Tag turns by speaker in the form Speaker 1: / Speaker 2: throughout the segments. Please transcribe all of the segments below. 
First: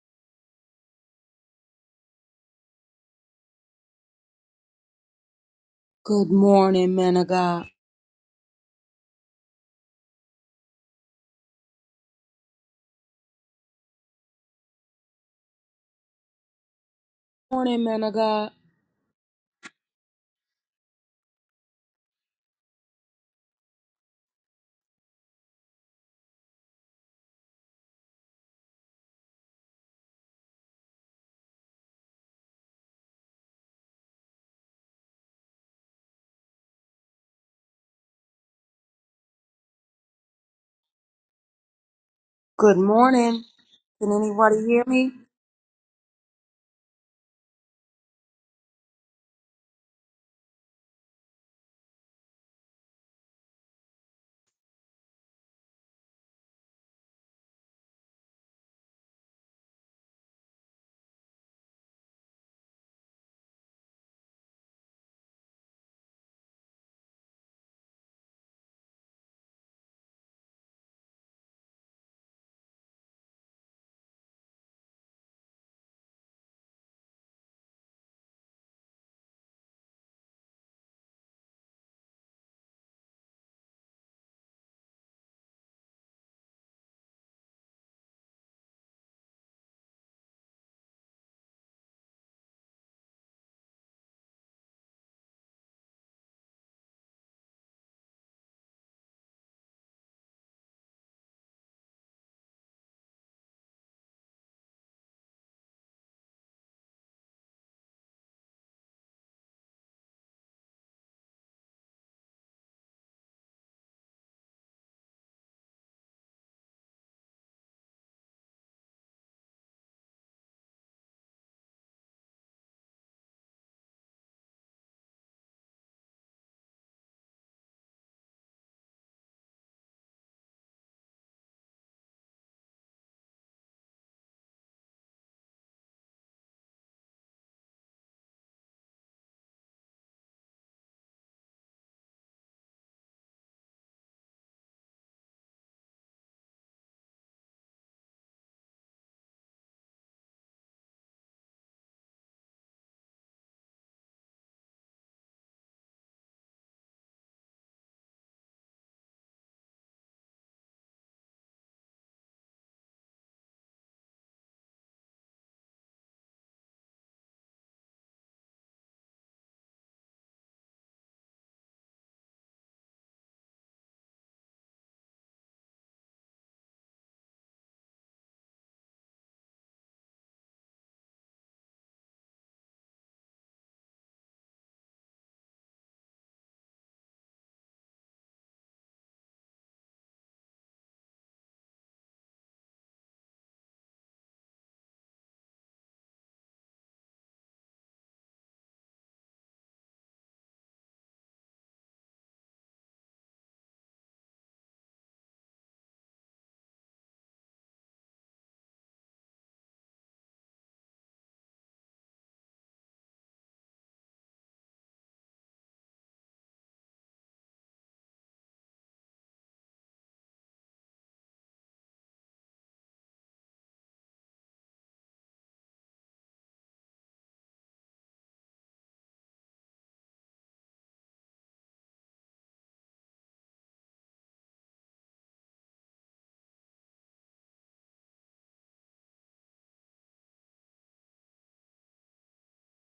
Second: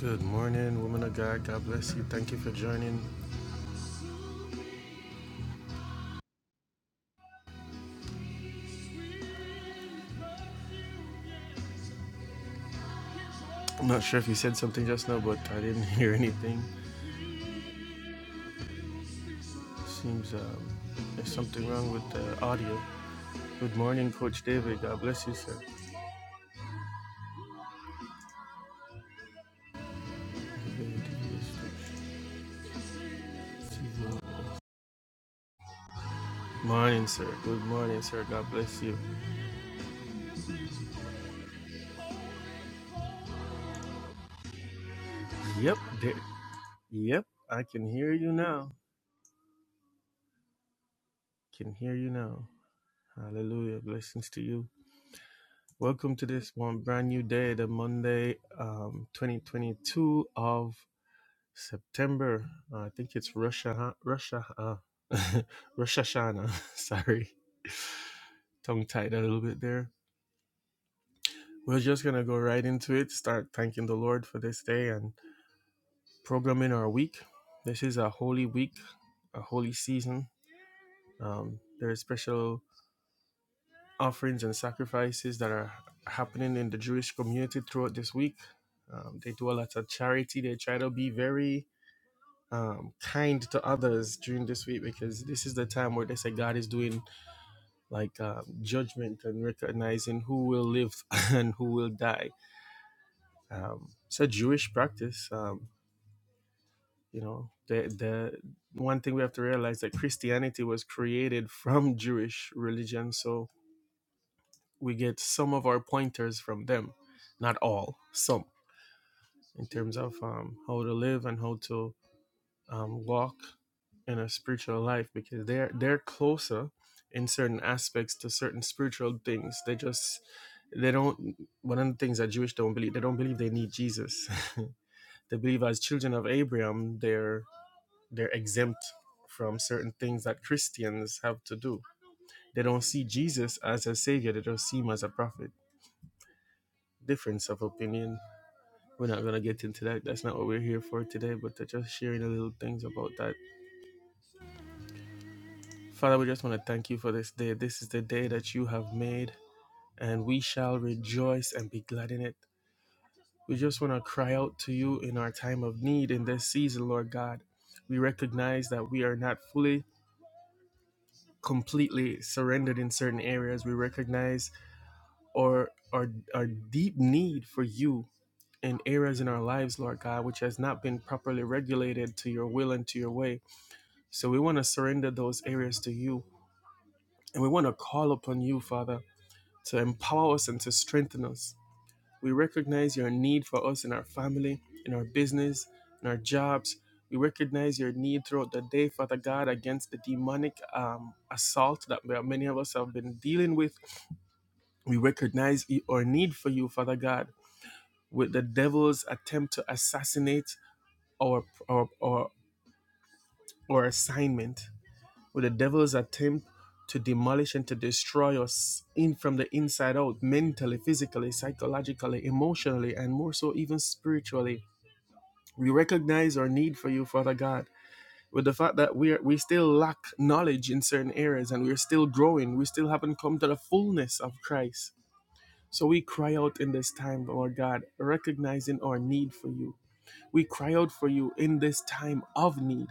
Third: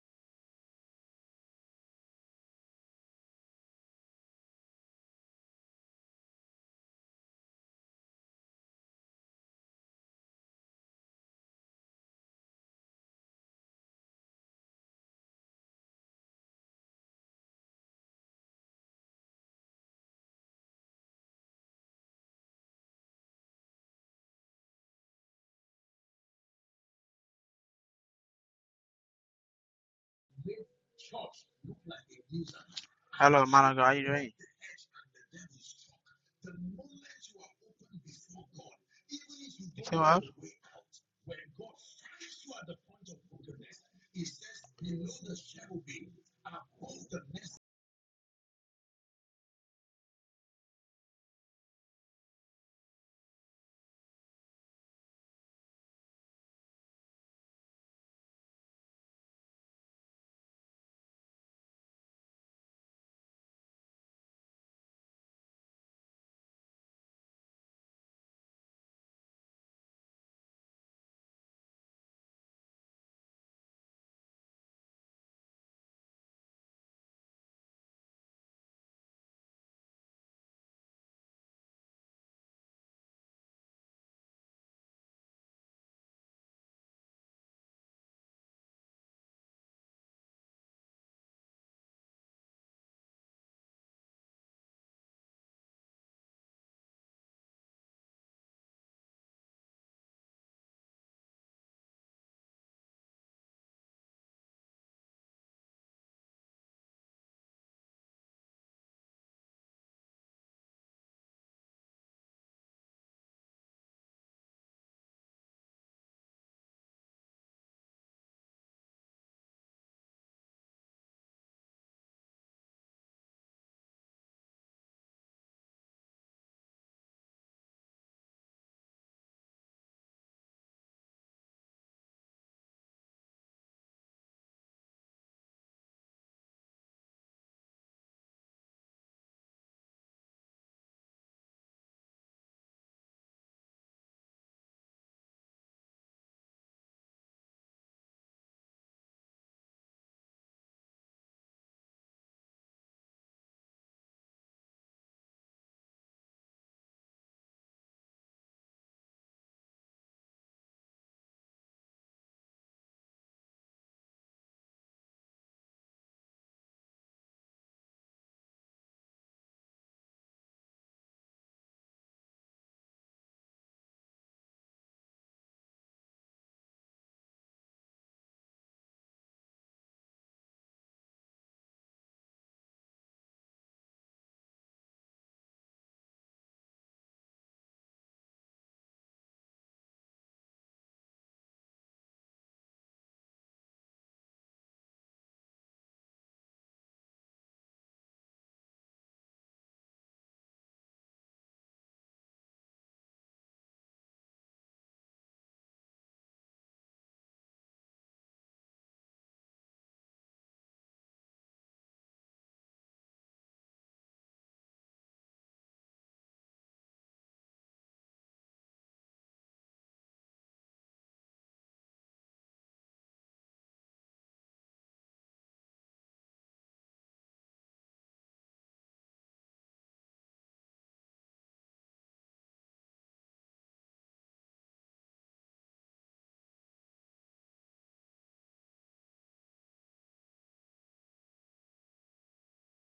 Speaker 1: Good morning, woman of God. God bless you. Thank you for joining.
Speaker 2: Good morning, man of God.
Speaker 1: I'm not sure if you said something just now, but I didn't hear anything.
Speaker 2: Morning, man of God.
Speaker 1: Seems um, there's something wrong with the audio. Good morning, Coach David. God bless you, sir.
Speaker 3: Hello, man of God. How you doing?
Speaker 1: Morning, sir. Good morning, sir. God bless you.
Speaker 3: You
Speaker 2: Good morning. Can anybody hear me?
Speaker 1: Yep,
Speaker 3: feel
Speaker 1: there,
Speaker 3: well?
Speaker 1: yep. I can hear you now. Can hear you now. Hallelujah. Blessings to you. Welcome to this one brand new day, the Monday, um, 2022 of September. Uh, I think it's Rosh Hashanah. Rosh Hashanah. Uh, Rosh Hashanah. Sorry, tongue tied a little bit there. We're just gonna go right into it. Start thanking the Lord for this day and programming our week. This is a holy week, a holy season. Um, there are special offerings and sacrifices that are happening in the Jewish community throughout this week. Um, they do a lot of charity. They try to be very um, kind to others during this week because this is the time where they say God is doing like um, judgment and recognizing who will live and who will die. Um, it's a Jewish practice. Um, you know, the the one thing we have to realize that Christianity was created from Jewish religion, so we get some of our pointers from them, not all, some in terms of um, how to live and how to um, walk in a spiritual life because they're they're closer in certain aspects to certain spiritual things. They just they don't one of the things that Jewish don't believe, they don't believe they need Jesus. they believe as children of Abraham, they're they're exempt from certain things that Christians have to do. They don't see Jesus as a savior, they don't see him as a prophet. Difference of opinion. We're not gonna get into that. That's not what we're here for today, but they're just sharing a little things about that Father, we just want to thank you for this day. This is the day that you have made, and we shall rejoice and be glad in it. We just want to cry out to you in our time of need in this season, Lord God. We recognize that we are not fully, completely surrendered in certain areas. We recognize our, our, our deep need for you in areas in our lives, Lord God, which has not been properly regulated to your will and to your way. So we want to surrender those areas to you, and we want to call upon you, Father. to empower us and to strengthen us. We recognize your need for us in our family, in our business, in our jobs. We recognize your need throughout the day, Father God, against the demonic um, assault that many of us have been dealing with. We recognize our need for you, Father God, with the devil's attempt to assassinate our our our, our assignment. with the devil's attempt to demolish and to destroy us in from the inside out, mentally, physically, psychologically, emotionally, and more so even spiritually. We recognize our need for you, Father God, with the fact that we are, we still lack knowledge in certain areas and we're still growing. We still haven't come to the fullness of Christ. So we cry out in this time, Lord God, recognizing our need for you. We cry out for you in this time of need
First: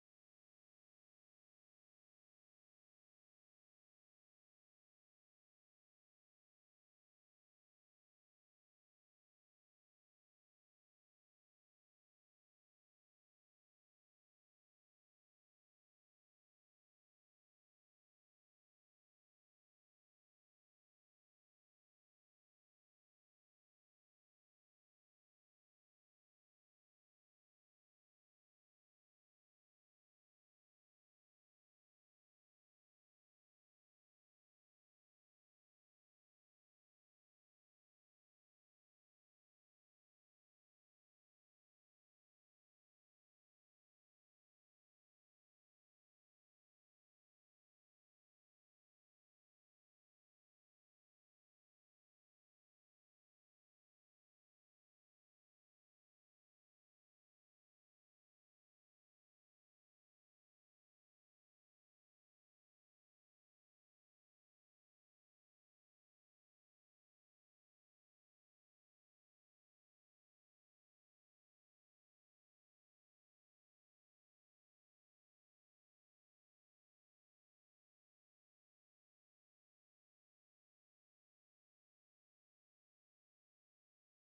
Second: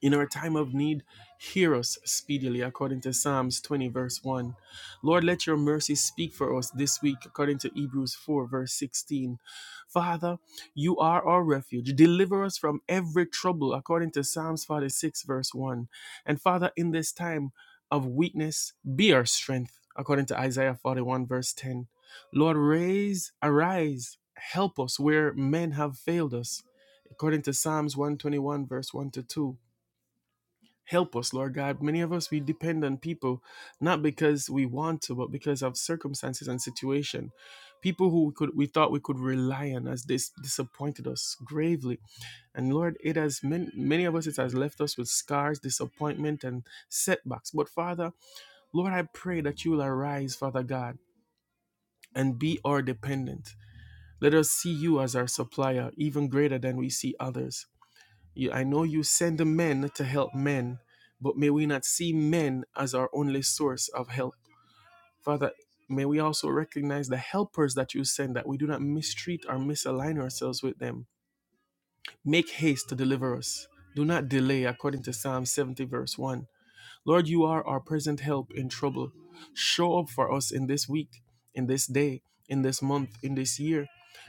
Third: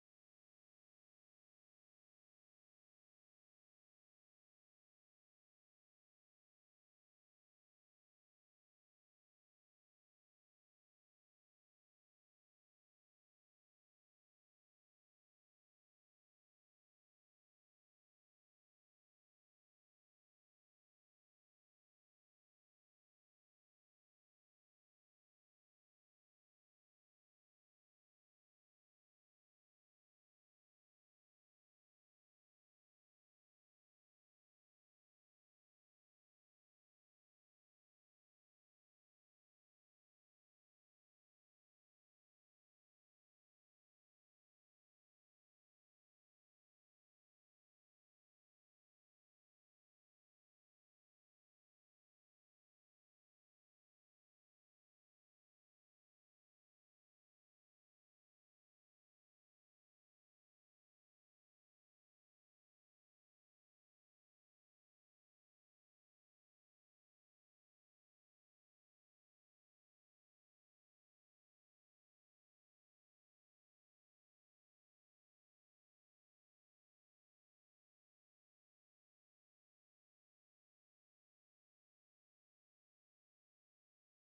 Speaker 1: in our time of need, hear us speedily, according to Psalms 20, verse 1. Lord, let your mercy speak for us this week, according to Hebrews 4, verse 16. Father, you are our refuge. Deliver us from every trouble, according to Psalms 46, verse 1. And Father, in this time of weakness, be our strength, according to Isaiah 41, verse 10. Lord, raise, arise, help us where men have failed us, according to Psalms 121, verse 1 to 2. Help us, Lord God. Many of us, we depend on people, not because we want to, but because of circumstances and situation. People who we could we thought we could rely on has dis- disappointed us gravely. And Lord, it has many, many of us, it has left us with scars, disappointment, and setbacks. But Father, Lord, I pray that you will arise, Father God, and be our dependent. Let us see you as our supplier, even greater than we see others. You, I know you send men to help men, but may we not see men as our only source of help. Father, may we also recognize the helpers that you send, that we do not mistreat or misalign ourselves with them. Make haste to deliver us. Do not delay, according to Psalm 70, verse 1. Lord, you are our present help in trouble. Show up for us in this week, in this day, in this month, in this year.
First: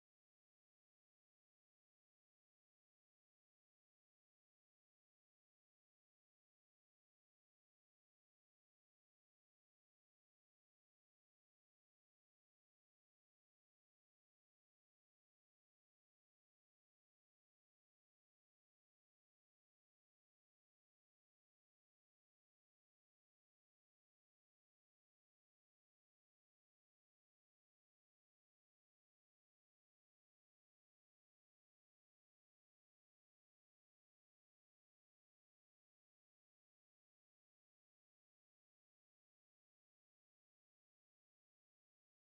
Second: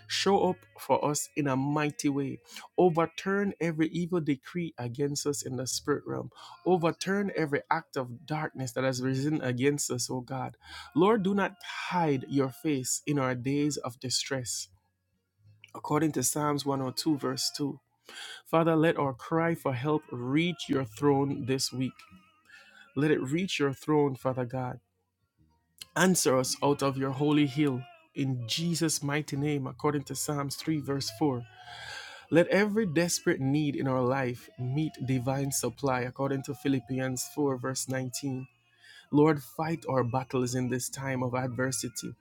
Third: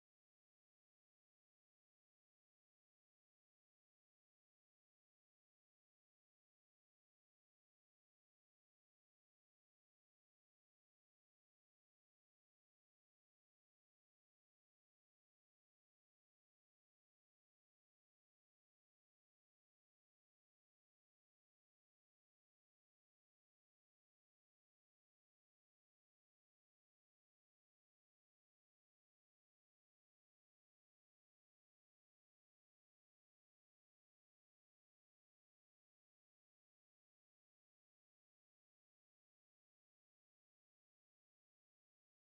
Speaker 1: Show up for us in a mighty way. Overturn every evil decree against us in the spirit realm. Overturn every act of darkness that has risen against us, O God. Lord, do not hide your face in our days of distress. According to Psalms 102, verse 2. Father, let our cry for help reach your throne this week. Let it reach your throne, Father God. Answer us out of your holy hill. In Jesus' mighty name, according to Psalms 3, verse 4. Let every desperate need in our life meet divine supply, according to Philippians 4, verse 19. Lord, fight our battles in this time of adversity.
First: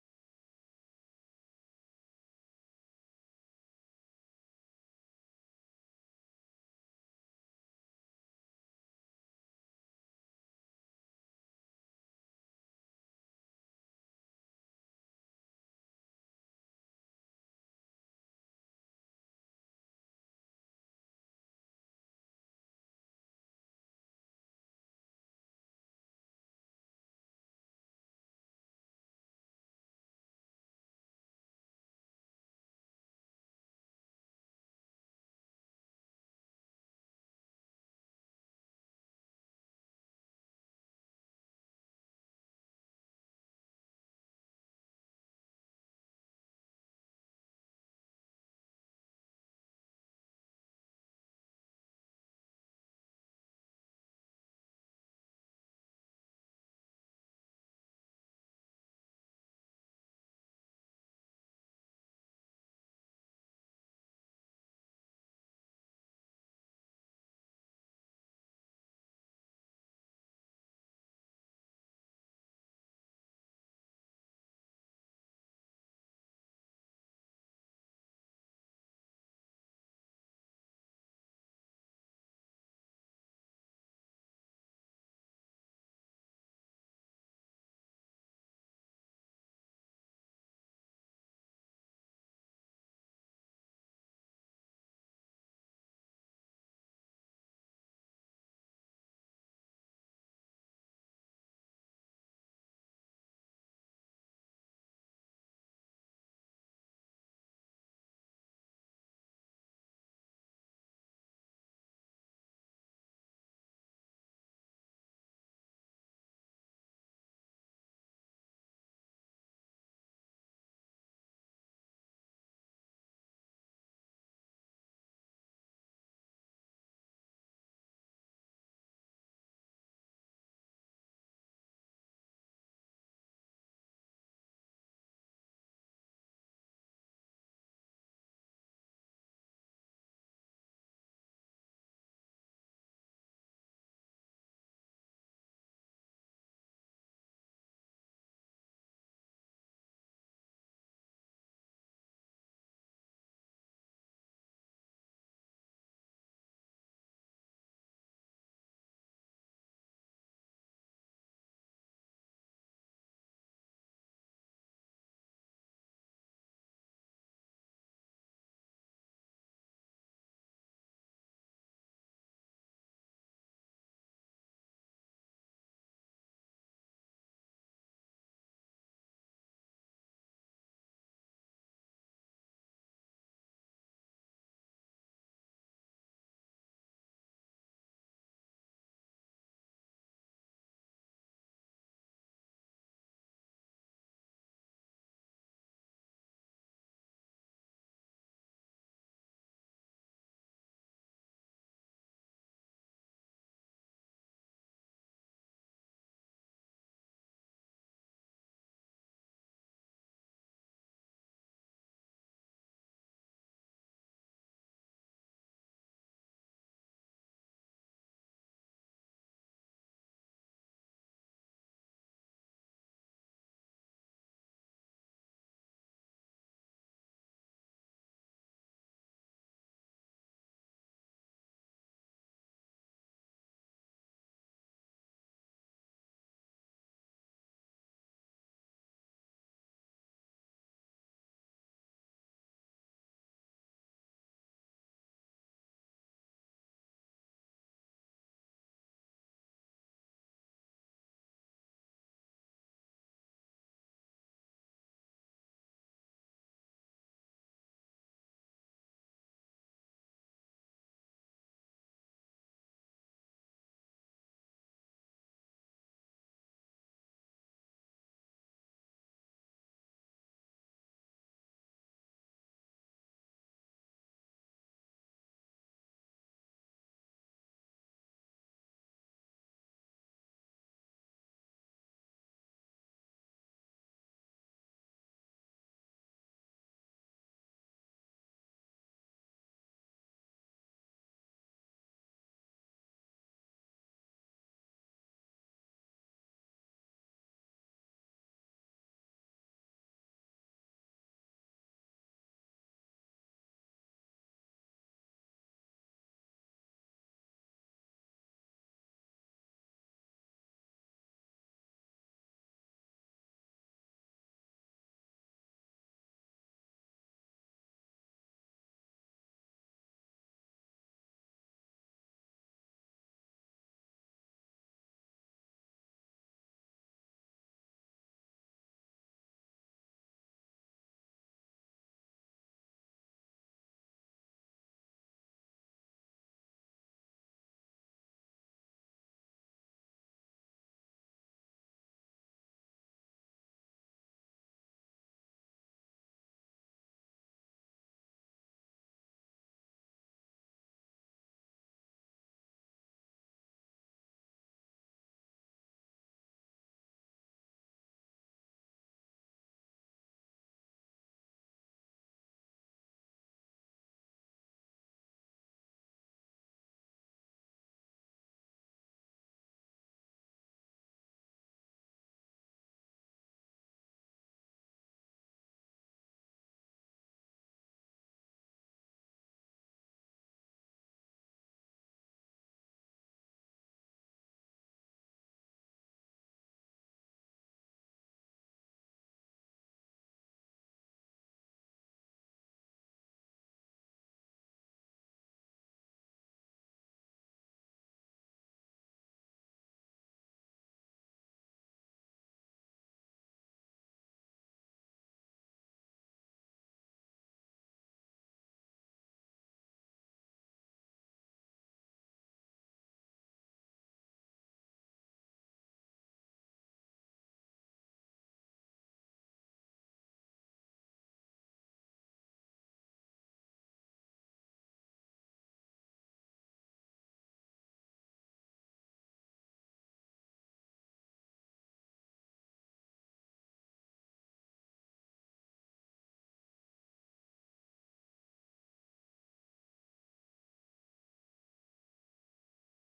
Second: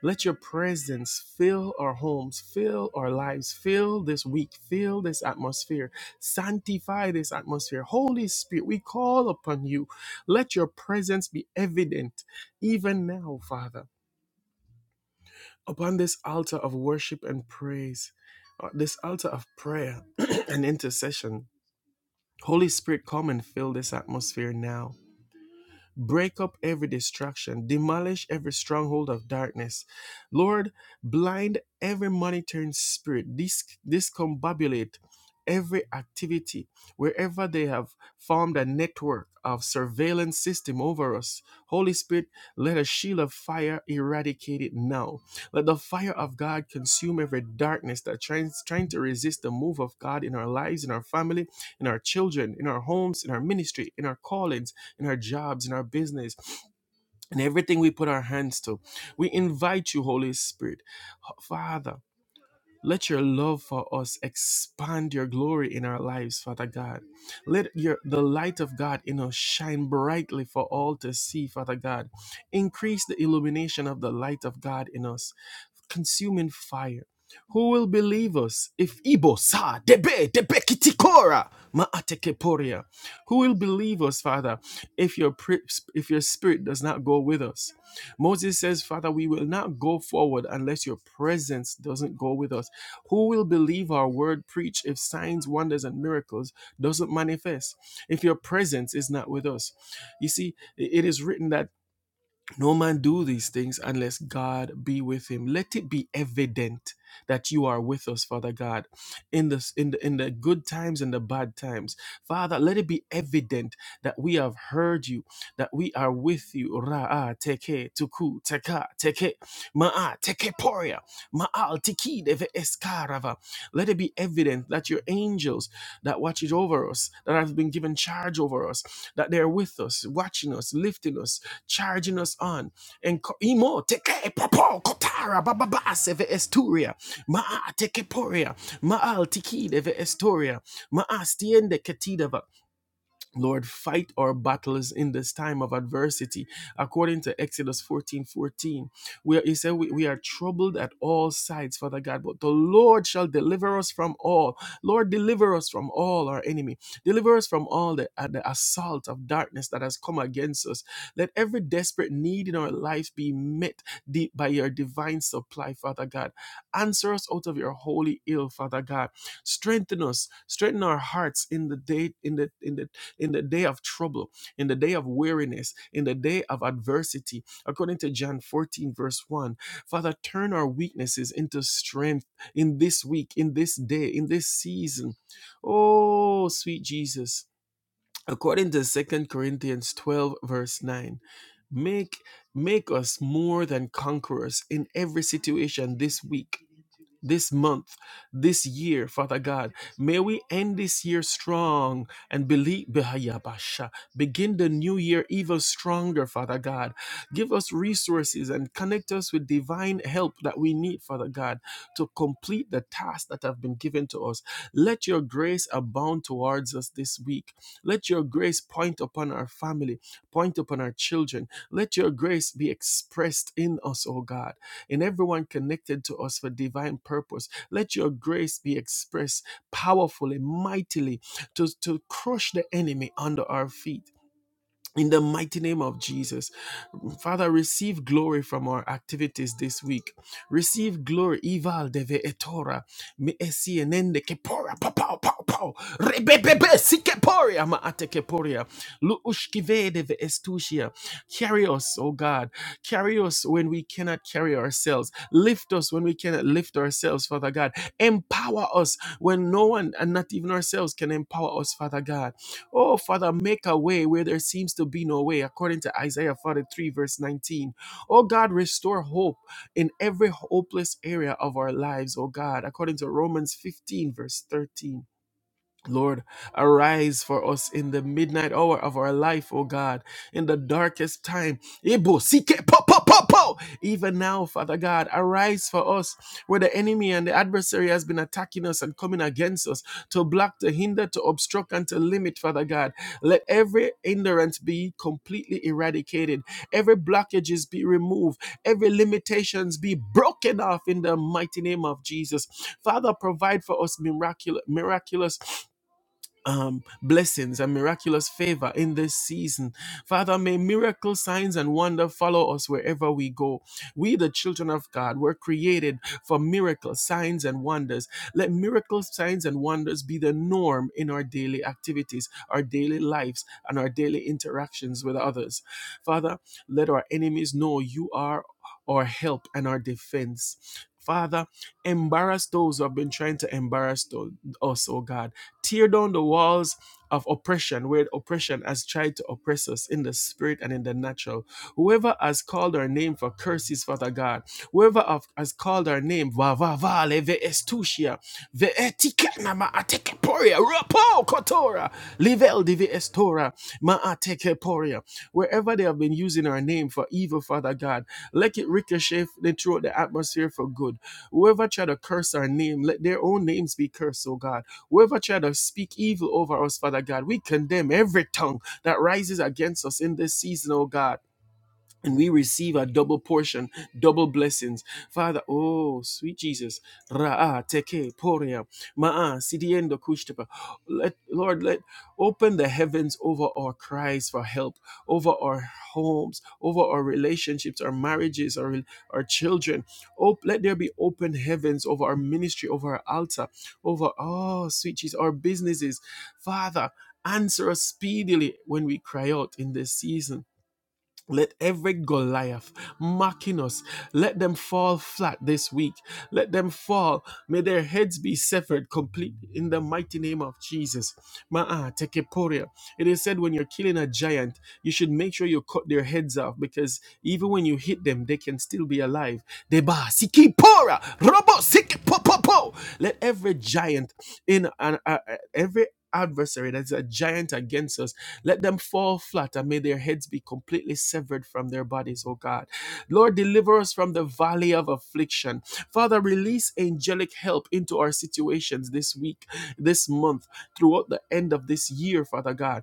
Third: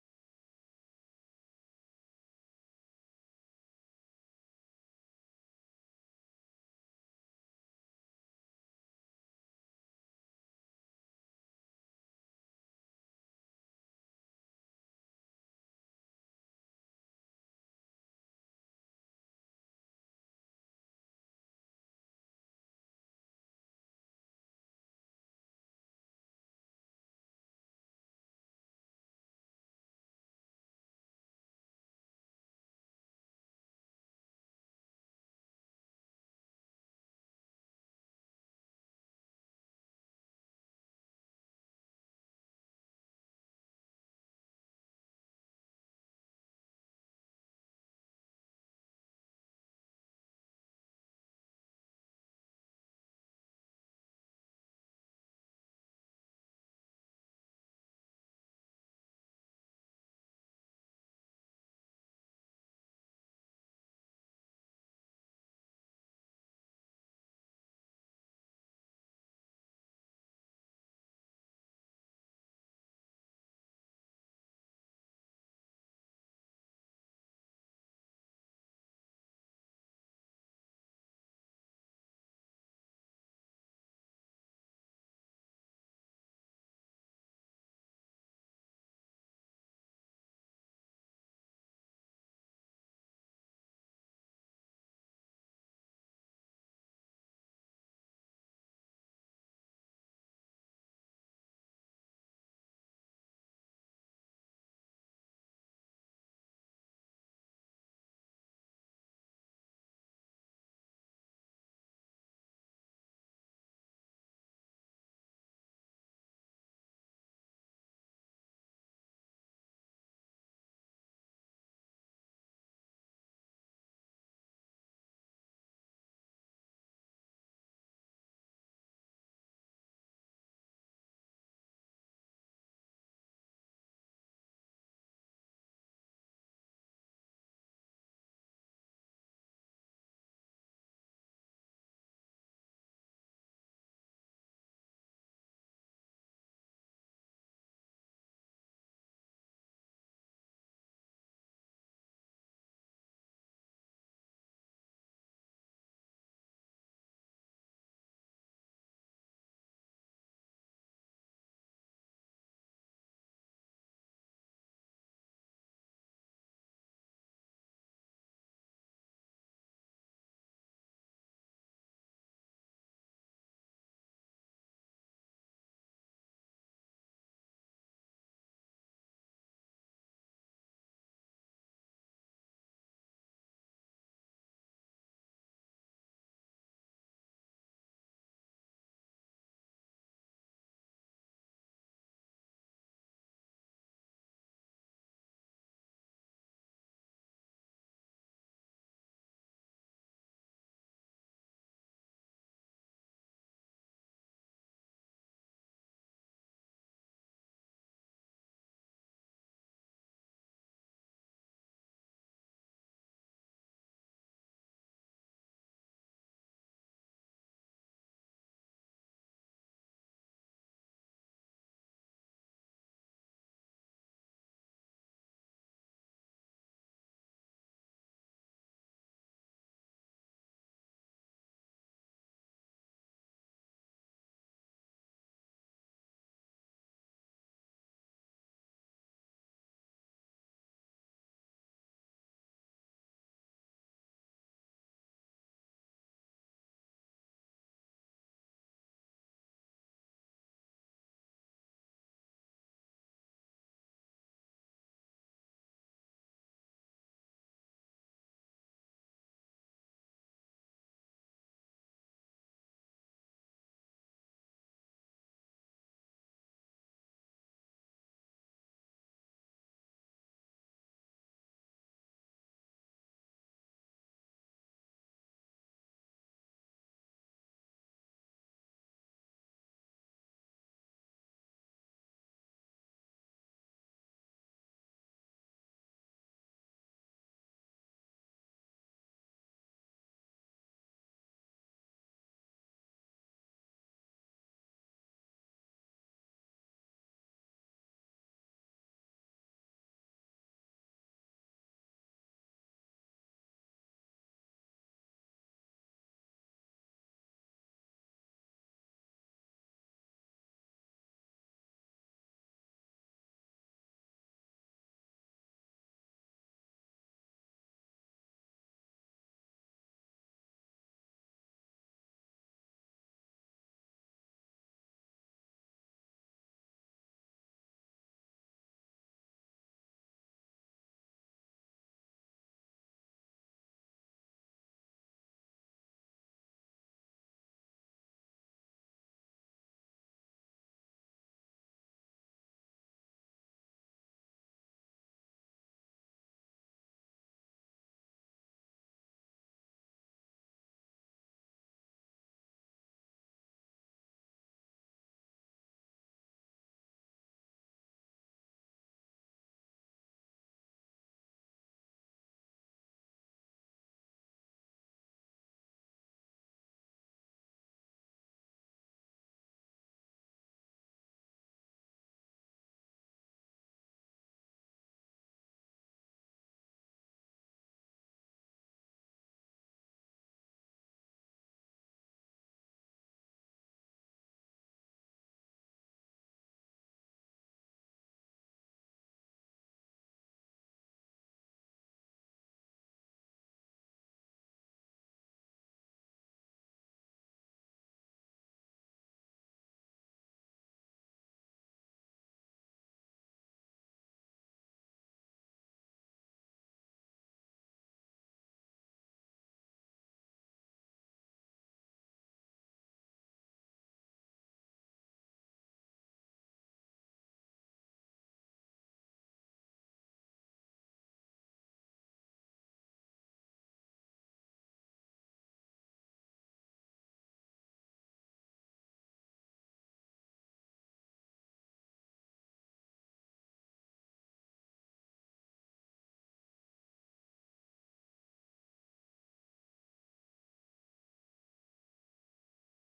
Speaker 1: Let your presence fill our homes, fill our lives, fill this week, fill this atmosphere, sanctify this atmosphere. Holy Spirit, we call upon you. Let your presence be evident even now, Father, upon this altar of worship and praise, uh, this altar of prayer and intercession. Holy Spirit, come and fill this atmosphere now. Break up every distraction, demolish every stronghold of darkness. Lord, blind every monitoring spirit, Dis- discombobulate every activity wherever they have formed a network of surveillance system over us. Holy Spirit, let a shield of fire eradicate it now. Let the fire of God consume every darkness that tries trying to resist the move of God in our lives, in our family, in our children, in our homes, in our ministry, in our callings in our jobs, in our business, and everything we put our hands to. We invite you, Holy Spirit. Father, let your love for us expand your glory in our lives, Father God. Let your the light of God in us shine brightly for all to see, Father God. Increase the illumination of the light of God in us consuming fire. Who will believe us if Ibo sa debe debe kitikora maatekeporia? Who will believe us, Father, if your pri- if your spirit does not go with us? Moses says, Father, we will not go forward unless your presence doesn't go with us. Who will believe our word preached if signs, wonders, and miracles doesn't manifest? If your presence is not with us, you see, it is written that no man do these things unless God be with him. Let it be evident that you are with us, Father God, in the in the in the good times and the bad times. Father, let it be evident that we have heard you, that we are with you. Ra'a teke tuku teka teke ma'a teke poria ma'al tiki deve eskarava. Let it be evident that your angels that watches over us, that have been given charge over us, that they're with us, watching us, lifting us, charging us on. And imo teke popo kotara bababa seve esturia ma teke poria ma al tikide ve esturia ma astiende ketida Lord, fight our battles in this time of adversity. According to Exodus 14 14. Where he said, we, we are troubled at all sides, Father God, but the Lord shall deliver us from all. Lord, deliver us from all our enemy. Deliver us from all the, uh, the assault of darkness that has come against us. Let every desperate need in our life be met de- by your divine supply, Father God. Answer us out of your holy ill, Father God strengthen us strengthen our hearts in the day in the in the in the day of trouble, in the day of weariness, in the day of adversity. According to John 14, verse 1, Father, turn our weaknesses into strength in this week, in this day, in this season. Oh, sweet Jesus. According to Second Corinthians 12, verse 9, make make us more than conquerors in every situation this week this month, this year, Father God. May we end this year strong and believe Behayabasha. Begin the new year even stronger, Father God. Give us resources and connect us with divine help that we need, Father God, to complete the tasks that have been given to us. Let your grace abound towards us this week. Let your grace point upon our family, point upon our children. Let your grace be expressed in us, O God and everyone connected to us for divine purpose. Let your grace be expressed powerfully, mightily, to, to crush the enemy under our feet in the mighty name of Jesus. Father, receive glory from our activities this week. Receive glory. Ival deve etora. Me esi enende kepora. Pa, pow, pow, pow. Rebebebe si keporia. Ma ate keporia. Lu ushkive deve estusia. Carry us, oh God. Carry us when we cannot carry ourselves. Lift us when we cannot lift ourselves, Father God. Empower us when no one and not even ourselves can empower us, Father God. Oh, Father, make a way where there seems to be no way, according to Isaiah 43, verse 19. Oh, God, restore hope in every hopeless area of our lives, oh God, according to Romans 15, verse 13. Lord, arise for us in the midnight hour of our life, O God, in the darkest time. Ibo, sike, po, po, po, po. Even now, Father God, arise for us where the enemy and the adversary has been attacking us and coming against us to block, to hinder, to obstruct, and to limit, Father God. Let every hindrance be completely eradicated, every blockages be removed, every limitations be broken off in the mighty name of Jesus. Father, provide for us miraculous, miraculous um, blessings and miraculous favor in this season. Father, may miracle signs and wonder follow us wherever we go. We, the children of God, were created for miracles, signs, and wonders. Let miracles, signs, and wonders be the norm in our daily activities, our daily lives, and our daily interactions with others. Father, let our enemies know you are our help and our defense. Father, embarrass those who have been trying to embarrass tho- us, oh God Tear down the walls of oppression where oppression has tried to oppress us in the spirit and in the natural. Whoever has called our name for curses, Father God, whoever of- has called our name, va va va le ve estusia, ve etikana ma ateke rapo kotora, livel divi estora, ma ateke Wherever they have been using our name for evil, Father God, let it ricochet throughout the atmosphere for good. Whoever try to curse our name, let their own names be cursed, oh God. Whoever try to speak evil over us, Father God, we condemn every tongue that rises against us in this season, oh God and we receive a double portion, double blessings. Father, oh, sweet Jesus. Ra'a, teke, poria, ma'a, sidiendo, kushtepa. Let, Lord, let open the heavens over our cries for help, over our homes, over our relationships, our marriages, our, our children. Op- let there be open heavens over our ministry, over our altar, over, oh, sweet Jesus, our businesses. Father, answer us speedily when we cry out in this season. Let every Goliath mocking us, let them fall flat this week. Let them fall. May their heads be severed completely in the mighty name of Jesus. Ma'a tekeporia. It is said when you're killing a giant, you should make sure you cut their heads off because even when you hit them, they can still be alive. Deba sikipora, robo po. Let every giant in an uh, uh, every adversary that's a giant against us let them fall flat and may their heads be completely severed from their bodies oh god lord deliver us from the valley of affliction father release angelic help into our situations this week this month throughout the end of this year father god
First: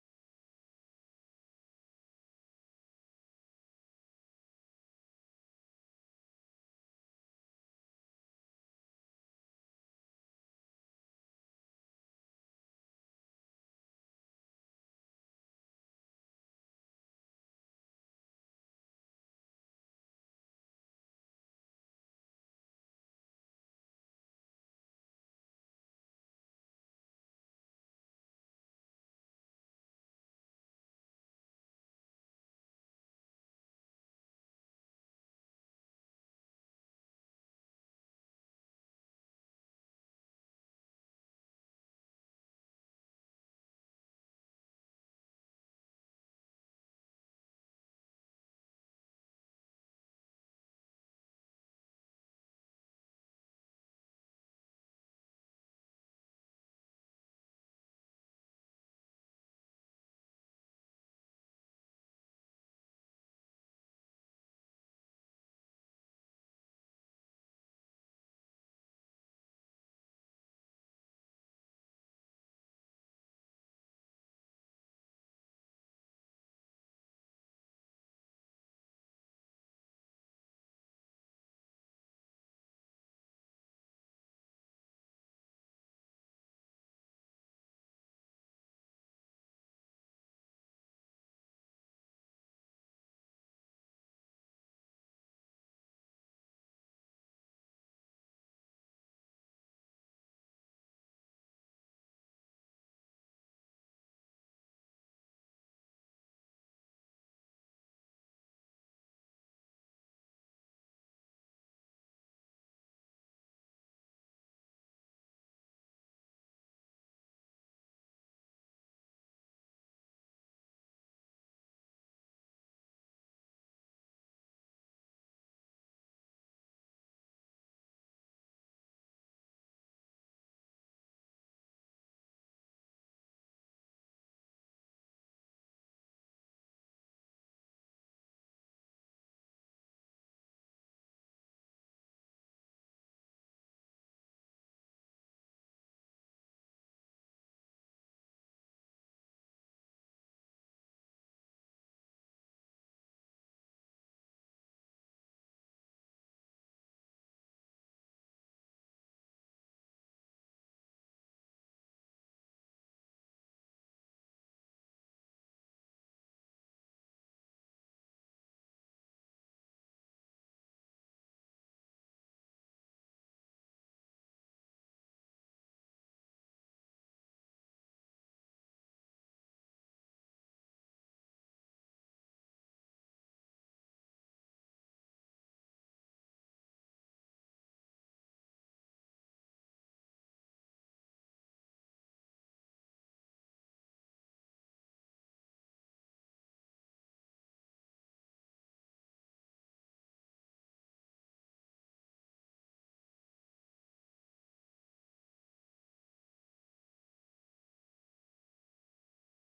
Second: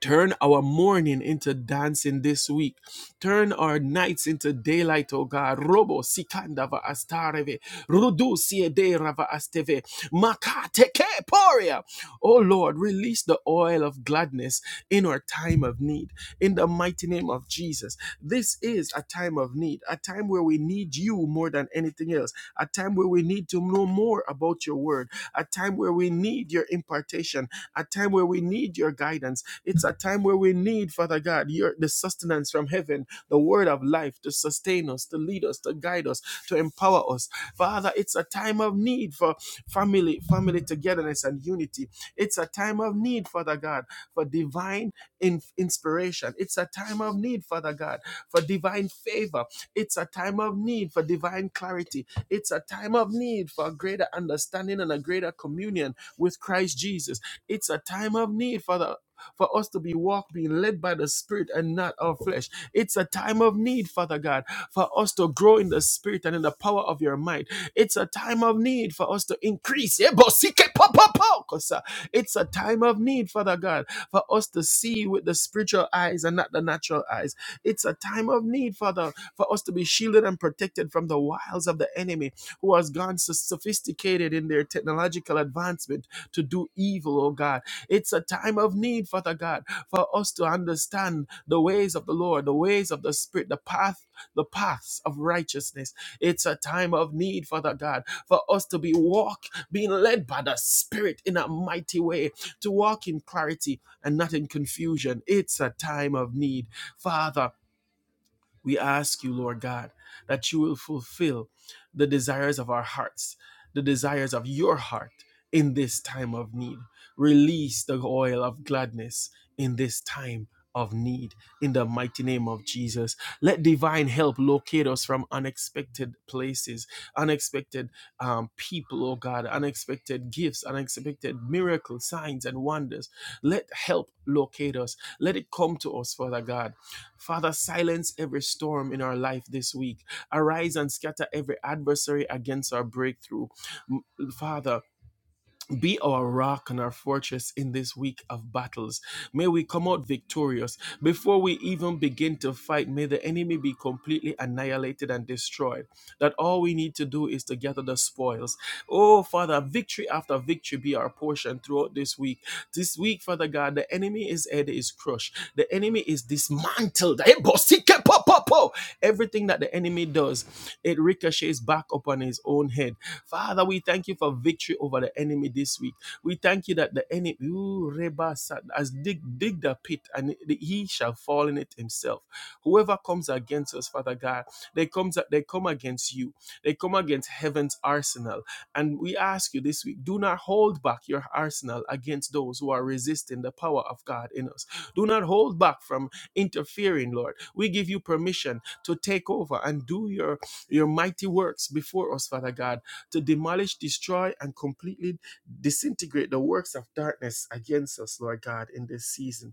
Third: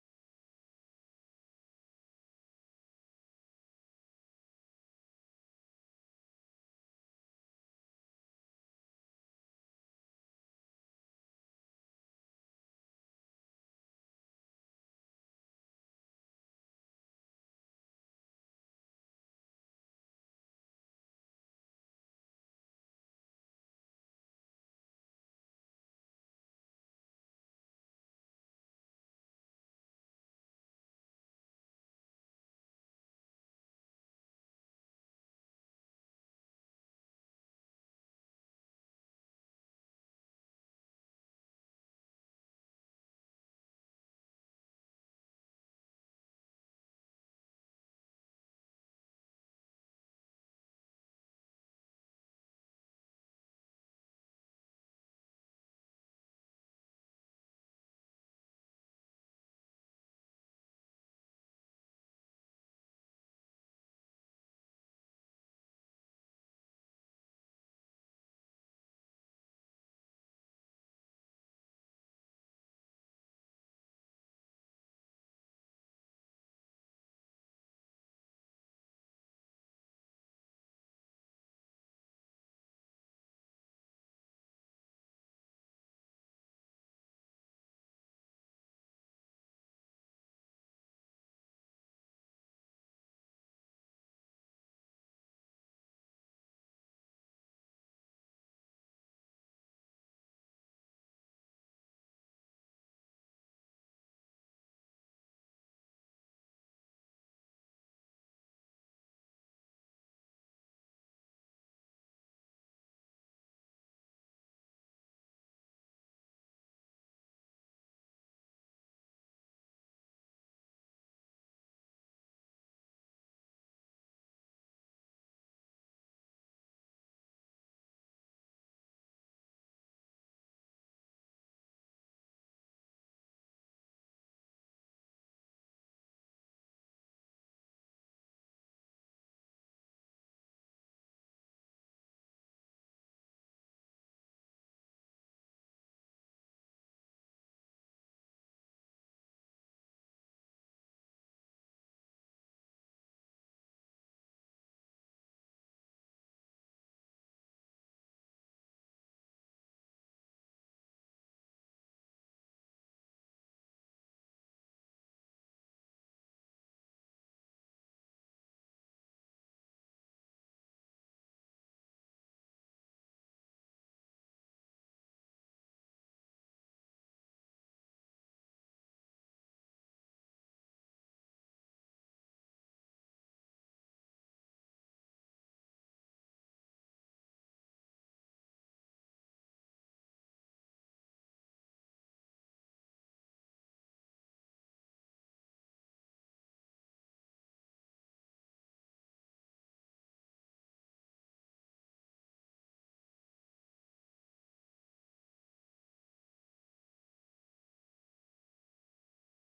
Speaker 1: Turn our mourning into dancing this week. Turn our nights into daylight, O God. Robo sikandava astareve. Rudu siede rava asteve. Makate ke poria. O Lord, release the oil of gladness in our time of need. In the mighty name of Jesus. This is a time of need, a time where we need you more than anything else, a time where we need to know more about your word, a time where we need your impartation a time where we need your guidance. It's a time where we need, Father God, your the sustenance from heaven, the word of life to sustain us, to lead us, to guide us, to empower us. Father, it's a time of need for family, family togetherness and unity. It's a time of need, Father God, for divine in inspiration. It's a time of need, Father God, for divine favor. It's a time of need for divine clarity. It's a time of need for a greater understanding and a greater communion with Christ Jesus. It's a time of need, Father for us to be walk, being led by the Spirit and not our flesh. It's a time of need, Father God, for us to grow in the Spirit and in the power of your might. It's a time of need for us to increase. Ebosikepopopokosa. It's a time of need, Father God, for us to see with the spiritual eyes and not the natural eyes. It's a time of need, Father, for us to be shielded and protected from the wiles of the enemy who has gone so sophisticated in their technological advancement to do evil, oh God. It's a time of need, Father God, for us to understand the ways of the Lord, the ways of the Spirit, the path, the paths of righteousness. It's a time of need, Father God, for us to be walk, being led by the Spirit in a mighty way, to walk in clarity and not in confusion. It's a time of need, Father. We ask you, Lord God, that you will fulfill the desires of our hearts, the desires of your heart in this time of need. Release the oil of gladness in this time of need in the mighty name of Jesus. Let divine help locate us from unexpected places, unexpected um, people, oh God, unexpected gifts, unexpected miracles, signs, and wonders. Let help locate us. Let it come to us, Father God Father, silence every storm in our life this week. Arise and scatter every adversary against our breakthrough. Father, be our rock and our fortress in this week of battles. May we come out victorious. Before we even begin to fight, may the enemy be completely annihilated and destroyed. That all we need to do is to gather the spoils. Oh, Father, victory after victory be our portion throughout this week. This week, Father God, the enemy is head is crushed. The enemy is dismantled. Eh, Everything that the enemy does, it ricochets back upon his own head. Father, we thank you for victory over the enemy this week. We thank you that the enemy, ooh, Reba Sa- has dig, dig the pit and he shall fall in it himself. Whoever comes against us, Father God, they comes they come against you. They come against heaven's arsenal. And we ask you this week, do not hold back your arsenal against those who are resisting the power of God in us. Do not hold back from interfering, Lord. We give you permission to take over and do your your mighty works before us, Father God to demolish, destroy, and completely disintegrate the works of darkness against us, Lord God, in this season.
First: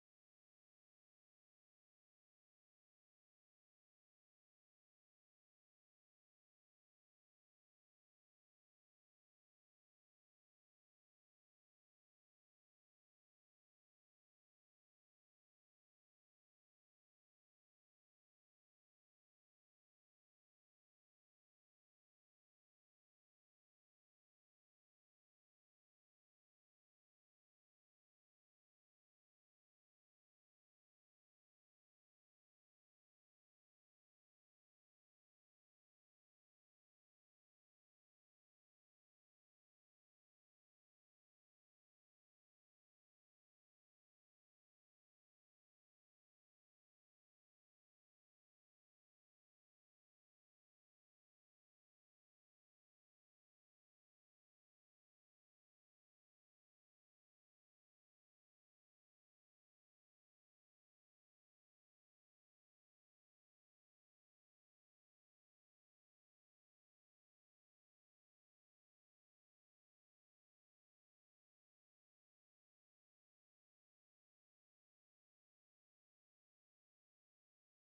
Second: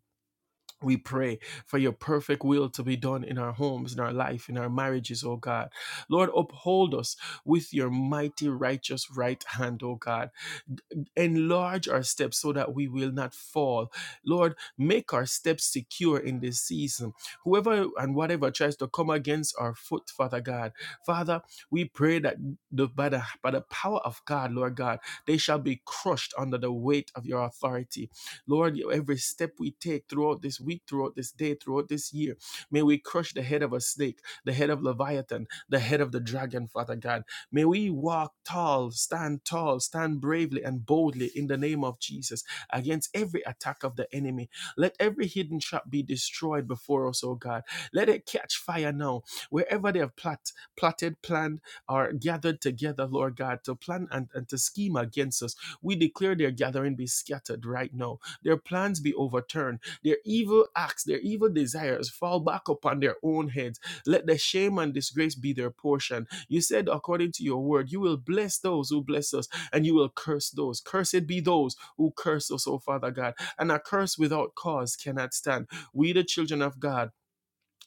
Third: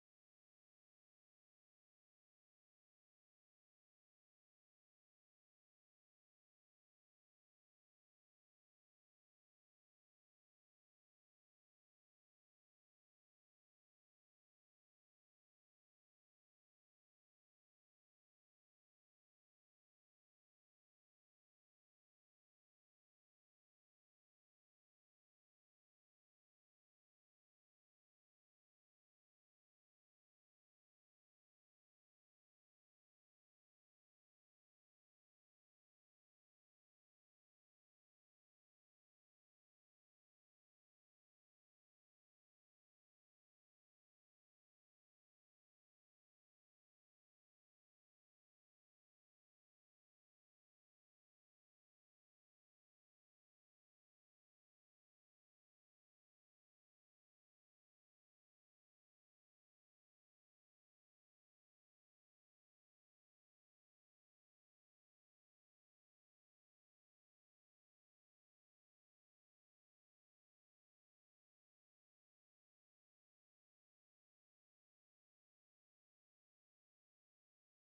Speaker 1: We pray for your perfect will to be done in our homes, in our life, in our marriages, O God. Lord, uphold us with your mighty righteous right hand, O God. Enlarge our steps so that we will not fall. Lord, make our steps secure in this season. Whoever and whatever tries to come against our foot, Father God, Father, we pray that the, by, the, by the power of God, Lord God, they shall be crushed under the weight of your authority Lord, every step we take throughout this week, throughout this day, throughout this year, may we crush the head of a snake, the head of Leviathan, the head of the dragon, Father God. May we walk tall, stand tall, stand bravely and boldly in the name of Jesus against every attack of the enemy. Let every hidden trap be destroyed before us, oh God. Let it catch fire now. Wherever they have plot, plotted, planned, or gathered together, Lord God, to plan and, and to scheme against us, we declare their gathering be scattered right now their plans be overturned, their evil acts, their evil desires fall back upon their own heads. Let the shame and disgrace be their portion. You said, according to your word, you will bless those who bless us, and you will curse those. Cursed be those who curse us, O Father God. And a curse without cause cannot stand. We, the children of God,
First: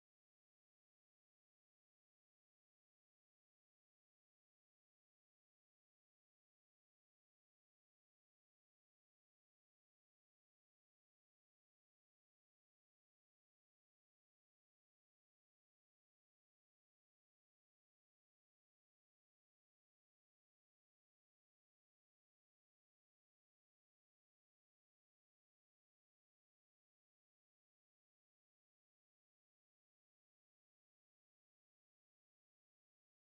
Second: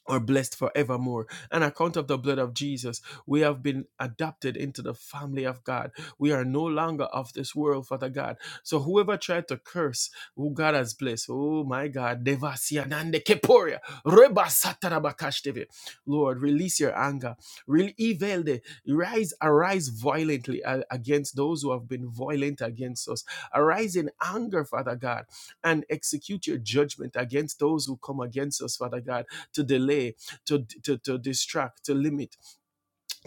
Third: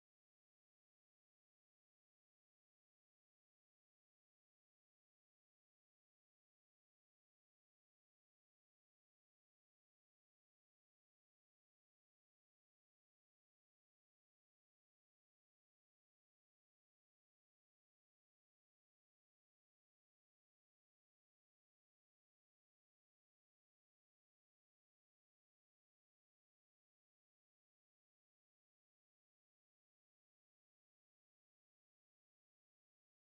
Speaker 1: are blessed forevermore. On account of the blood of Jesus, we have been adopted into the family of God. We are no longer of this world, Father God. So whoever tried to curse, who God has blessed, oh my God, Devasyanande Keporia, Reba Satarabakashteve. Lord, release your anger. Re- Evelde, rise, arise violently a- against those who have been violent against us. Arise in anger, Father God, and execute your judgment against those who come against us, Father God to delay, to, to, to distract, to limit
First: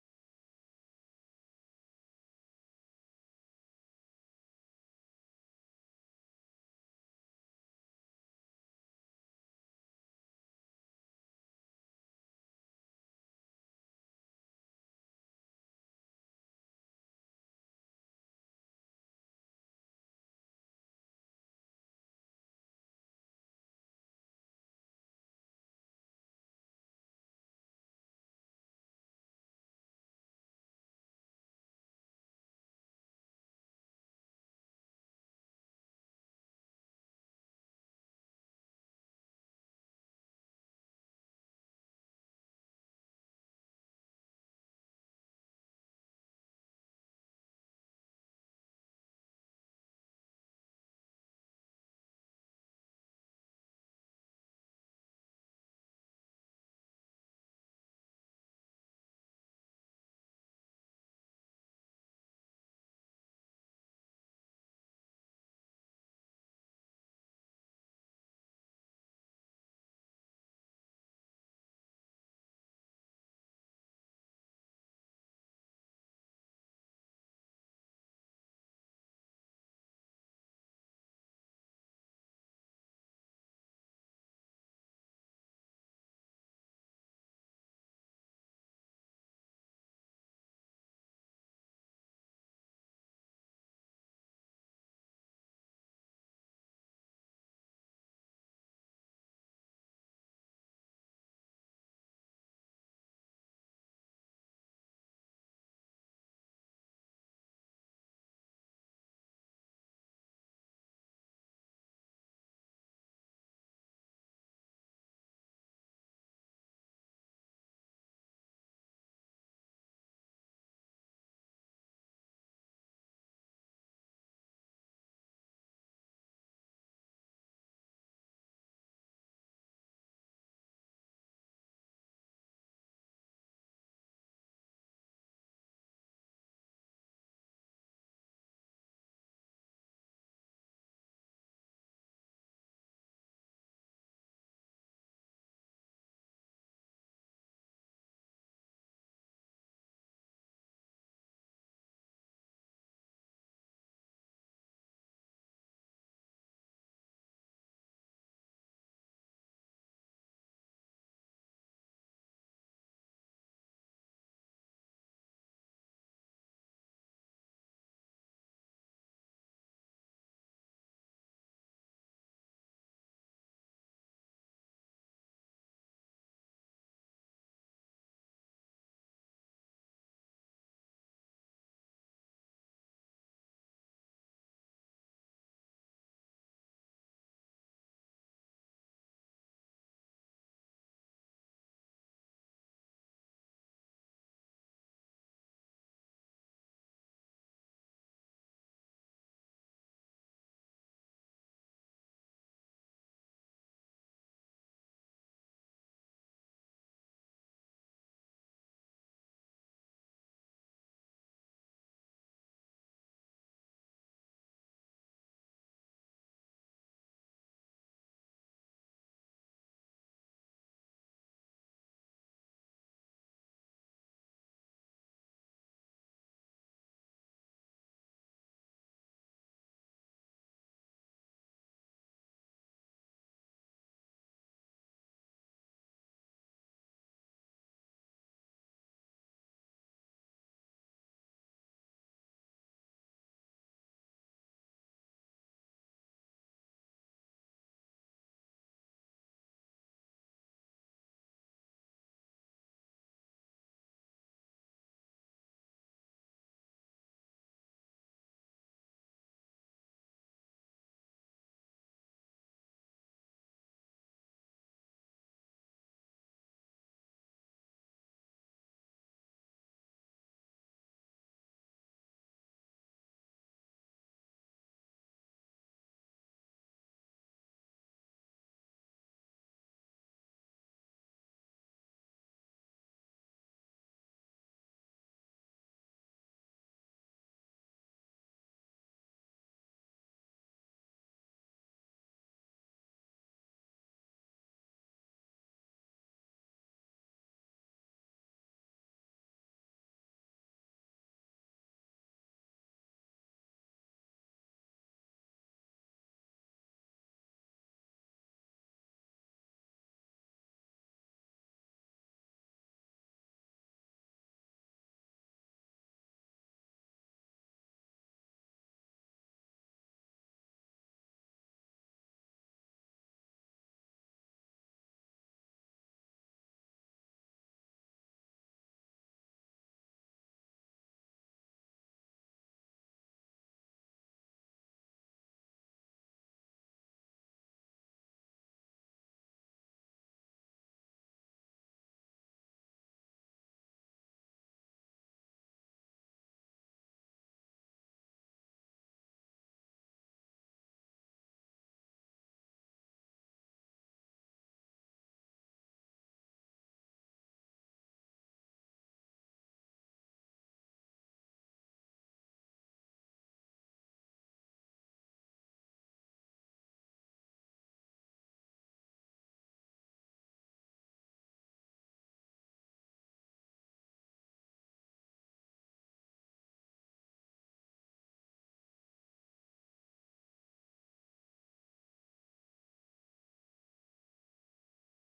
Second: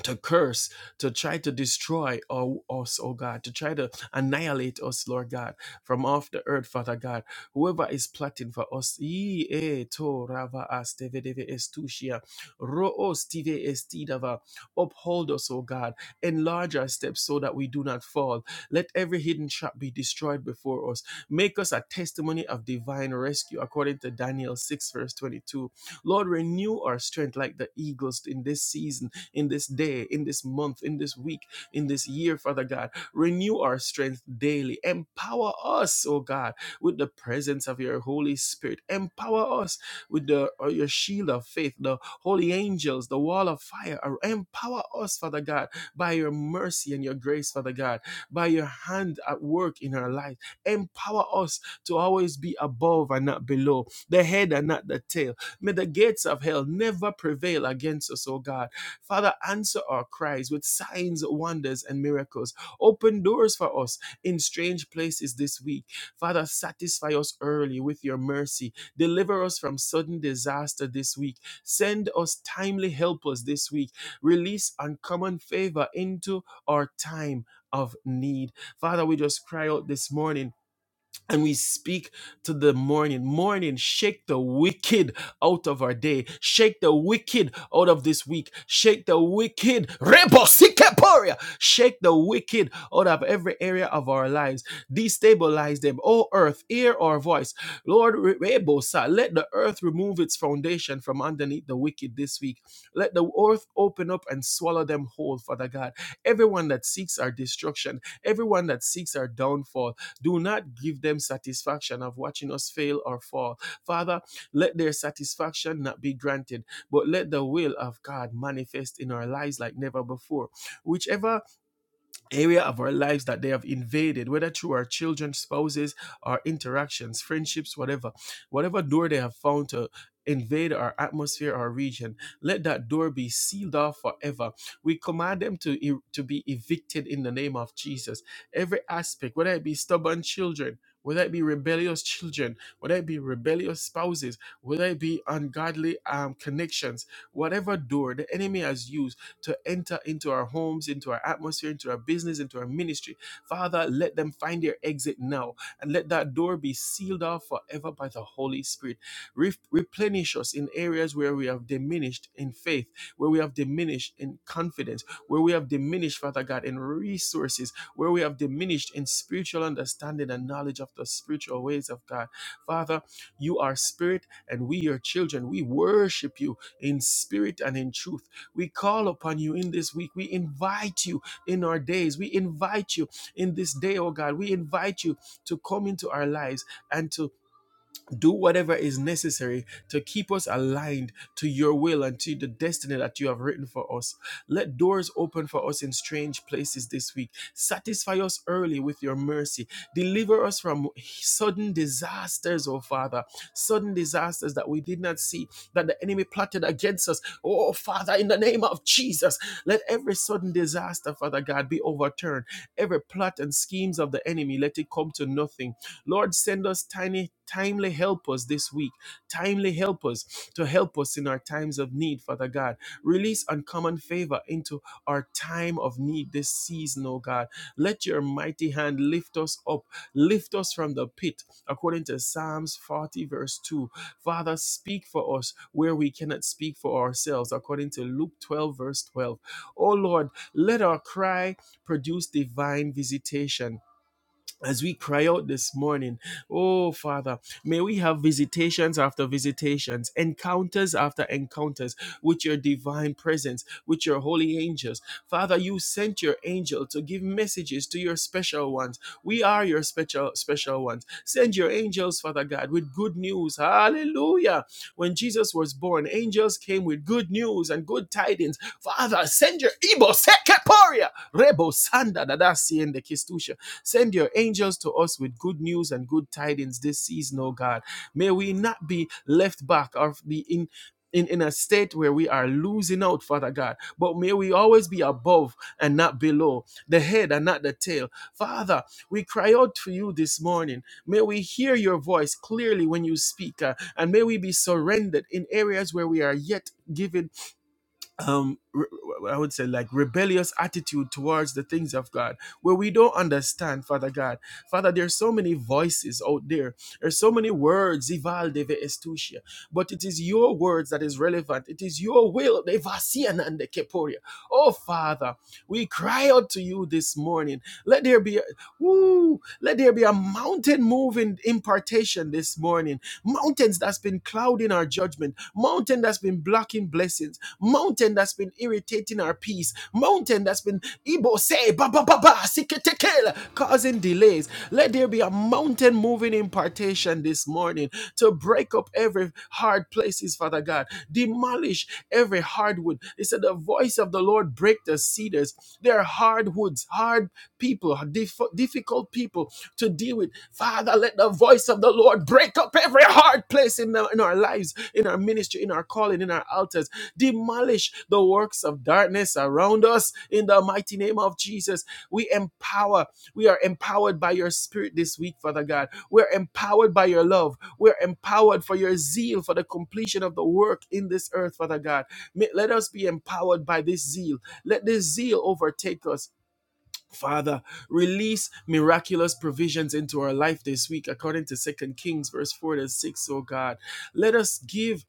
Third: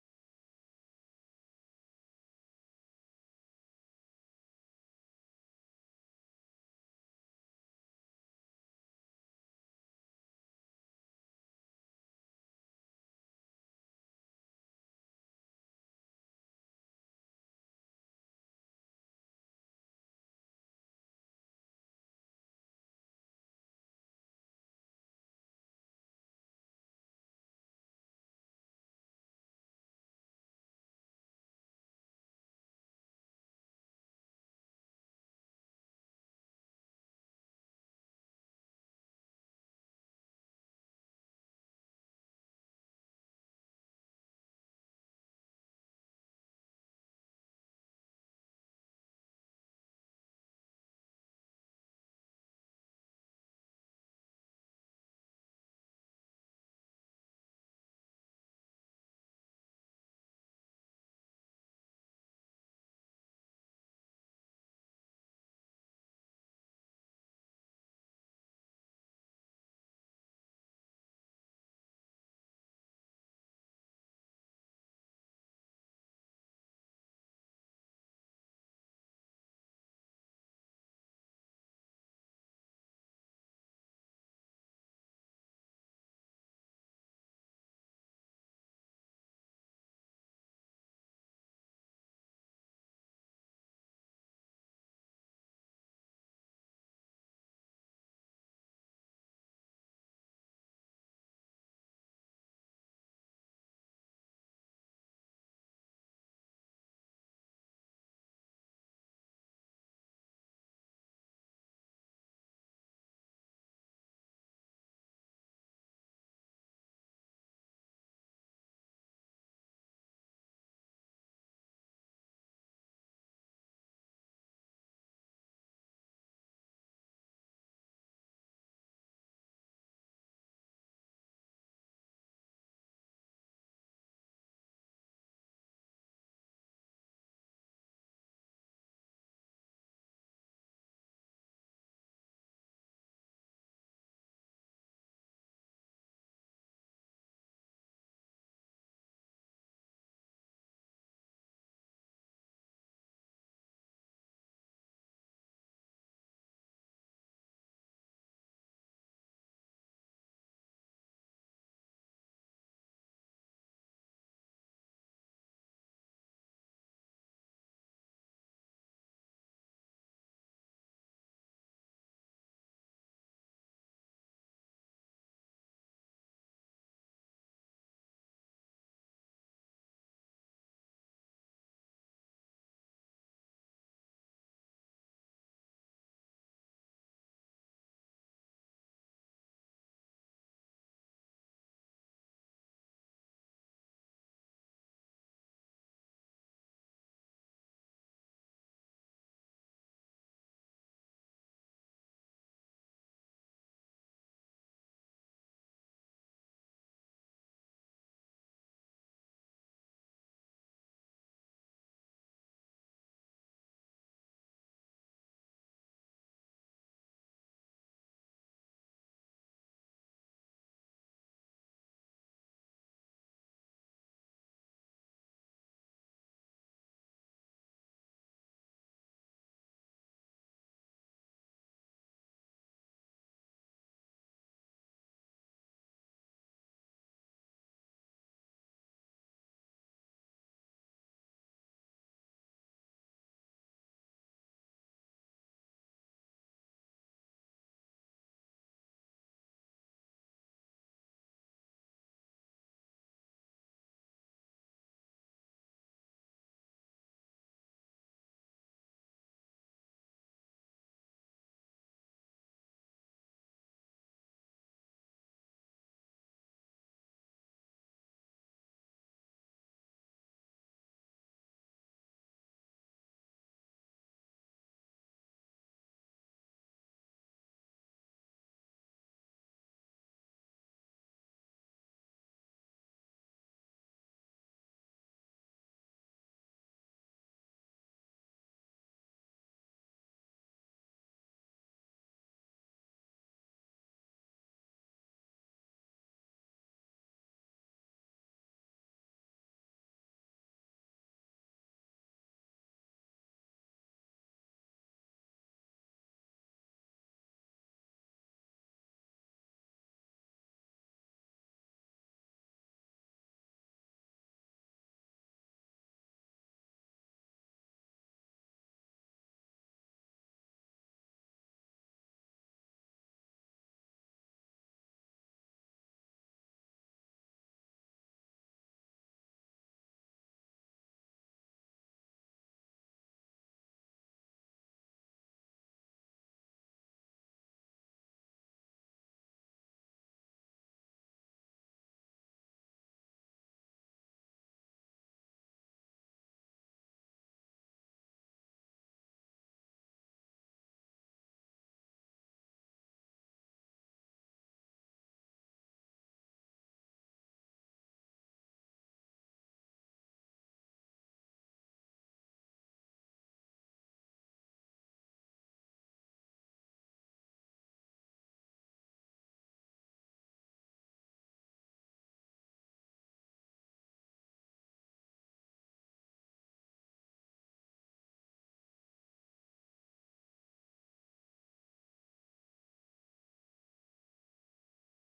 Speaker 1: to curse, to try to destroy oh, us, oh God, to try to annihilate us, Lord God, from off the earth, Father God. Whoever is plotting for us, yee, eh, to, rava, as, teve, deve, estusia, ro, os, tive, estidava. uphold us, O God, enlarge our steps so that we do not fall. Let every hidden trap be destroyed before us. Make us a testimony of divine rescue, according to Daniel 6, verse 22. Lord, renew our strength like the eagles in this season in this day, in this month, in this week, in this year, Father God. Renew our strength daily. Empower us, oh God, with the presence of your Holy Spirit. Empower us with the or your shield of faith, the holy angels, the wall of fire. Ar- Empower us, Father God, by your mercy and your grace, Father God, by your hand at work in our life. Empower us to always be above and not below, the head and not the tail. May the gates of hell never prevail against us, O God. Father, answer our cries with signs, wonders, and miracles. Open doors for us in strange places this week. Father, satisfy us early with your mercy. Deliver us from sudden disaster this week. Send us timely helpers this week. Release uncommon favor into our time of need. Father, we just cry out this morning and we speak to the morning. Morning, shake the wicked out of our day. Shake the wicked out of this week. Shake the wicked. Rebo Sikeporia. Shake the wicked out of every area of our lives. Destabilize them. O earth, hear our voice. Lord, re- rebosa, let the earth remove its foundation from underneath the wicked this week. Let the earth open up and swallow them whole, Father God. Everyone that seeks our destruction, everyone that seeks our downfall, do not give them satisfaction of watching us fail or fall. Father, let their satisfaction not be granted, but let the will of God manifest in our lives like never before. Whichever area of our lives that they have invaded, whether through our children, spouses, our interactions, friendships, whatever, whatever door they have found to invade our atmosphere, our region, let that door be sealed off forever. We command them to, e- to be evicted in the name of Jesus. Every aspect, whether it be stubborn children, whether it be rebellious children, whether it be rebellious spouses, whether it be ungodly um, connections, whatever door the enemy has used to enter into our homes, into our atmosphere, into our business, into our ministry. Father, let them find their exit now and let that door be sealed off forever by the Holy Spirit. Re- replenish us in areas where we have diminished in faith, where we have diminished in confidence, where we have diminished, Father God, in resources, where we have diminished in spiritual understanding and knowledge of the spiritual ways of God. Father, you are spirit and we, your children, we worship you in spirit and in truth. We call upon you in this week. We invite you in our days. We invite you in this day, oh God. We invite you to come into our lives and to do whatever is necessary to keep us aligned to your will and to the destiny that you have written for us. Let doors open for us in strange places this week. Satisfy us early with your mercy. Deliver us from sudden disasters, oh Father. Sudden disasters that we did not see, that the enemy plotted against us. Oh Father, in the name of Jesus, let every sudden disaster, Father God, be overturned. Every plot and schemes of the enemy, let it come to nothing Lord, send us tiny, timely helpers this week, timely helpers to help us in our times of need, Father God. Release uncommon favor into our time of need this season, oh God. Let your mighty hand lift us up, lift us from the pit, according to Psalms 40, verse 2. Father, speak for us where we cannot speak for ourselves, according to Luke 12, verse 12. Oh Lord, let our cry produce divine visitation as we cry out this morning, oh Father, may we have visitations after visitations, encounters after encounters with your divine presence, with your holy angels. Father, you sent your angel to give messages to your special ones. We are your special special ones. Send your angels, Father God, with good news. Hallelujah. When Jesus was born, angels came with good news and good tidings. Father, send your Ibo Sekeporia. Rebo Sanda Dadasi and the Kistushas. Send your angels to us with good news and good tidings this season, oh God. May we not be left back or be in. In, in a state where we are losing out, Father God. But may we always be above and not below, the head and not the tail. Father, we cry out to you this morning. May we hear your voice clearly when you speak, uh, and may we be surrendered in areas where we are yet given um re- i would say like rebellious attitude towards the things of god where we don't understand father god father there's so many voices out there there's so many words Ivalde ve estusia but it is your words that is relevant. It is your will. The Vasian and the Keporia. Oh, Father, we cry out to you this morning. Let there be a, woo, let there be a mountain moving impartation this morning. Mountains that's been clouding our judgment. Mountain that's been blocking blessings. Mountain that's been irritating our peace. Mountain that's been Ibo say causing delays. Let there be a mountain moving impartation this morning to break up every hard places, Father God. Demolish every hardwood. He said, The voice of the Lord break the cedars. their hardwoods, hard people, dif- difficult people to deal with. Father, let the voice of the Lord break up every hard place in, the, in our lives, in our ministry, in our calling, in our altars. Demolish the works of darkness around us in the mighty name of Jesus. We empower, we are empowered by your spirit this week, Father God. We're empowered by your love. We're empowered for your zeal for the completion of the work in this earth, Father God. May- let us be empowered by this zeal. Let this zeal overtake us Father, release miraculous provisions into our life this week, according to Second Kings, verse 4 to 6, oh God. Let us give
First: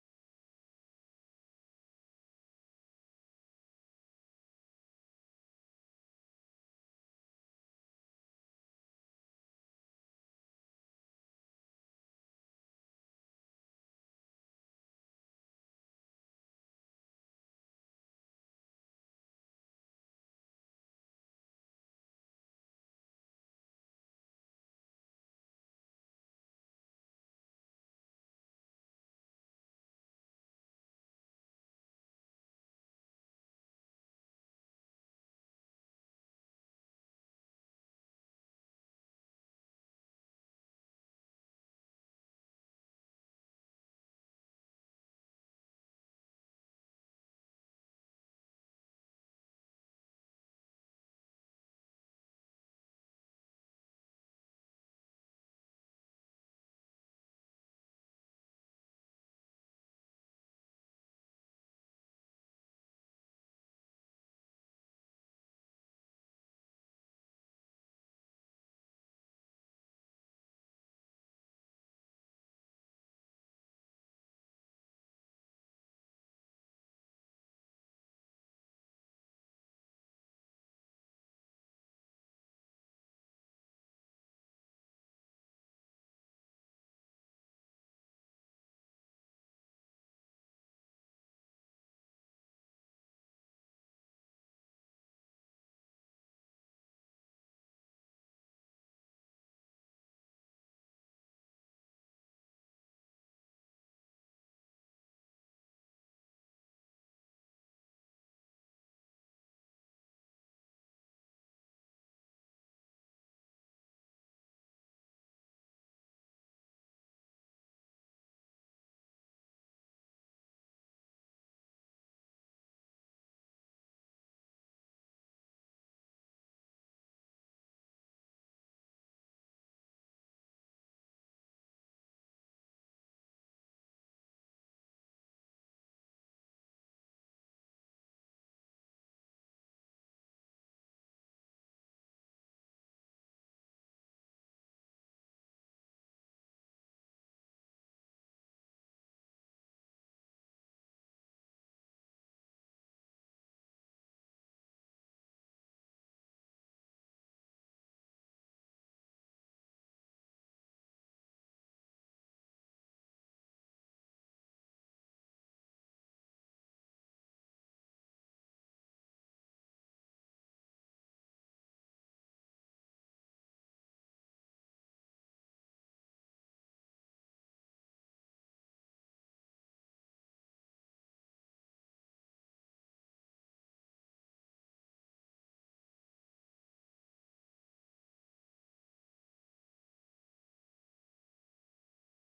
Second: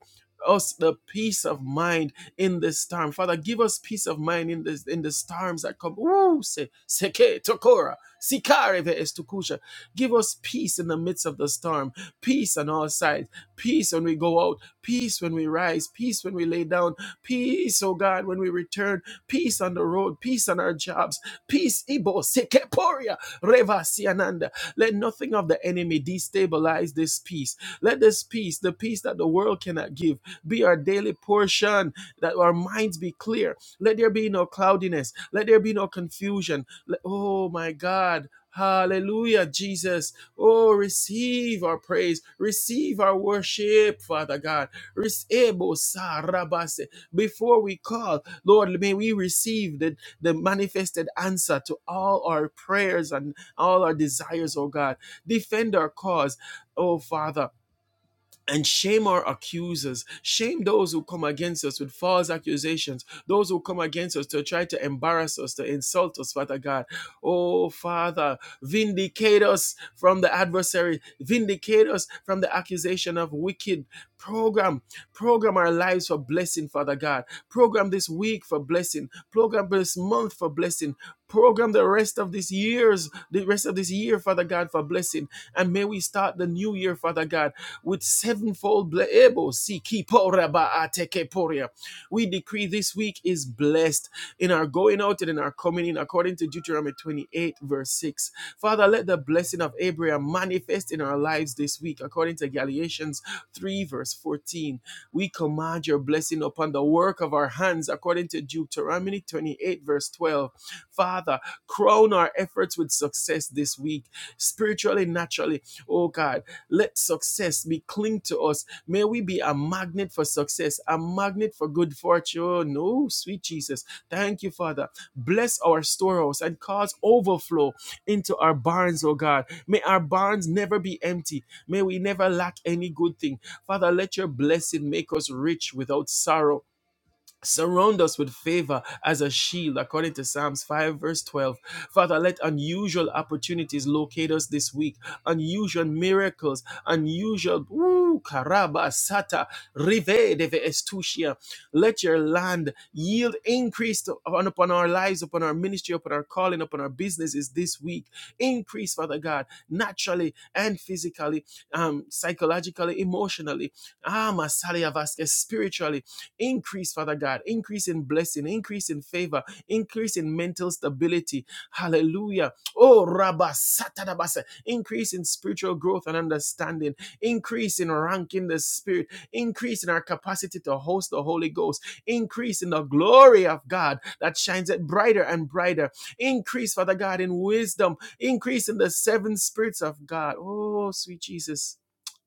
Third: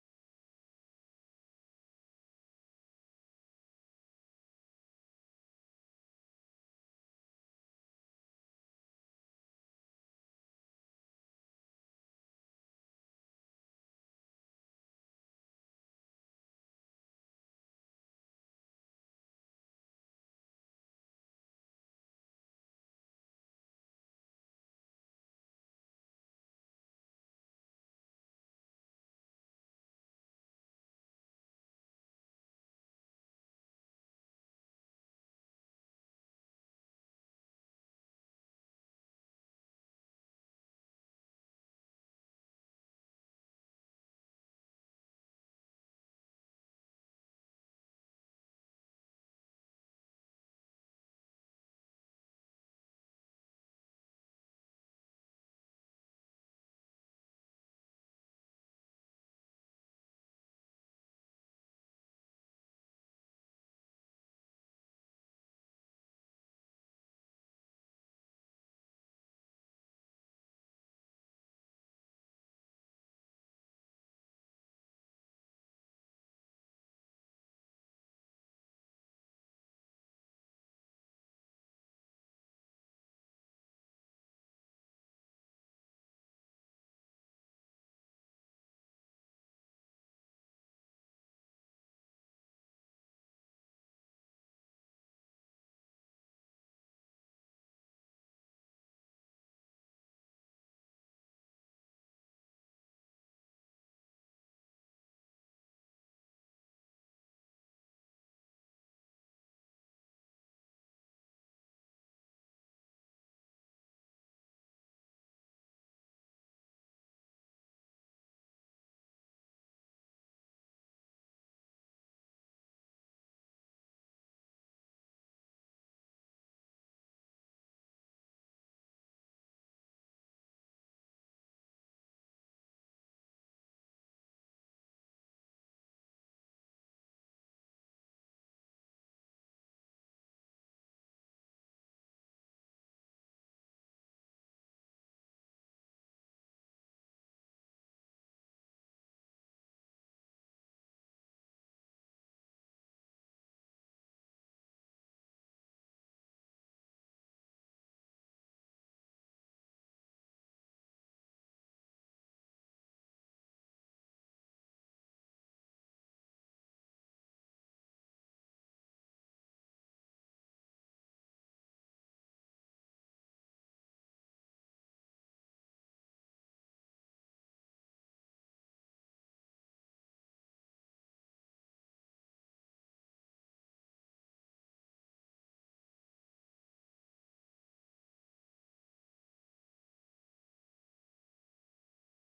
Speaker 1: us the peace of mind in this storm. Father, give us peace of mind in this in the storms that come. Ooh, se, seke tokora, sikareve estukusha. Give us peace in the midst of the storm. Peace on all sides. Peace when we go out. Peace when we rise. Peace when we lay down. Peace, oh God, when we return. Peace on the road. Peace on our jobs Peace, Ibo, Sekeporia, Reva, Siananda. Let nothing of the enemy destabilize this peace. Let this peace, the peace that the world cannot give, be our daily portion, that our minds be clear. Let there be no cloudiness. Let there be no confusion. Let- oh my God. Hallelujah, Jesus. Oh, receive our praise. Receive our worship, Father God. Rece- Ebo sa rabase. Before we call, Lord, may we receive the the manifested answer to all our prayers and all our desires, oh God. Defend our cause, oh Father and shame our accusers shame those who come against us with false accusations those who come against us to try to embarrass us to insult us father god oh father vindicate us from the adversary vindicate us from the accusation of wicked program program our lives for blessing father god program this week for blessing program this month for blessing program the rest of this years the rest of this year father god for blessing and may we start the new year, Father God, with sevenfold blessings. We decree this week is blessed in our going out and in our coming in, according to Deuteronomy 28, verse 6. Father, let the blessing of Abraham manifest in our lives this week, according to Galatians 3, verse 14. We command your blessing upon the work of our hands, according to Deuteronomy 28, verse 12 Father, crown our efforts with success this week, spiritually, naturally. Oh God, let success be cling to us. May we be a magnet for success, a magnet for good fortune. Oh, no, sweet Jesus. Thank you, Father. Bless our storehouse and cause overflow into our barns, oh God. May our barns never be empty. May we never lack any good thing. Father, let your blessing make us rich without sorrow Surround us with favor as a shield, according to Psalms 5, verse 12. Father, let unusual opportunities locate us this week, unusual miracles, unusual, ooh, karaba, sata, rive, deve estusia. Let your land yield increase upon, upon our lives, upon our ministry, upon our calling, upon our businesses this week. Increase, Father God, naturally and physically, um, psychologically, emotionally. Ah, Masalia Vasquez, spiritually Increase, Father God, increase in blessing, increase in favor, increase in mental stability. Hallelujah. Oh, Rabba Satanabasa, increase in spiritual growth and understanding, increase in rank in the spirit, increase in our capacity to host the Holy Ghost, increase in the glory of God that shines it brighter and brighter. Increase, Father God, in wisdom, increase in the seven spirits of God. Oh, sweet Jesus.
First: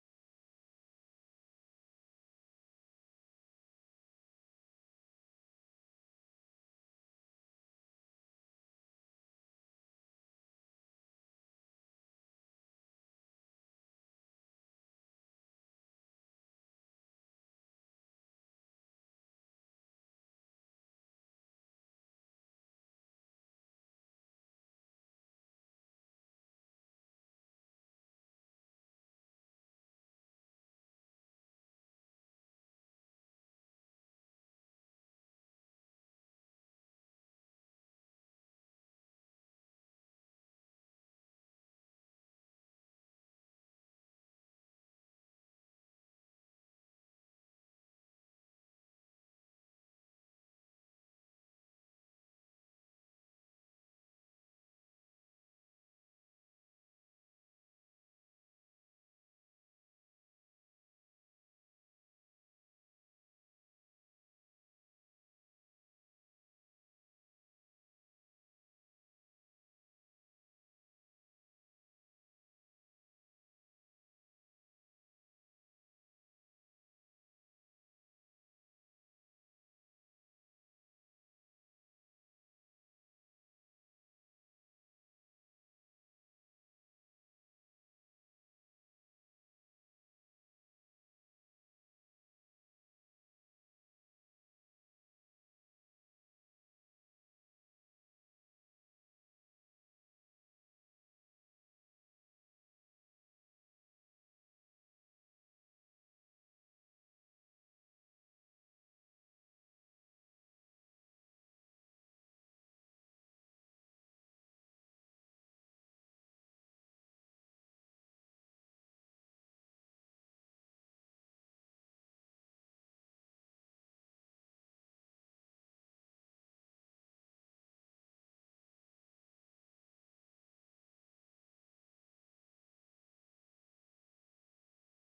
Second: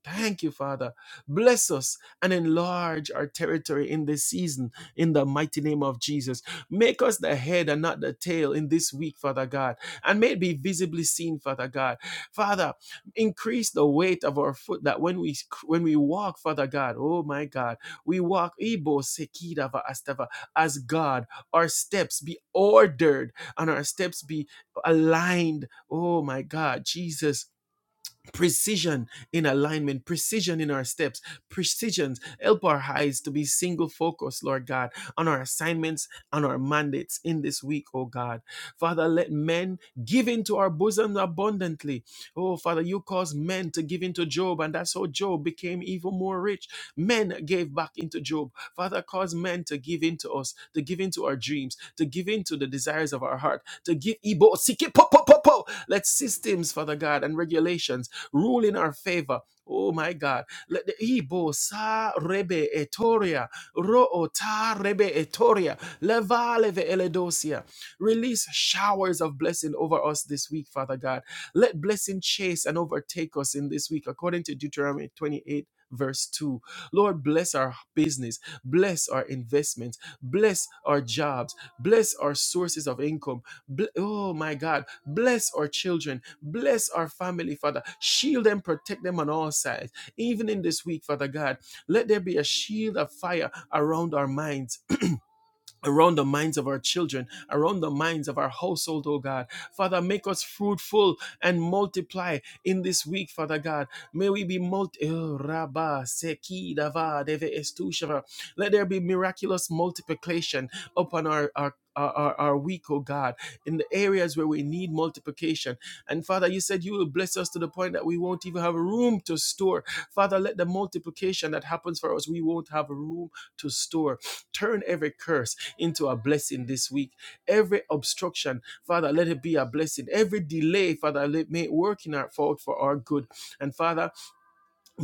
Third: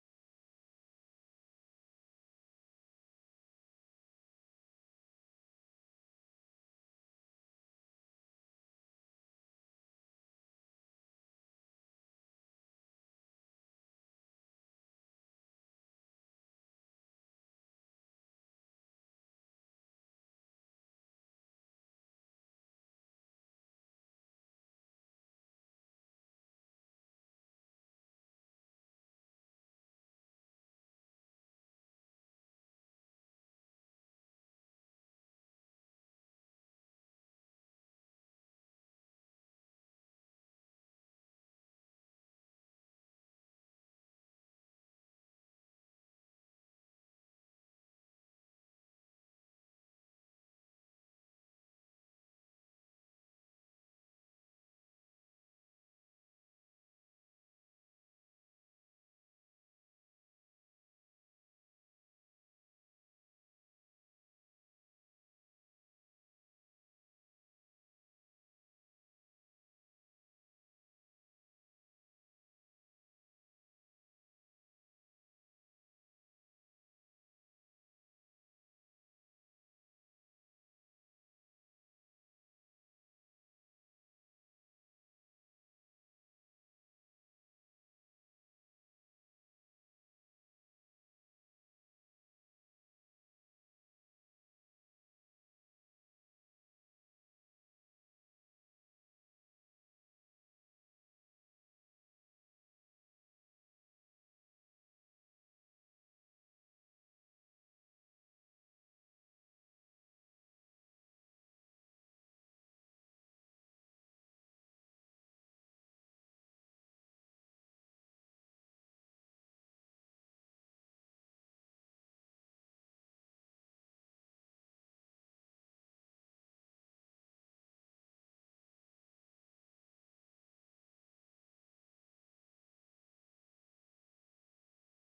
Speaker 1: Thank you, Father. Bless us and enlarge our territory in this season in the mighty name of Jesus. Make us the head and not the tail in this week, Father God, and may it be visibly seen, Father God. Father, increase the weight of our foot that when we when we walk, Father God, oh my God, we walk Ibo Sekidava Astava as God. Our steps be ordered and our steps be aligned. Oh my God, Jesus precision in alignment, precision in our steps, precisions. Help our eyes to be single focused, Lord God, on our assignments, on our mandates in this week, oh God. Father, let men give into our bosom abundantly. Oh, Father, you caused men to give into Job, and that's how Job became even more rich. Men gave back into Job. Father, cause men to give into us, to give into our dreams, to give into the desires of our heart, to give. Ibo, siki, Let systems, Father God, and regulations Rule in our favor. Oh my God. Let the Ibo sa rebe etoria. Ro ota rebe etoria. Leva leve eledosia. Release showers of blessing over us this week, Father God. Let blessing chase and overtake us in this week, according to Deuteronomy 28. Verse 2 Lord, bless our business, bless our investments, bless our jobs, bless our sources of income, Ble- oh my God, bless our children, bless our family, Father. Shield them, protect them on all sides. Even in this week, Father God, let there be a shield of fire around our minds around the minds of our children, around the minds of our household, oh God. Father, make us fruitful and multiply in this week, Father God. May we be multi Oh, Rabba, Seki, Dava, Deve, Estu, let there be miraculous multiplication upon our, our our, our our week, oh God, in the areas where we need multiplication. And Father, you said you will bless us to the point that we won't even have room to store. Father, let the multiplication that happens for us, we won't have room to store. Turn every curse into a blessing this week. Every obstruction, Father, let it be a blessing. Every delay, Father, let may it work in our fault for our good. And Father,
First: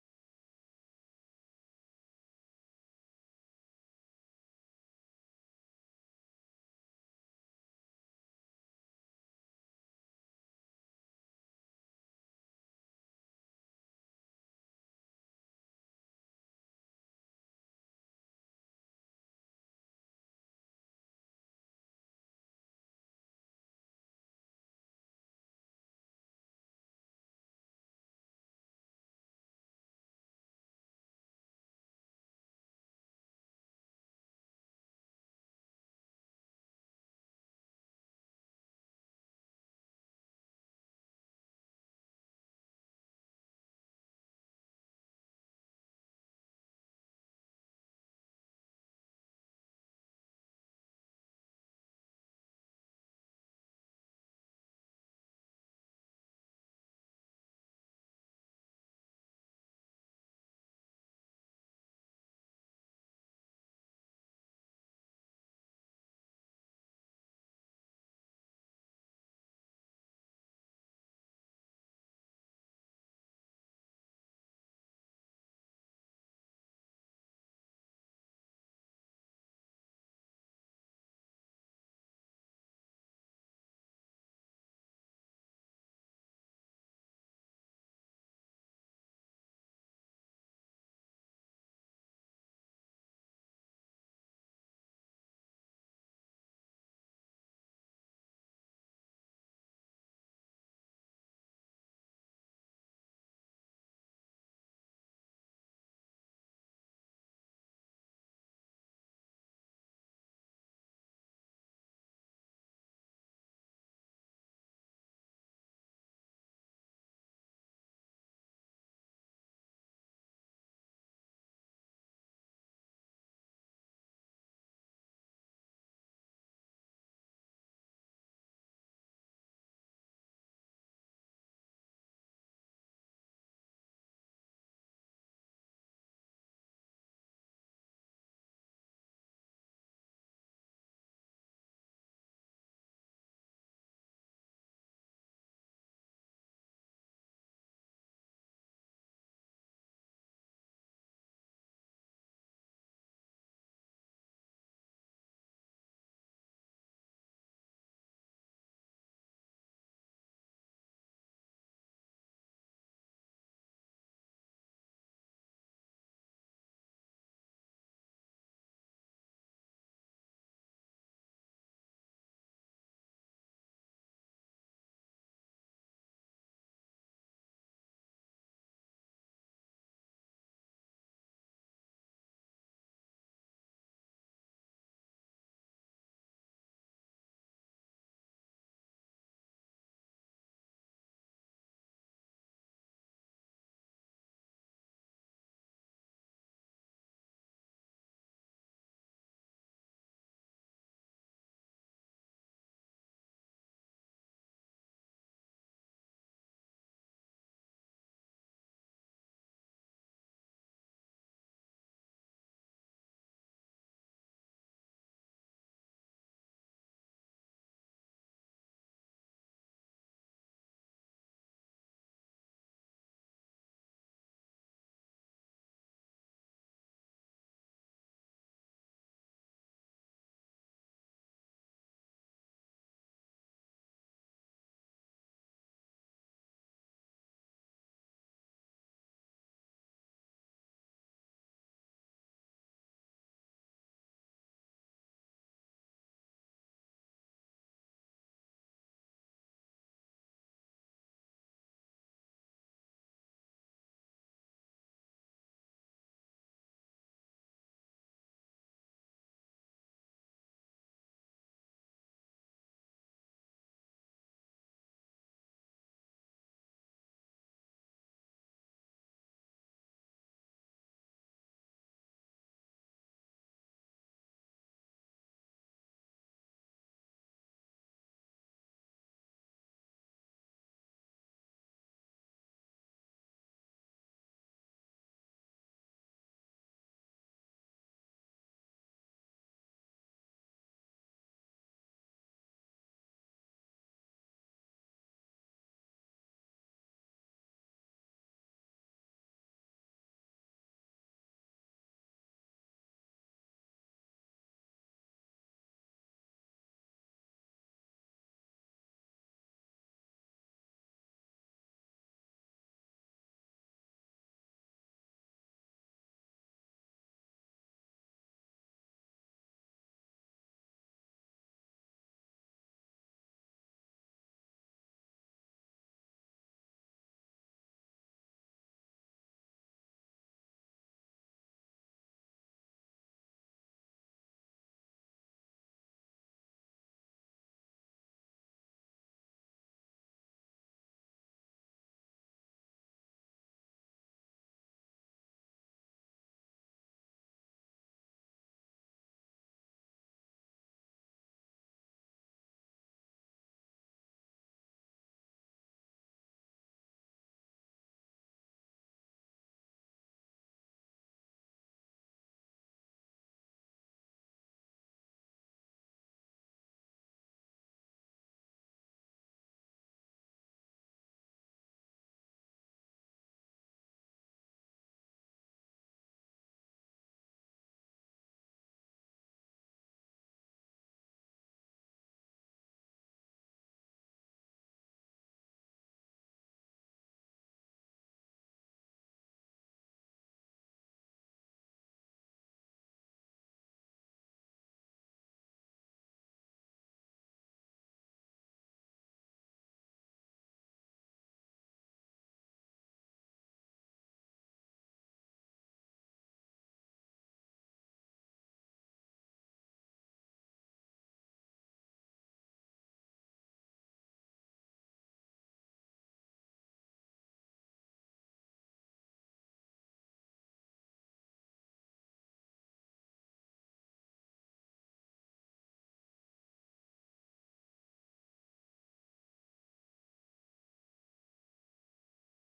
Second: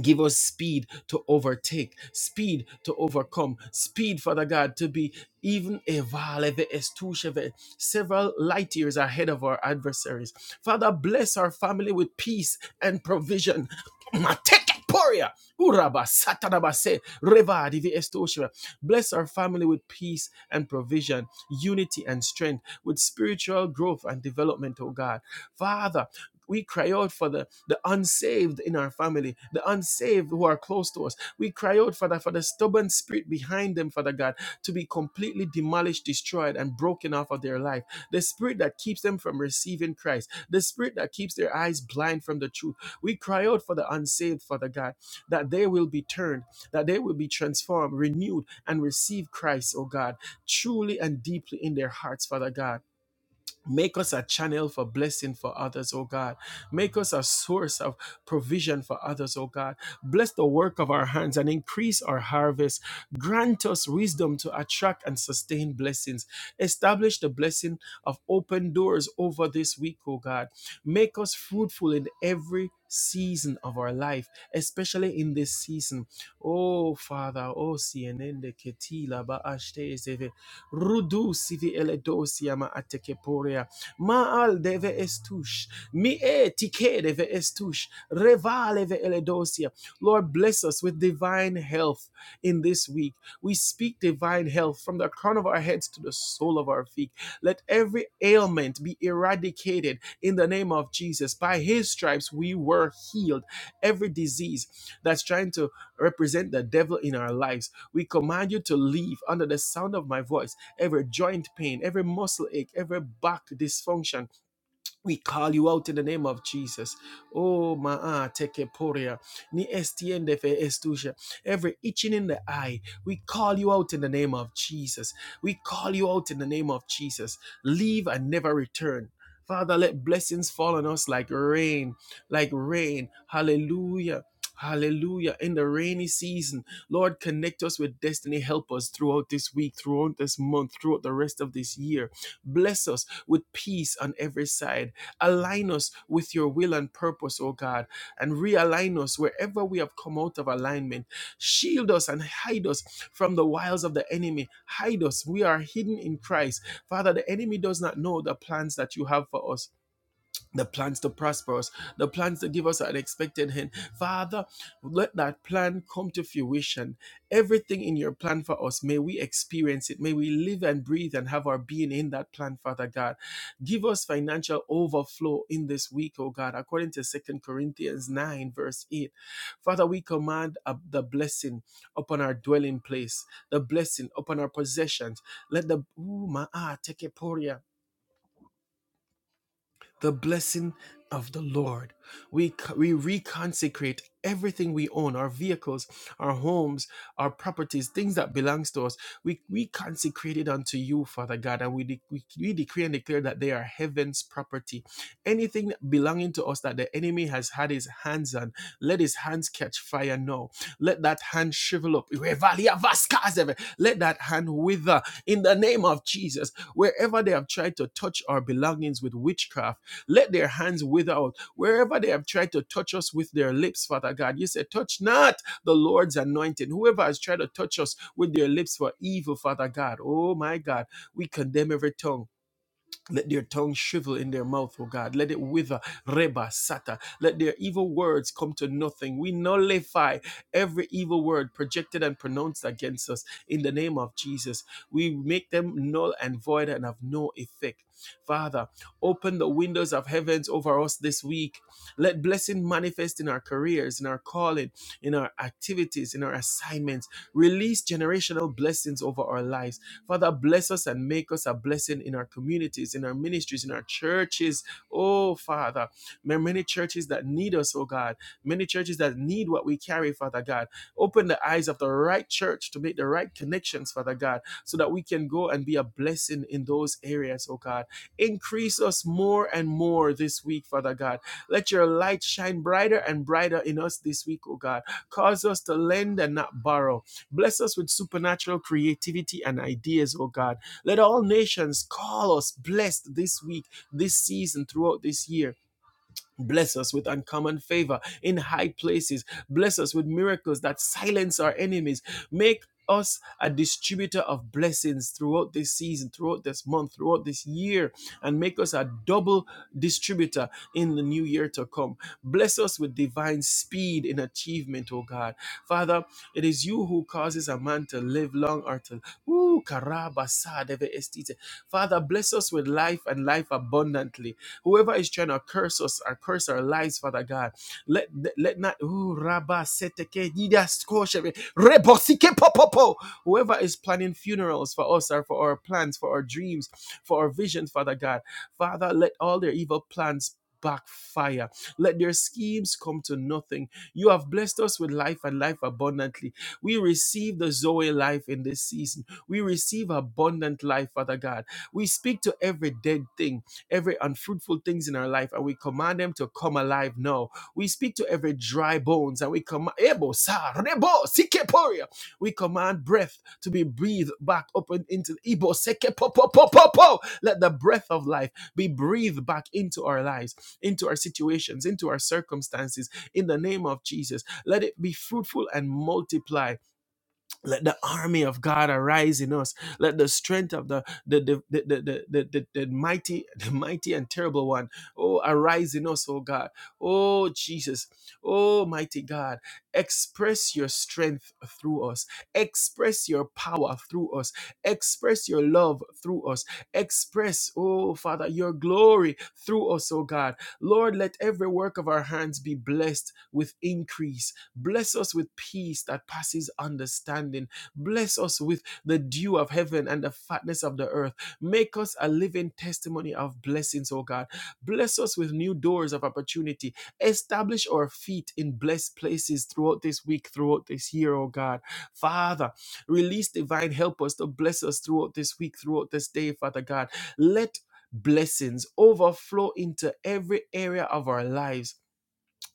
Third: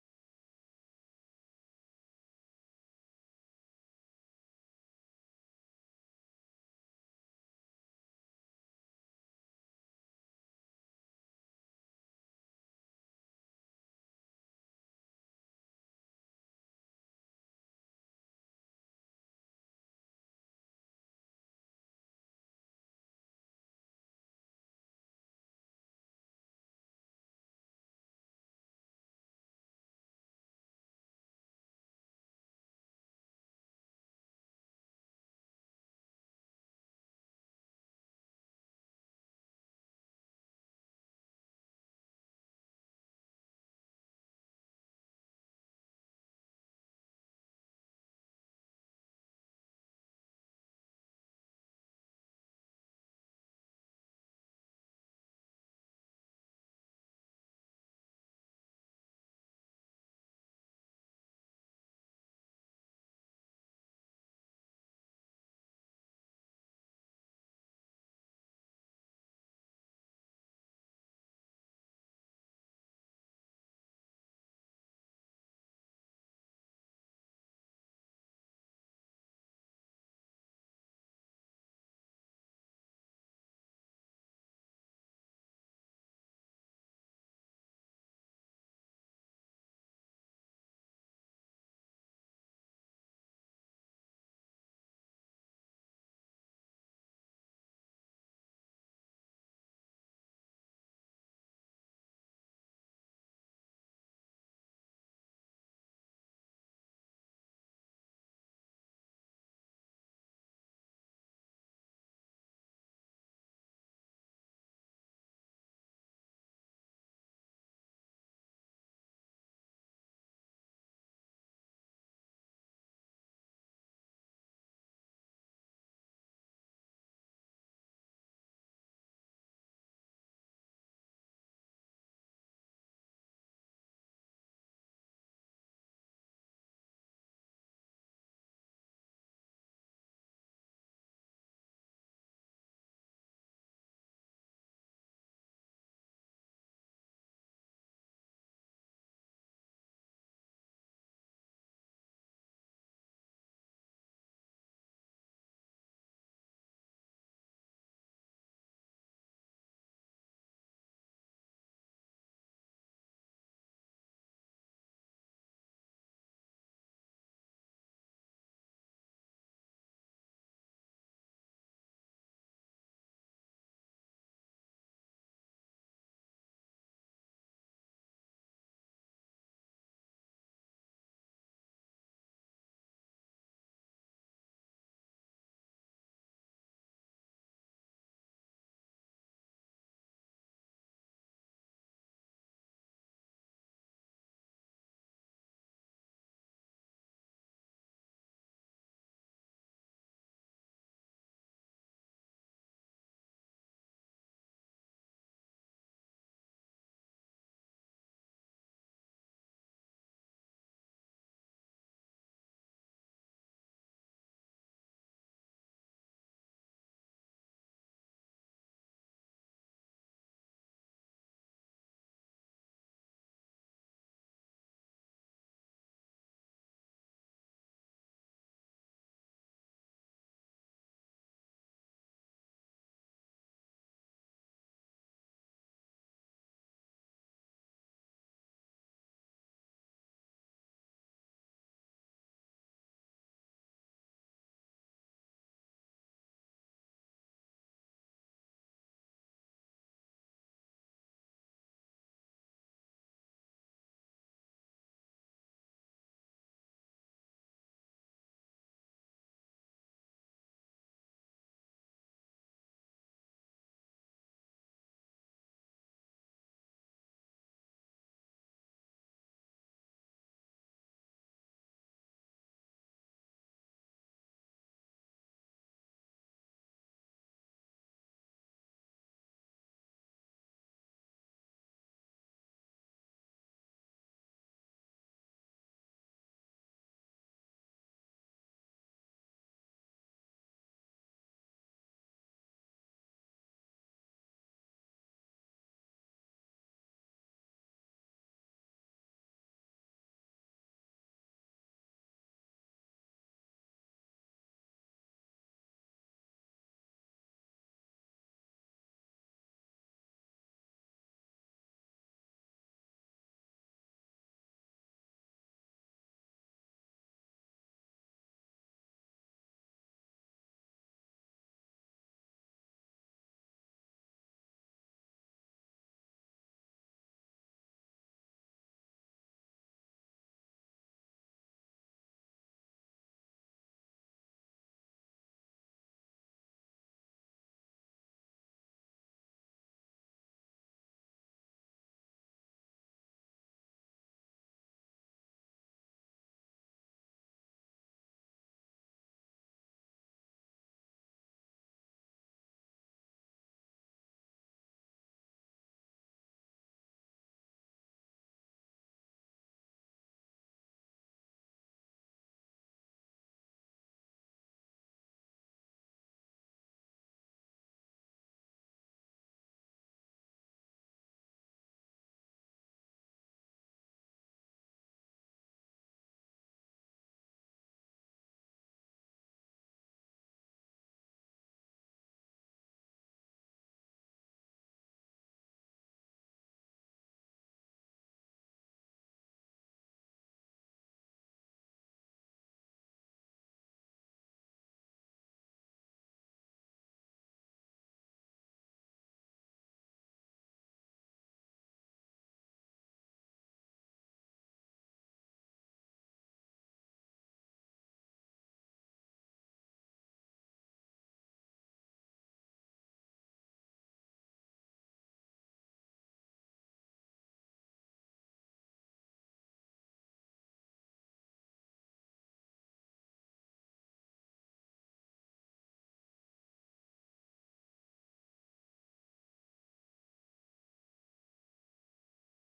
Speaker 1: Give us speed to overtake, speed to overcome, speed, Father God, to be even evaleve estusheve, several light years ahead of our adversaries. Father, bless our family with peace and provision. Mateke poria, uraba satanabase, reva divi estusheve. Bless our family with peace and provision, unity and strength, with spiritual growth and development, O God. Father, we cry out for the, the unsaved in our family, the unsaved who are close to us. We cry out, Father, for the stubborn spirit behind them, Father God, to be completely demolished, destroyed, and broken off of their life. The spirit that keeps them from receiving Christ, the spirit that keeps their eyes blind from the truth. We cry out for the unsaved, Father God, that they will be turned, that they will be transformed, renewed, and receive Christ, oh God, truly and deeply in their hearts, Father God. Make us a channel for blessing for others, oh God. Make us a source of provision for others, oh God. Bless the work of our hands and increase our harvest. Grant us wisdom to attract and sustain blessings. Establish the blessing of open doors over this week, oh God. Make us fruitful in every season of our life, especially in this season. Oh Father, oh CNN, Rudu sivi eledosia ma atekeporia. Maal deve estush. Mi etike deve estush. Revale ve eledosia. Lord, bless us with divine health in this week. We speak divine health from the crown of our heads to the sole of our feet. Let every ailment be eradicated in the name of Jesus. By his stripes, we were healed. Every disease that's trying to represent the devil in our lives, we command you to leave under the sound of my voice every joint pain, every muscle ache, every back dysfunction, we call you out in the name of Jesus. Oh, maa teke poria. Ni estiende fe estusha. Every itching in the eye, we call you out in the name of Jesus. We call you out in the name of Jesus. Leave and never return. Father, let blessings fall on us like rain, like rain. Hallelujah. Hallelujah. In the rainy season, Lord, connect us with destiny. Help us throughout this week, throughout this month, throughout the rest of this year. Bless us with peace on every side Align us with your will and purpose, oh God, and realign us wherever we have come out of alignment. Shield us and hide us from the wiles of the enemy. Hide us. We are hidden in Christ. Father, the enemy does not know the plans that you have for us the plans to prosper us, the plans to give us an expected end. Father, let that plan come to fruition. Everything in your plan for us, may we experience it. May we live and breathe and have our being in that plan, Father God. Give us financial overflow in this week, oh God, according to Second Corinthians 9, verse 8. Father, we command uh, the blessing upon our dwelling place, the blessing upon our possessions. Let the, ooh, my ah, take the blessing of the Lord. We, co- we reconsecrate everything we own, our vehicles, our homes, our properties, things that belongs to us. We, we consecrate it unto you, Father God, and we, de- we, we decree and declare that they are heaven's property. Anything belonging to us that the enemy has had his hands on, let his hands catch fire now. Let that hand shrivel up. Let that hand wither in the name of Jesus. Wherever they have tried to touch our belongings with witchcraft, let their hands wither out. Wherever they have tried to touch us with their lips, Father God, you said, touch not the Lord's anointed. Whoever has tried to touch us with their lips for evil, Father God, oh my God, we condemn every tongue. Let their tongue shrivel in their mouth, O God. Let it wither. Reba, Sata. Let their evil words come to nothing. We nullify every evil word projected and pronounced against us in the name of Jesus. We make them null and void and of no effect. Father, open the windows of heavens over us this week. Let blessing manifest in our careers, in our calling, in our activities, in our assignments. Release generational blessings over our lives Father, bless us and make us a blessing in our communities, in our ministries, in our churches. Oh, Father, there are many churches that need us, oh God. Many churches that need what we carry, Father God. Open the eyes of the right church to make the right connections, Father God, so that we can go and be a blessing in those areas, oh God. Increase us more and more this week, Father God. Let your light shine brighter and brighter in us this week, oh God. Cause us to lend and not borrow Bless us with supernatural creativity and ideas, oh God. Let all nations call us blessed this week, this season, throughout this year Bless us with uncommon favor in high places. Bless us with miracles that silence our enemies. Make us a distributor of blessings throughout this season, throughout this month, throughout this year, and make us a double distributor in the new year to come. Bless us with divine speed in achievement, O God. Father, it is you who causes a man to live long or to. Ooh, karaba sa deve estite. Father, bless us with life and life abundantly. Whoever is trying to curse us or curse our lives, Father God, let let not ooh, Rabba seteke didas koshe, rebo popopo. whoever is planning funerals for us or for our plans, for our dreams, for our visions, Father God, Father, let all their evil plans backfire. Let their schemes come to nothing. You have blessed us with life and life abundantly. We receive the Zoe life in this season. We receive abundant life, Father God. We speak to every dead thing every unfruitful things in our life, and we command them to come alive now. We speak to every dry bones, and we command Ebo sa rebo sikeporia. We command breath to be breathed back up and into Ebo seke po po po po po. Let the breath of life be breathed back into our lives, into our situations, into our circumstances. In the name of Jesus, let it be fruitful and multiply let the army of God arise in us. Let the strength of the the the the, the, the, the, the- mighty, the mighty and terrible one, oh, arise in us, oh God. Oh Jesus, oh mighty God, express your strength through us, express your power through us, express your love through us, express, oh Father, your glory through us, oh God. Lord, let every work of our hands be blessed with increase Bless us with peace that passes understanding. Bless us with the dew of heaven and the fatness of the earth. Make us a living testimony of blessings, O God. Bless us with new doors of opportunity. Establish our feet in blessed places throughout this week, throughout this year, O God. Father, release divine help us to bless us throughout this week, throughout this day, Father God. Let blessings overflow into every area of our lives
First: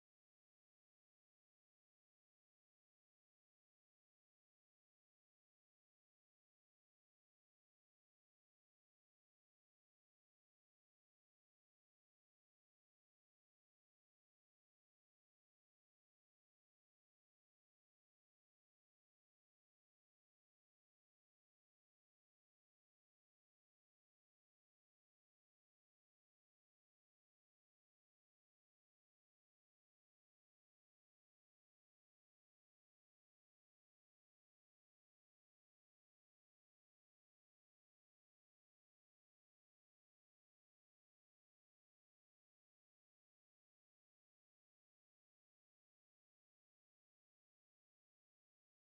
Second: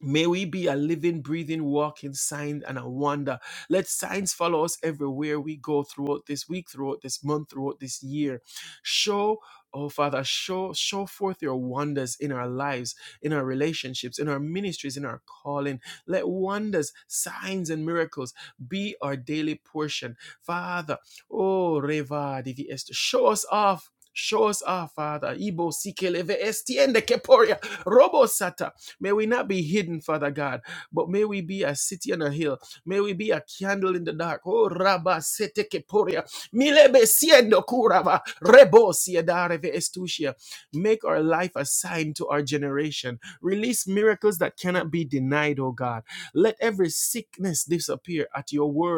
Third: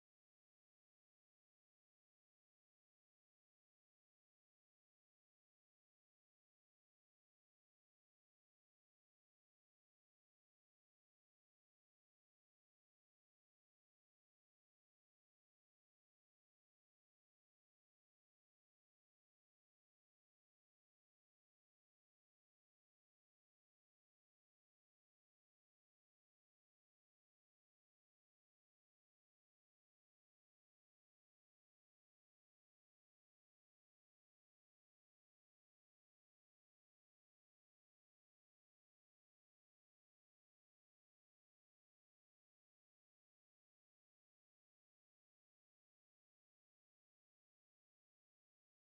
Speaker 1: May we be a living, breathing, walking sign and a wonder. Let signs follow us everywhere we go throughout this week, throughout this month, throughout this year. Show, oh Father, show, show forth your wonders in our lives, in our relationships, in our ministries, in our calling. Let wonders, signs, and miracles be our daily portion. Father, oh Reva Divi Esther, show us off. Show us off, Father. Ibo Sikeleve Estiende Keporia Robo Sata. May we not be hidden, Father God, but may we be a city on a hill. May we be a candle in the dark. Oh, Rabba sete keporia. Milebe siendo kurava. Rebo siedareve estusia. Make our life a sign to our generation. Release miracles that cannot be denied, oh God. Let every sickness disappear at your word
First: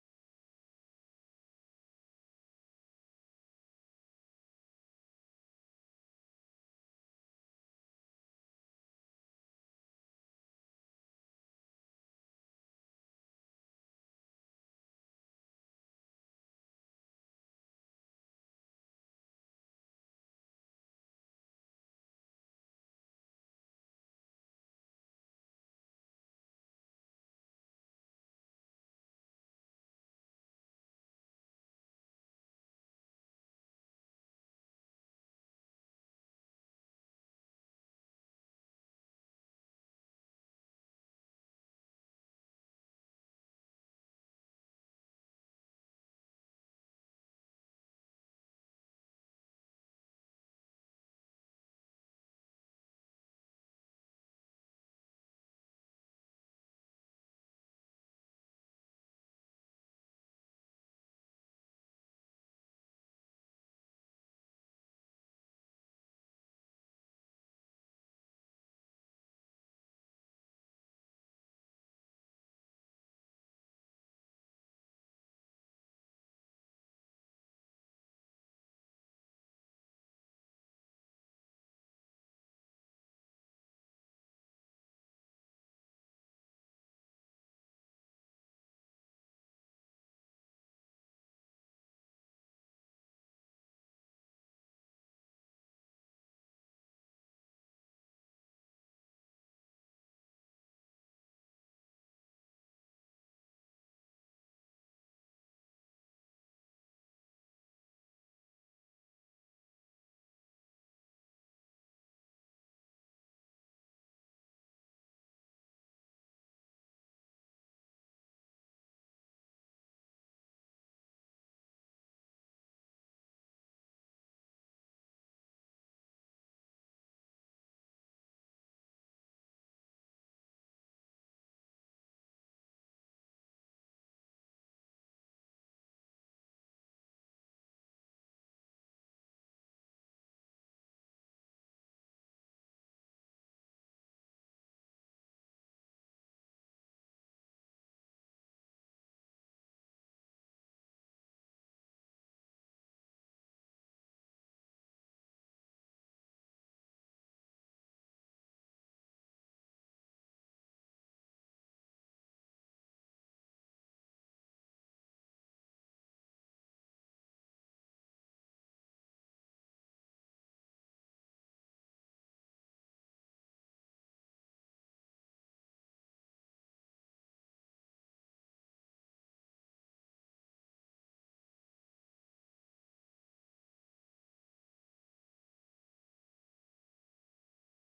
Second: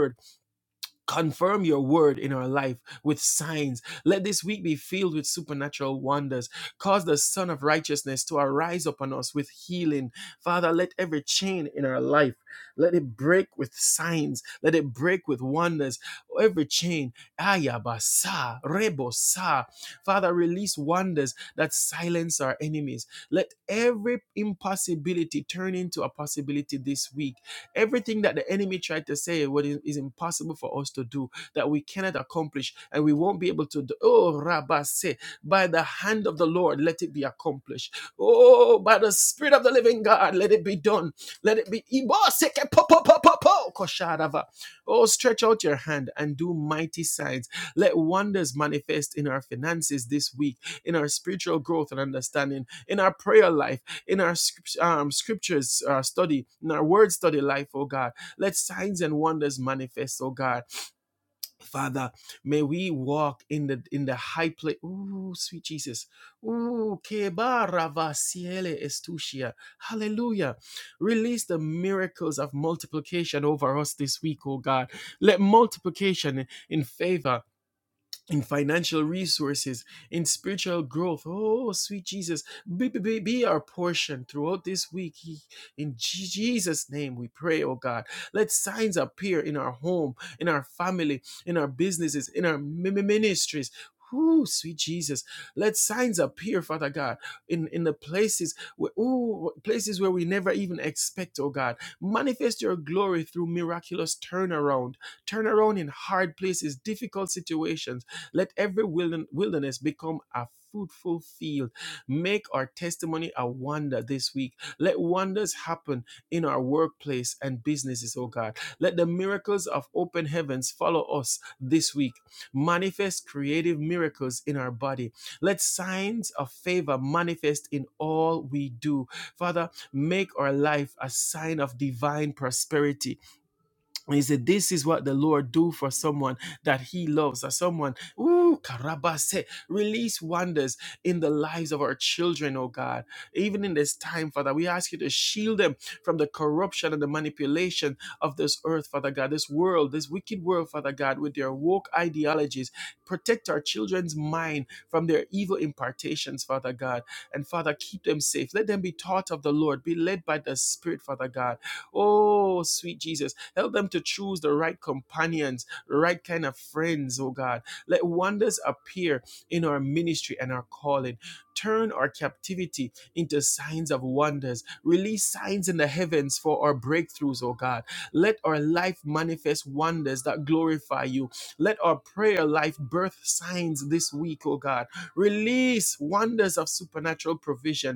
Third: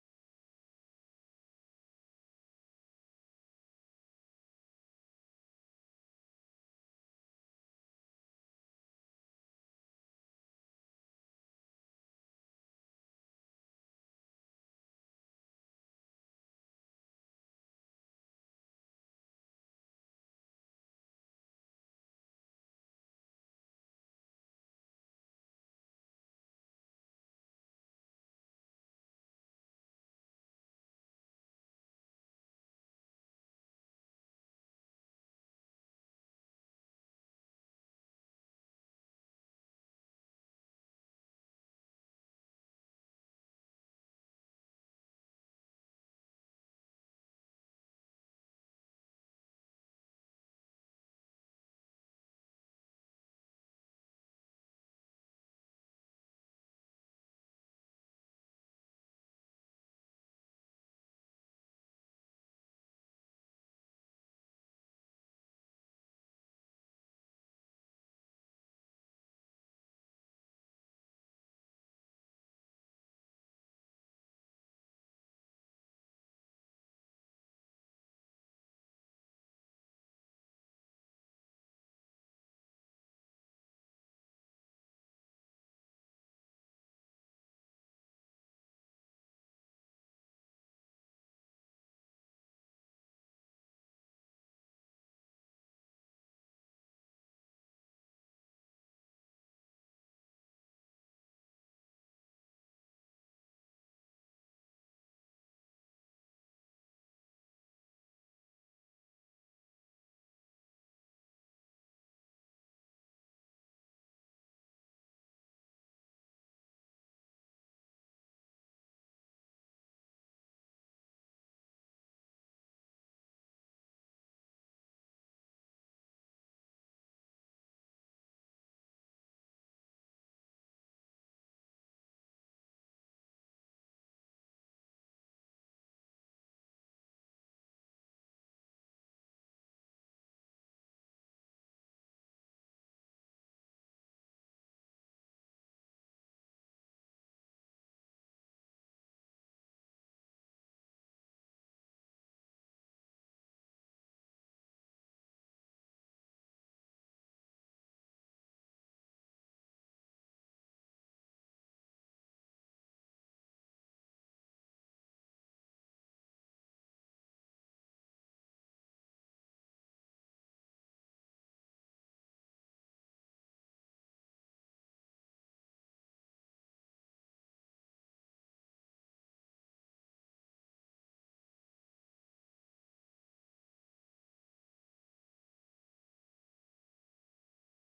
Speaker 1: confirm your word in our life with signs. Let this week be filled with supernatural wonders. Cause the Son of Righteousness to arise upon us with healing. Father, let every chain in our life, let it break with signs. Let it break with wonders. Every chain, ayabasa, rebosa. Father, release wonders that silence our enemies. Let every impossibility turn into a possibility this week Everything that the enemy tried to say what is, is impossible for us to do, that we cannot accomplish, and we won't be able to do. Oh, Rabba say, by the hand of the Lord, let it be accomplished. Oh, by the Spirit of the living God, let it be done. Let it be. Oh, stretch out your hand and do mighty signs. Let wonders manifest in our finances this week, in our spiritual growth and understanding, in our prayer life in our um, scriptures uh, study, in our word study life, oh God. Let signs and wonders manifest, oh God. Father, may we walk in the in the high place. Ooh, sweet Jesus. Ooh, kebaravasiele estusia. Hallelujah. Release the miracles of multiplication over us this week, oh God. Let multiplication in favor in financial resources, in spiritual growth. Oh, sweet Jesus, be, be, be, our portion throughout this week. He- In Je- Jesus' name we pray, oh God. Let signs appear in our home, in our family, in our businesses, in our mi- mi- ministries. Ooh, sweet Jesus. Let signs appear, Father God, in, in the places where ooh, places where we never even expect, oh God. Manifest your glory through miraculous turnaround. Turnaround in hard places, difficult situations let every wilderness become a fruitful field. Make our testimony a wonder this week. Let wonders happen in our workplace and businesses, oh God. Let the miracles of open heavens follow us this week. Manifest creative miracles in our body. Let signs of favor manifest in all we do. Father, make our life a sign of divine prosperity and he said, This is what the Lord do for someone that he loves, or someone, ooh, karabase, release wonders in the lives of our children, oh God. Even in this time, Father, we ask you to shield them from the corruption and the manipulation of this earth, Father God, this world, this wicked world, Father God, with their woke ideologies. Protect our children's mind from their evil impartations, Father God. And Father, keep them safe. Let them be taught of the Lord, be led by the Spirit, Father God Oh, sweet Jesus, help them to choose the right companions, the right kind of friends, oh God. Let wonders appear in our ministry and our calling. Turn our captivity into signs of wonders. Release signs in the heavens for our breakthroughs, oh God. Let our life manifest wonders that glorify you. Let our prayer life birth signs this week, oh God. Release wonders of supernatural provision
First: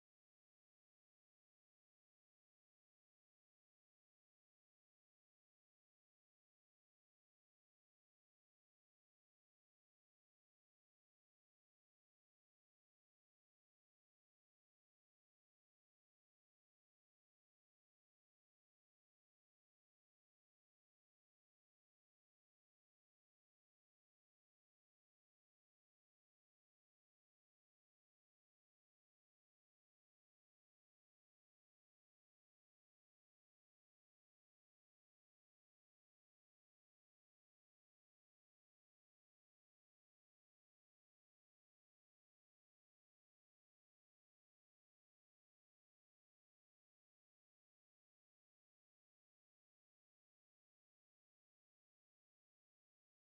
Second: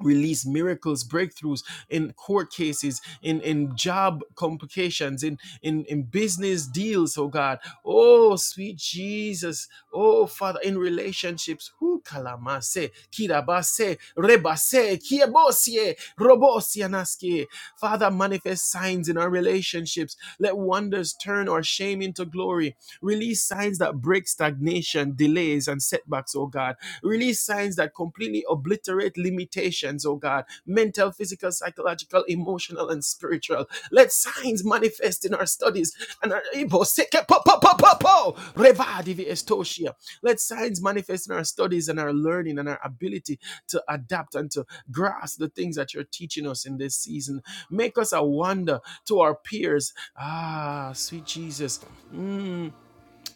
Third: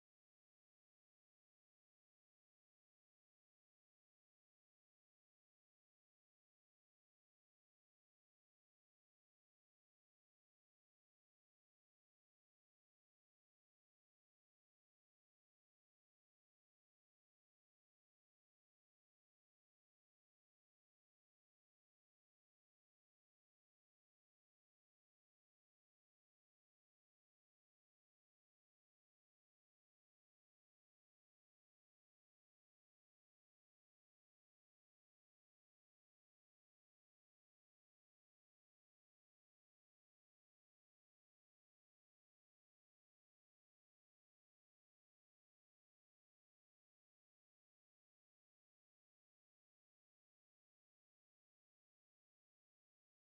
Speaker 1: release miracles breakthroughs in court cases in in job complications in in in business deals oh god oh sweet jesus Oh, Father, in relationships, who kalamase, kirabase, rebase, kiebosie, robosianaski. Father, manifest signs in our relationships. Let wonders turn our shame into glory. Release signs that break stagnation, delays, and setbacks, oh God. Release signs that completely obliterate limitations, oh God. Mental, physical, physical, psychological, emotional, and spiritual. Let signs manifest in our studies and our Ibo seke po po po po po Reva divi estoshia. Let signs manifest in our studies and our learning and our ability to adapt and to grasp the things that you're teaching us in this season. Make us a wonder to our peers. Ah, sweet Jesus. Mm,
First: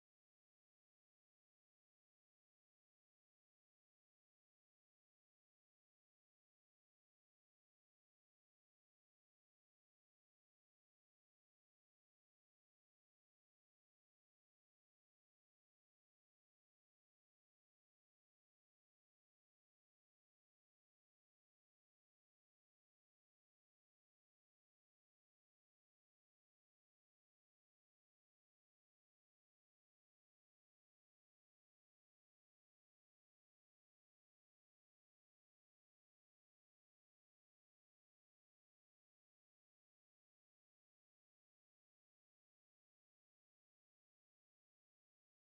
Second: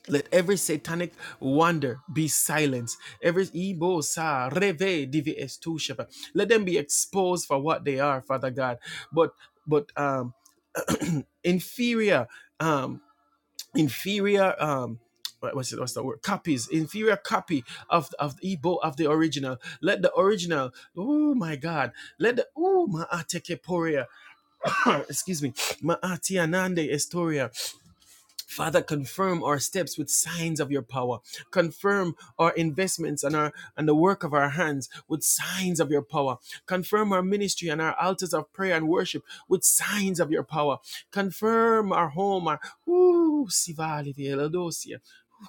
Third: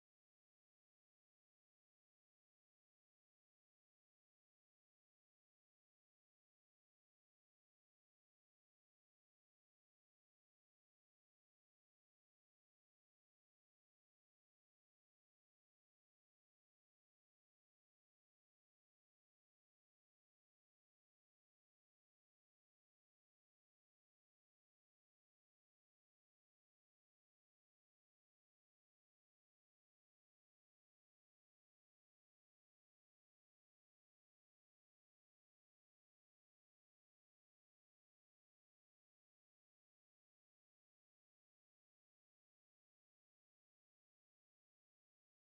Speaker 1: let every satanic wonder be silenced. Every Ibo sa reve divi estu shepa. Let them be exposed for what they are, Father God. But but um inferior um inferior um what- what's it what's the word copies inferior copy of of the Igbo of the original let the original oh my god let the oh ma ateke poria excuse me ma ati anande estoria Father, confirm our steps with signs of your power. Confirm our investments and our and the work of our hands with signs of your power. Confirm our ministry and our altars of prayer and worship with signs of your power. Confirm our home, our ooh, Sivali Velodosia. ooh,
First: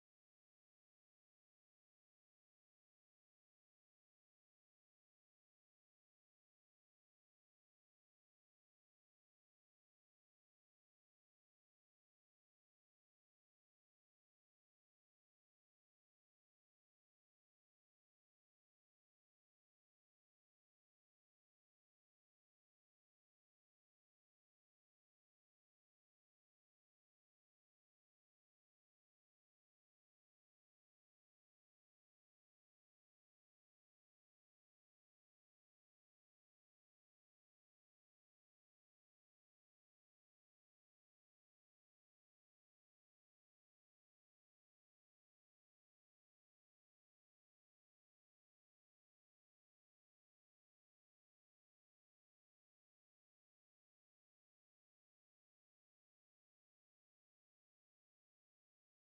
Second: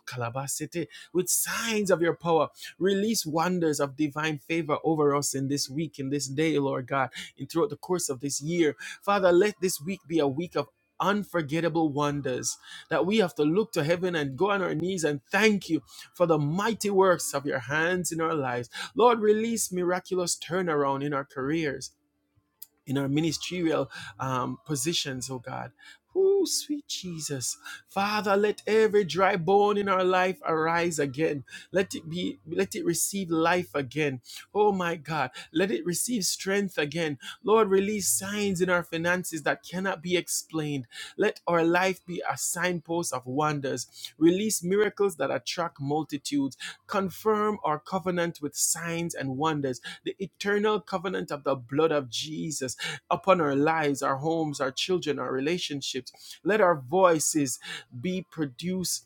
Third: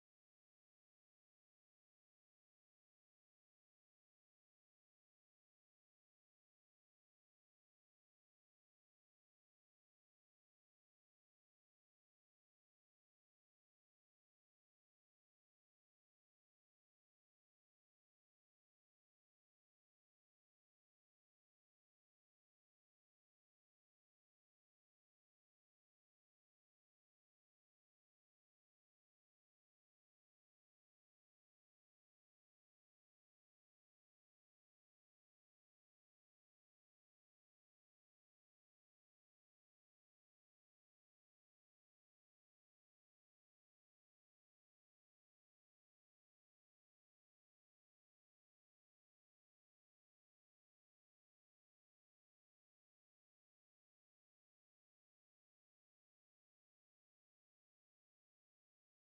Speaker 1: with signs of your power, release wonders of divine favor over us in this week, in this day, Lord God, and throughout the course of this year. Father, let this week be a week of unforgettable wonders that we have to look to heaven and go on our knees and thank you for the mighty works of your hands in our lives. Lord, release miraculous turnaround in our careers in our ministerial um, positions, oh God. Oh, sweet Jesus. Father, let every dry bone in our life arise again. Let it be, let it receive life again. Oh my God. Let it receive strength again. Lord, release signs in our finances that cannot be explained. Let our life be a signpost of wonders. Release miracles that attract multitudes. Confirm our covenant with signs and wonders the eternal covenant of the blood of Jesus upon our lives, our homes, our children, our relationships. Let our voices be produced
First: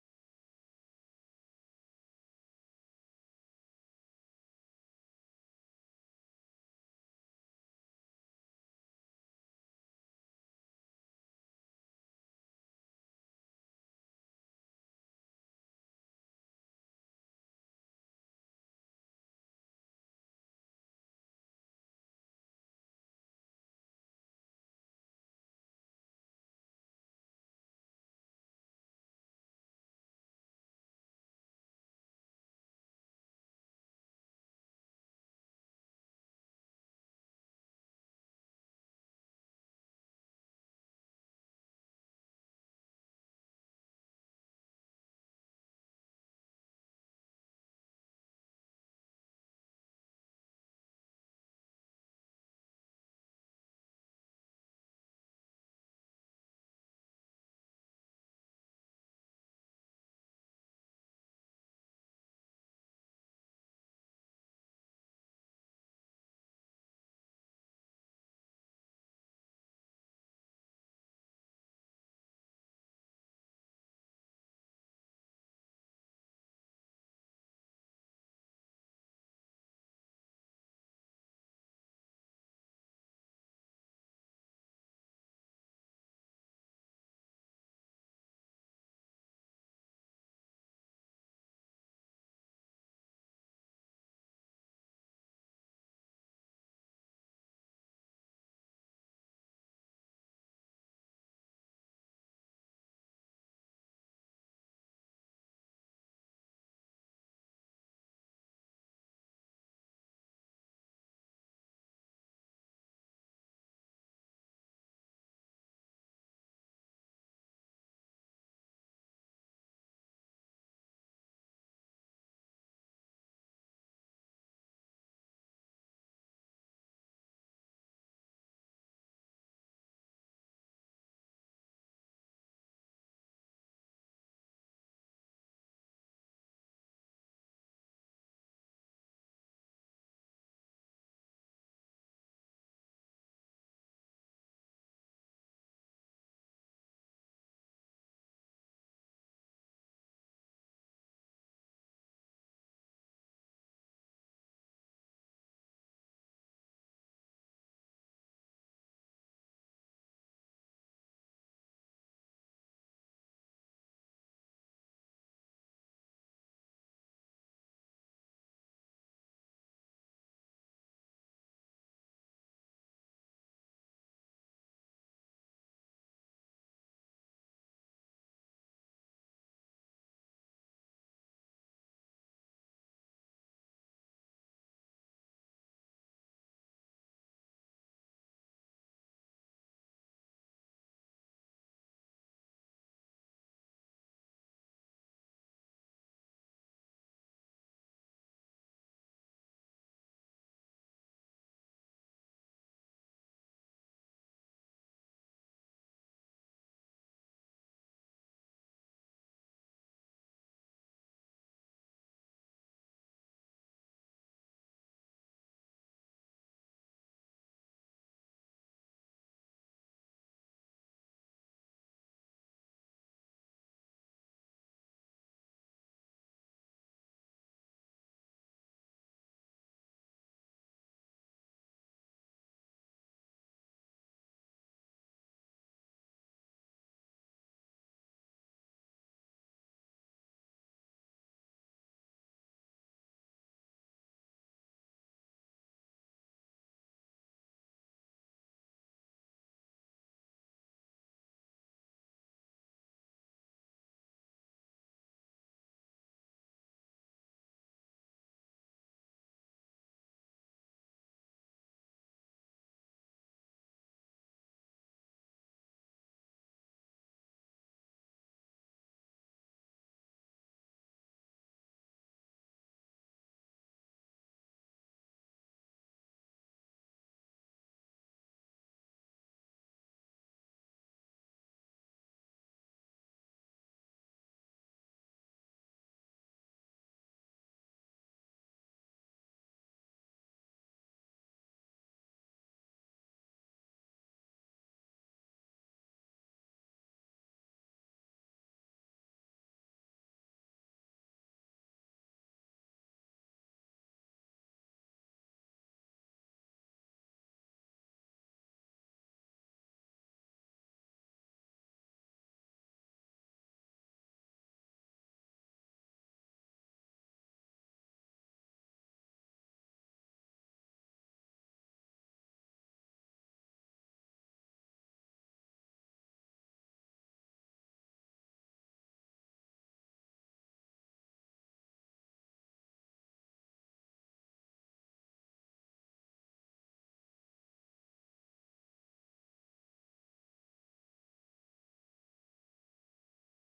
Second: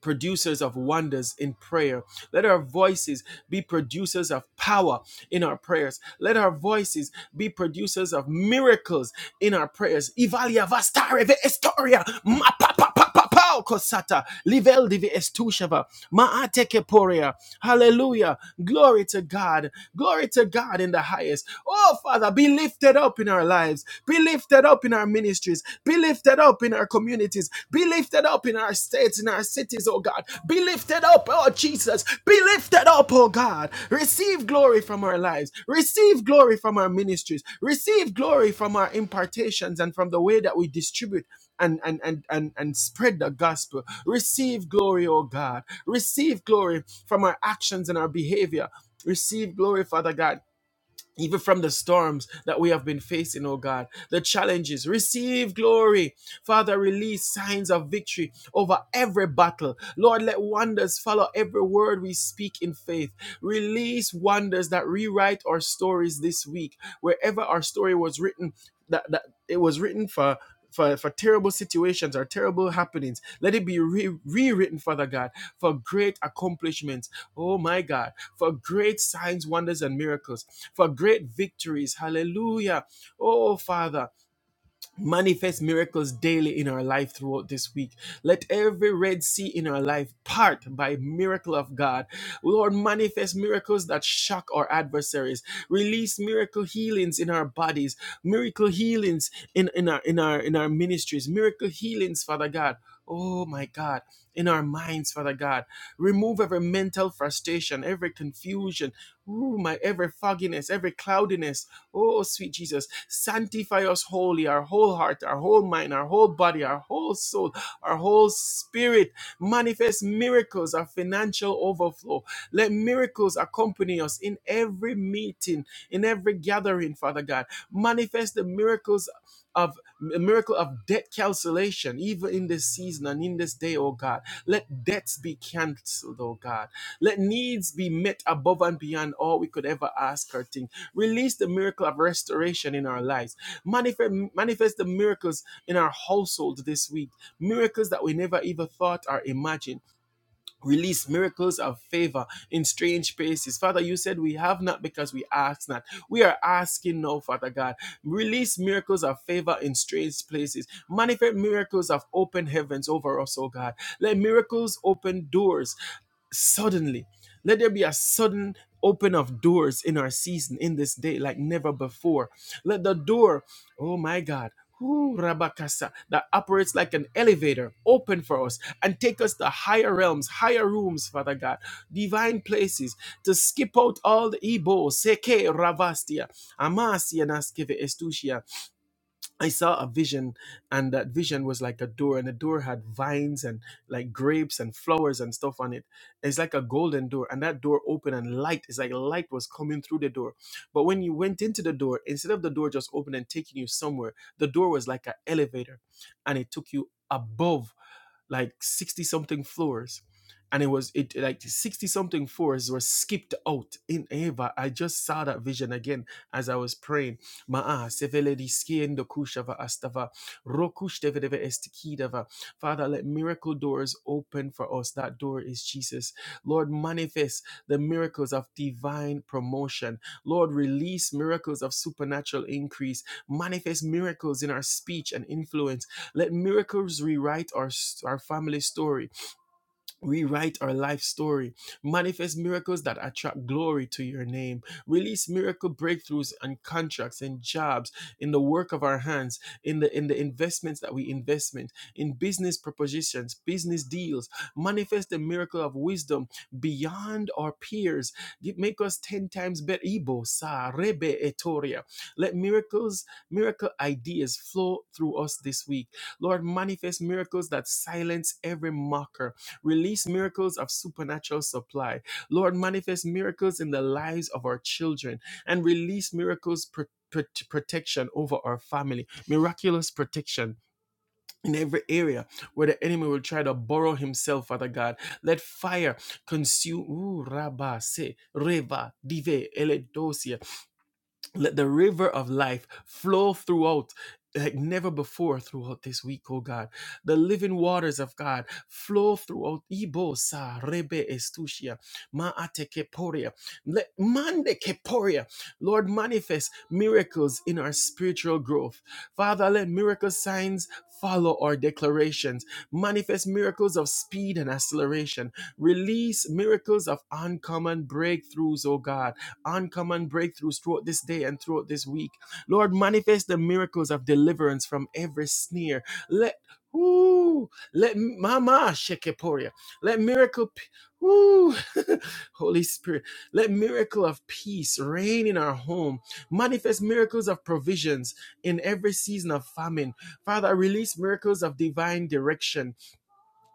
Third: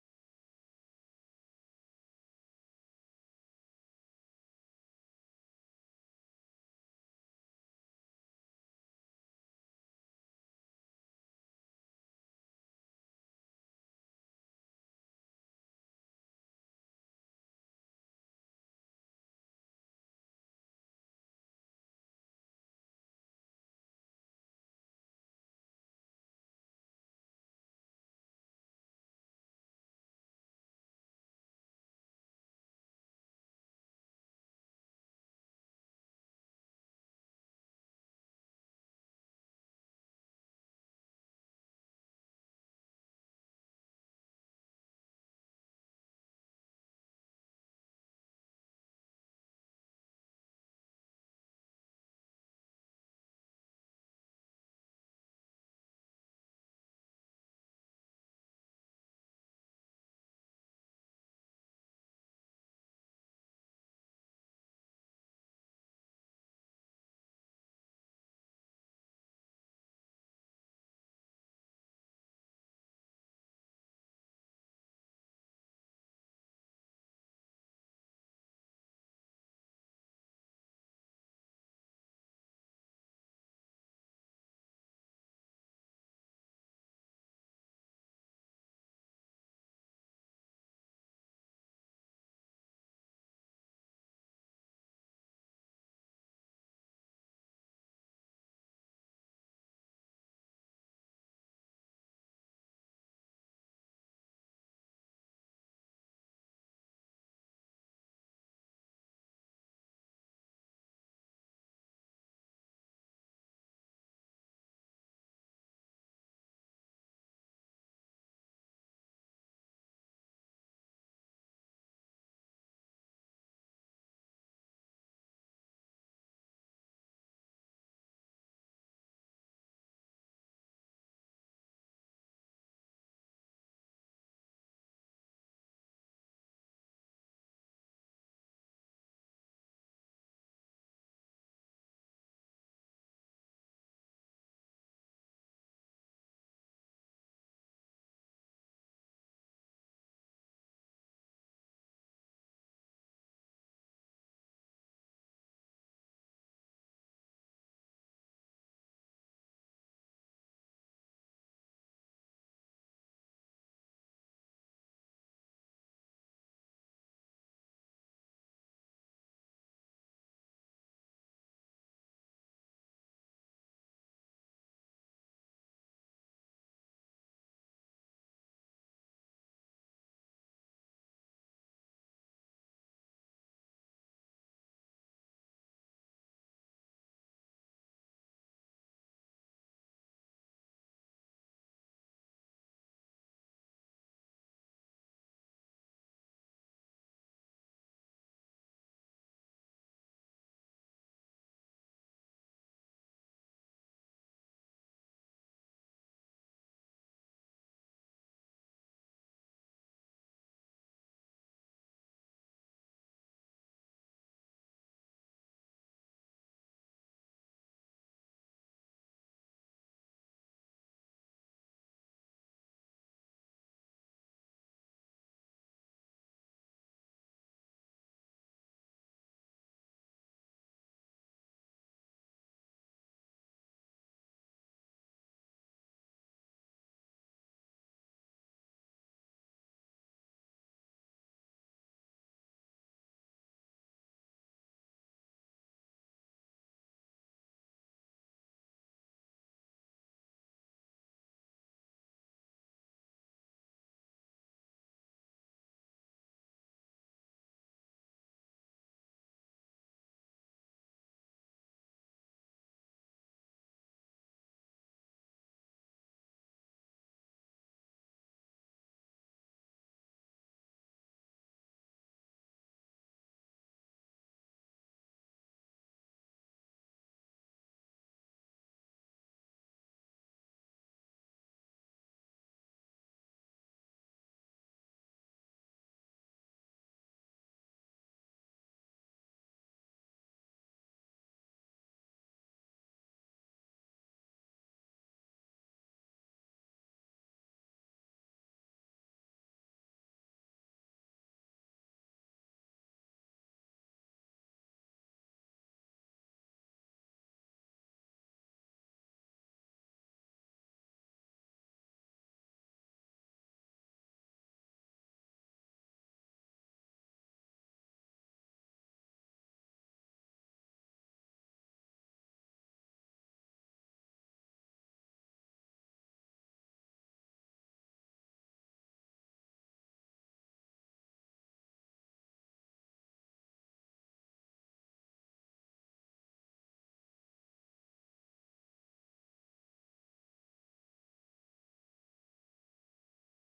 Speaker 1: producers of wonders in prayer. Let our voices be producers of power in our prayers. Let our voices be producers of miracles in our prayers. Ivalia vastare ve estoria ma pa pa pa pa pa kosata livel divi estushava ma ateke poria. Hallelujah. Glory to God. Glory to God in the highest. Oh Father, be lifted up in our lives. Be lifted up in our ministry ministries. Be lifted up in our communities. Be lifted up in our states, in our cities, oh God. Be lifted up, oh Jesus. Be lifted up, oh God. Receive glory from our lives. Receive glory from our ministries. Receive glory from our impartations and from the way that we distribute. And, and and and and spread the gospel. Receive glory, oh God. Receive glory from our actions and our behavior. Receive glory, Father God even from the storms that we have been facing, oh God, the challenges. Receive glory. Father, release signs of victory over every battle. Lord, let wonders follow every word we speak in faith. Release wonders that rewrite our stories this week. Wherever our story was written, that, that it was written for. For, for terrible situations or terrible happenings, let it be re- rewritten, Father God, for great accomplishments. Oh my God for great signs, wonders, and miracles, for great victories. Hallelujah. Oh, Father manifest miracles daily in our life throughout this week. Let every Red Sea in our life part by miracle of God. Lord, manifest miracles that shock our adversaries. Release miracle healings in our bodies, miracle healings in, in our in our in our ministries, miracle healings, Father God. Oh my God, in our minds, Father God. Remove every mental frustration, every confusion, ooh, my every fogginess, every cloudiness. Oh, sweet Jesus. Sanctify us wholly, our whole heart, our whole mind, our whole body, our whole soul, our whole spirit. Manifest miracles, our financial overflow. Let miracles accompany us in every meeting, in every gathering, Father God. Manifest the miracles of a miracle of debt cancellation, even in this season and in this day, oh God. Let debts be cancelled, oh God. Let needs be met above and beyond all we could ever ask or think. Release the miracle of restoration in our lives. Manifest, manifest the miracles in our household this week. Miracles that we never even thought or imagined. Release miracles of favor in strange places. Father, you said we have not because we ask not. We are asking now, Father God. Release miracles of favor in strange places. Manifest miracles of open heavens over us, oh God. Let miracles open doors suddenly. Let there be a sudden open of doors in our season in this day like never before. Let the door, oh my God, ooh, Rabakasa, that operates like an elevator open for us and take us to higher realms, higher rooms, Father God, divine places to skip out all the Ebo, Seke, Ravastia, Amasia, Naskeve, Estusia. I saw a vision, and that vision was like a door, and the door had vines and like grapes and flowers and stuff on it. It's like a golden door, and that door opened, and light It's like light was coming through the door. But when you went into the door, instead of the door just opening and taking you somewhere, the door was like an elevator, and it took you above like 60 something floors and it was it like 60 something floors were skipped out in Ava. I just saw that vision again as I was praying. Maa seveledi skien kushava astava rokush devedeve estikidava. Father, let miracle doors open for us. That door is Jesus. Lord, manifest the miracles of divine promotion. Lord, release miracles of supernatural increase. Manifest miracles in our speech and influence let miracles rewrite our, our family story. Rewrite our life story. Manifest miracles that attract glory to your name. Release miracle breakthroughs and contracts and jobs in the work of our hands, in the in the investments that we investment, in business propositions, business deals. Manifest the miracle of wisdom beyond our peers. Gi- Make us ten times better. Ibo sa rebe etoria. Let miracles, miracle ideas flow through us this week. Lord, manifest miracles that silence every mocker Release miracles of supernatural supply. Lord, manifest miracles in the lives of our children and release miracles pro- pro- protection over our family, miraculous protection in every area where the enemy will try to borrow himself, Father God. Let fire consume. Ooh, rabba, se, reva, dive, ele dosia. Let the river of life flow throughout like never before throughout this week, oh God. The living waters of God flow throughout Ibo sa rebe estusia ma ate keporia. Let mande keporia. Lord, manifest miracles in our spiritual growth. Father, let miracle signs follow our declarations. Manifest miracles of speed and acceleration. Release miracles of uncommon breakthroughs, oh God uncommon breakthroughs throughout this day and throughout this week. Lord, manifest the miracles of deliverance from every sneer. Let Ooh, let Mama Shekeporia, let miracle, p- ooh, Holy Spirit, let miracle of peace reign in our home. Manifest miracles of provisions in every season of famine. Father, release miracles of divine direction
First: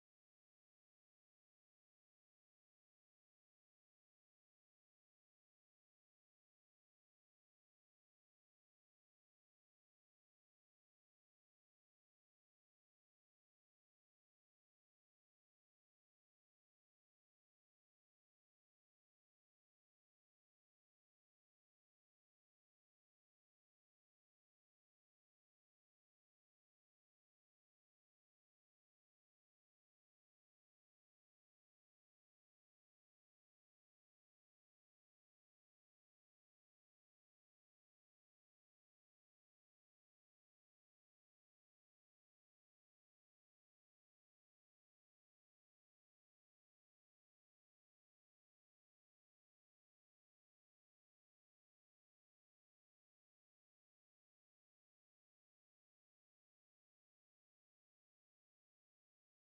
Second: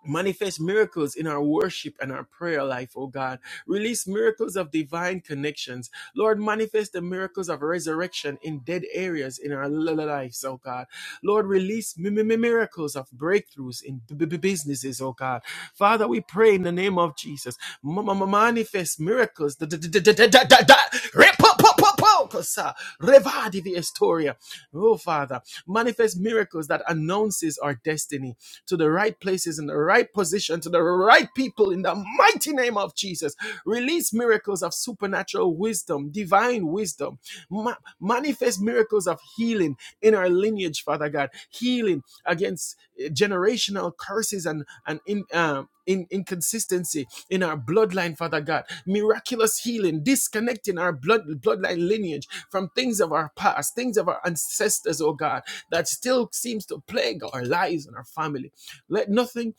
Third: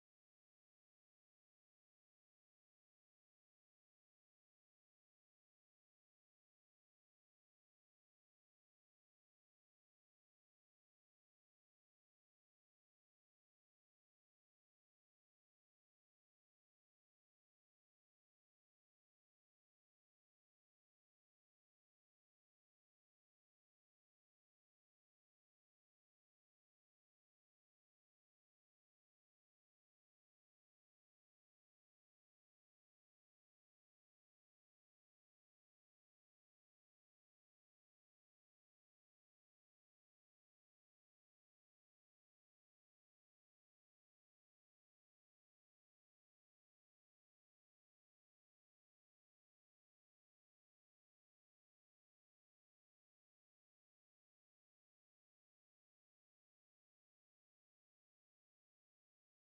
Speaker 1: Manifest miracles in our worship and our prayer life, oh God. Release miracles of divine connections. Lord, manifest the miracles of resurrection in dead areas in our lives, oh God. Lord, release mi- mi- mi- miracles of breakthroughs in b- b- businesses, oh God. Father, we pray in the name of Jesus. M- m- Manifest miracles. Da- da- da- da- da- da- da- da. Repopopopokosa. Revadivi Estoria. Oh, Father, manifest miracles that announces our destiny to the right places, in the right position, to the right people in the mighty name of Jesus. Release miracles of supernatural wisdom, divine wisdom. Ma- manifest miracles of healing in our lineage, Father God. Healing against eh, generational curses and, and in, um, in inconsistency in our bloodline, Father God, miraculous healing, disconnecting our blood bloodline lineage from things of our past, things of our ancestors, oh God, that still seems to plague our lives and our family. Let nothing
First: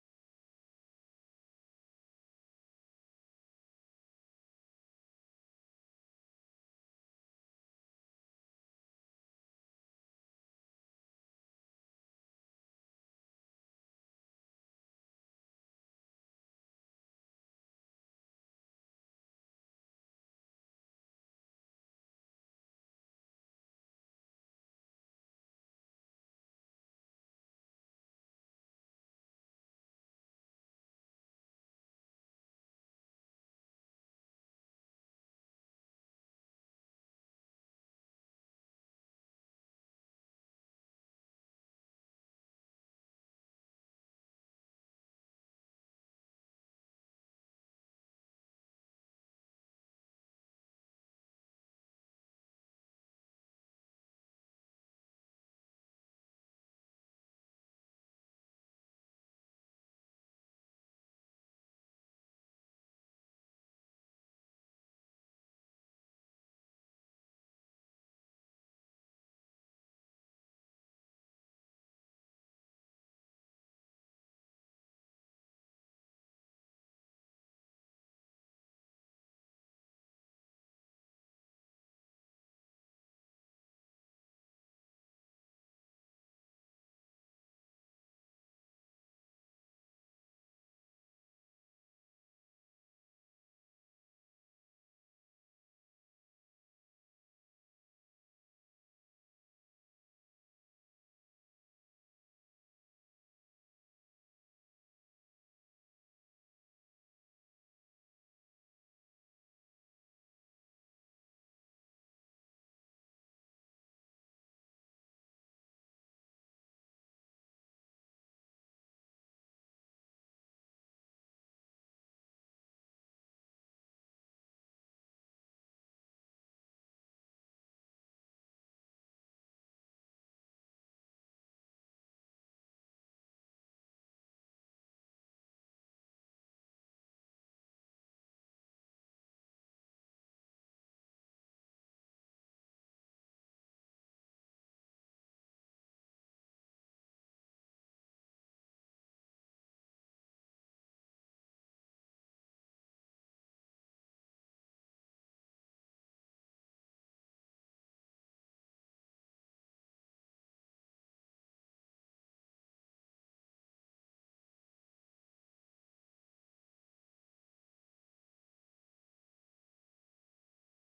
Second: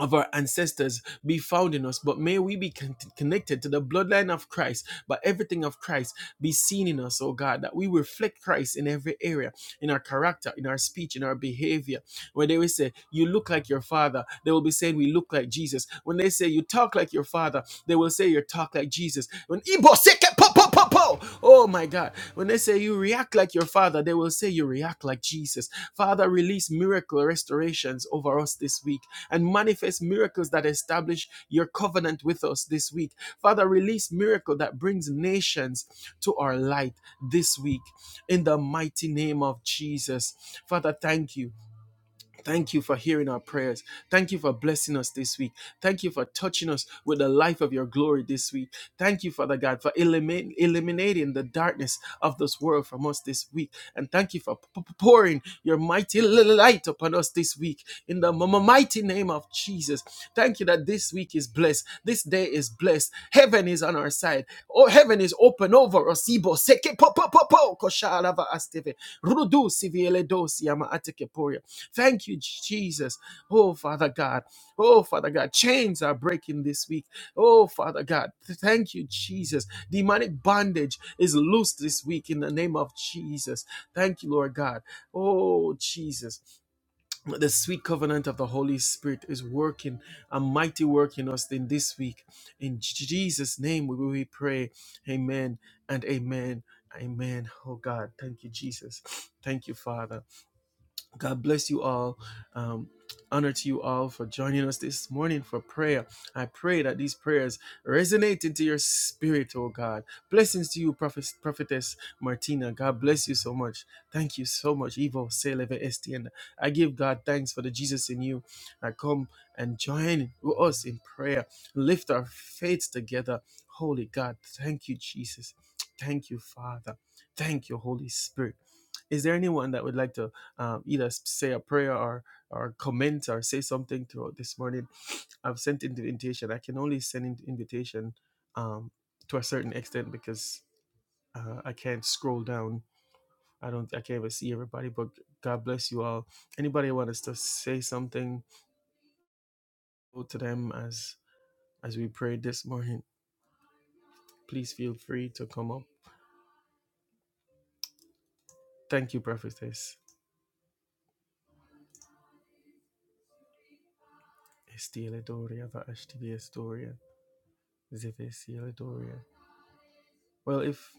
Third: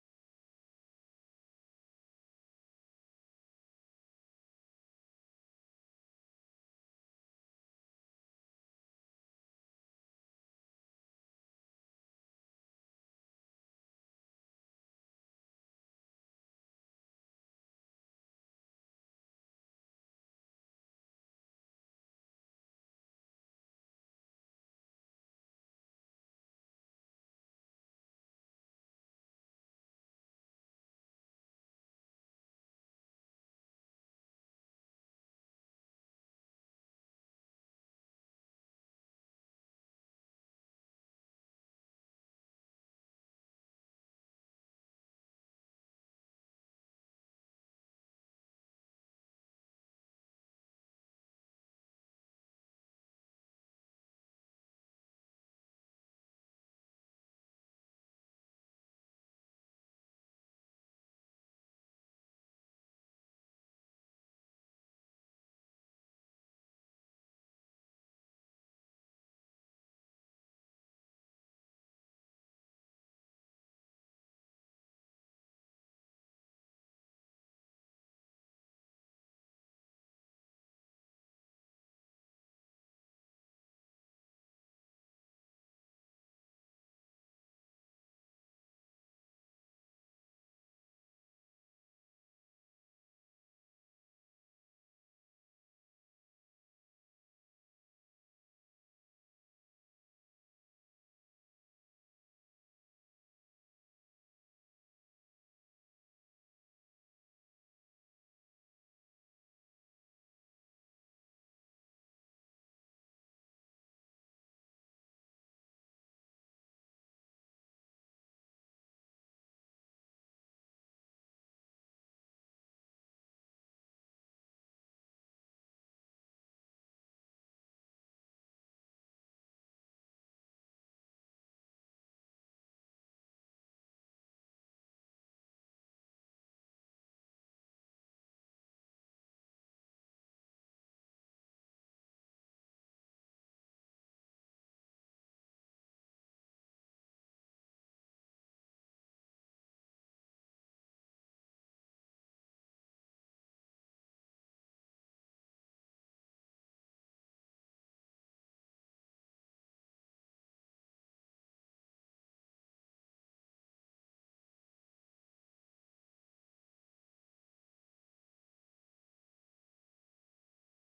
Speaker 1: of our ancestors be found in us, but may we be con- connected to the bloodline of Christ, but everything of Christ be seen in us, oh God, that we reflect Christ in every area, in our character, in our speech, in our behavior. When they will say, You look like your father, they will be saying, We look like Jesus. When they say, You talk like your father, they will say, You talk like Jesus. When po, po, po. Oh my God. When they say you react like your father, they will say you react like Jesus. Father, release miracle restorations over us this week and manifest miracles that establish your covenant with us this week. Father, release miracle that brings nations to our light this week in the mighty name of Jesus. Father, thank you. Thank you for hearing our prayers. Thank you for blessing us this week. Thank you for touching us with the life of your glory this week. Thank you, Father God, for elimin- eliminating the darkness of this world from us this week. And thank you for p- p- pouring your mighty light upon us this week in the m- m- mighty name of Jesus. Thank you that this week is blessed. This day is blessed. Heaven is on our side. Oh, heaven is open over us. Ibo, seke, po, po, po, po, koshalava, astive. Rudusi vieledosi ama atekeporia. Thank you, Jesus. Oh, Father God. Oh, Father God. Chains are breaking this week. Oh, Father God. Thank you, Jesus. Demonic bondage is loosed this week in the name of Jesus. Thank you, Lord God. Oh, Jesus the sweet covenant of the Holy Spirit is working a mighty work in us in this week. In J- Jesus' name we we pray. Amen and amen. Amen. Oh God, thank you, Jesus. Thank you, Father. God bless you all. Um, honor to you all for joining us this morning for prayer. I pray that these prayers resonate into your spirit, oh God. Blessings to you, Prophet, Prophetess Martina. God bless you so much. Thank you so much, Evo Seleve Estienne. I give God thanks for the Jesus in you. I come and join with us in prayer. Lift our faith together. Holy God, thank you, Jesus. Thank you, Father. Thank you, Holy Spirit. Is there anyone that would like to? um, either say a prayer or or comment or say something throughout this morning. I've sent in the invitation. I can only send in the invitation um, to a certain extent because uh, I can't scroll down. I don't. I can't even see everybody. But God bless you all. Anybody want us to say something to them as as we prayed this morning? Please feel free to come up. Thank you, prophetess. Estela Doria, Ashtivia Doria, Zeve Doria. Well, if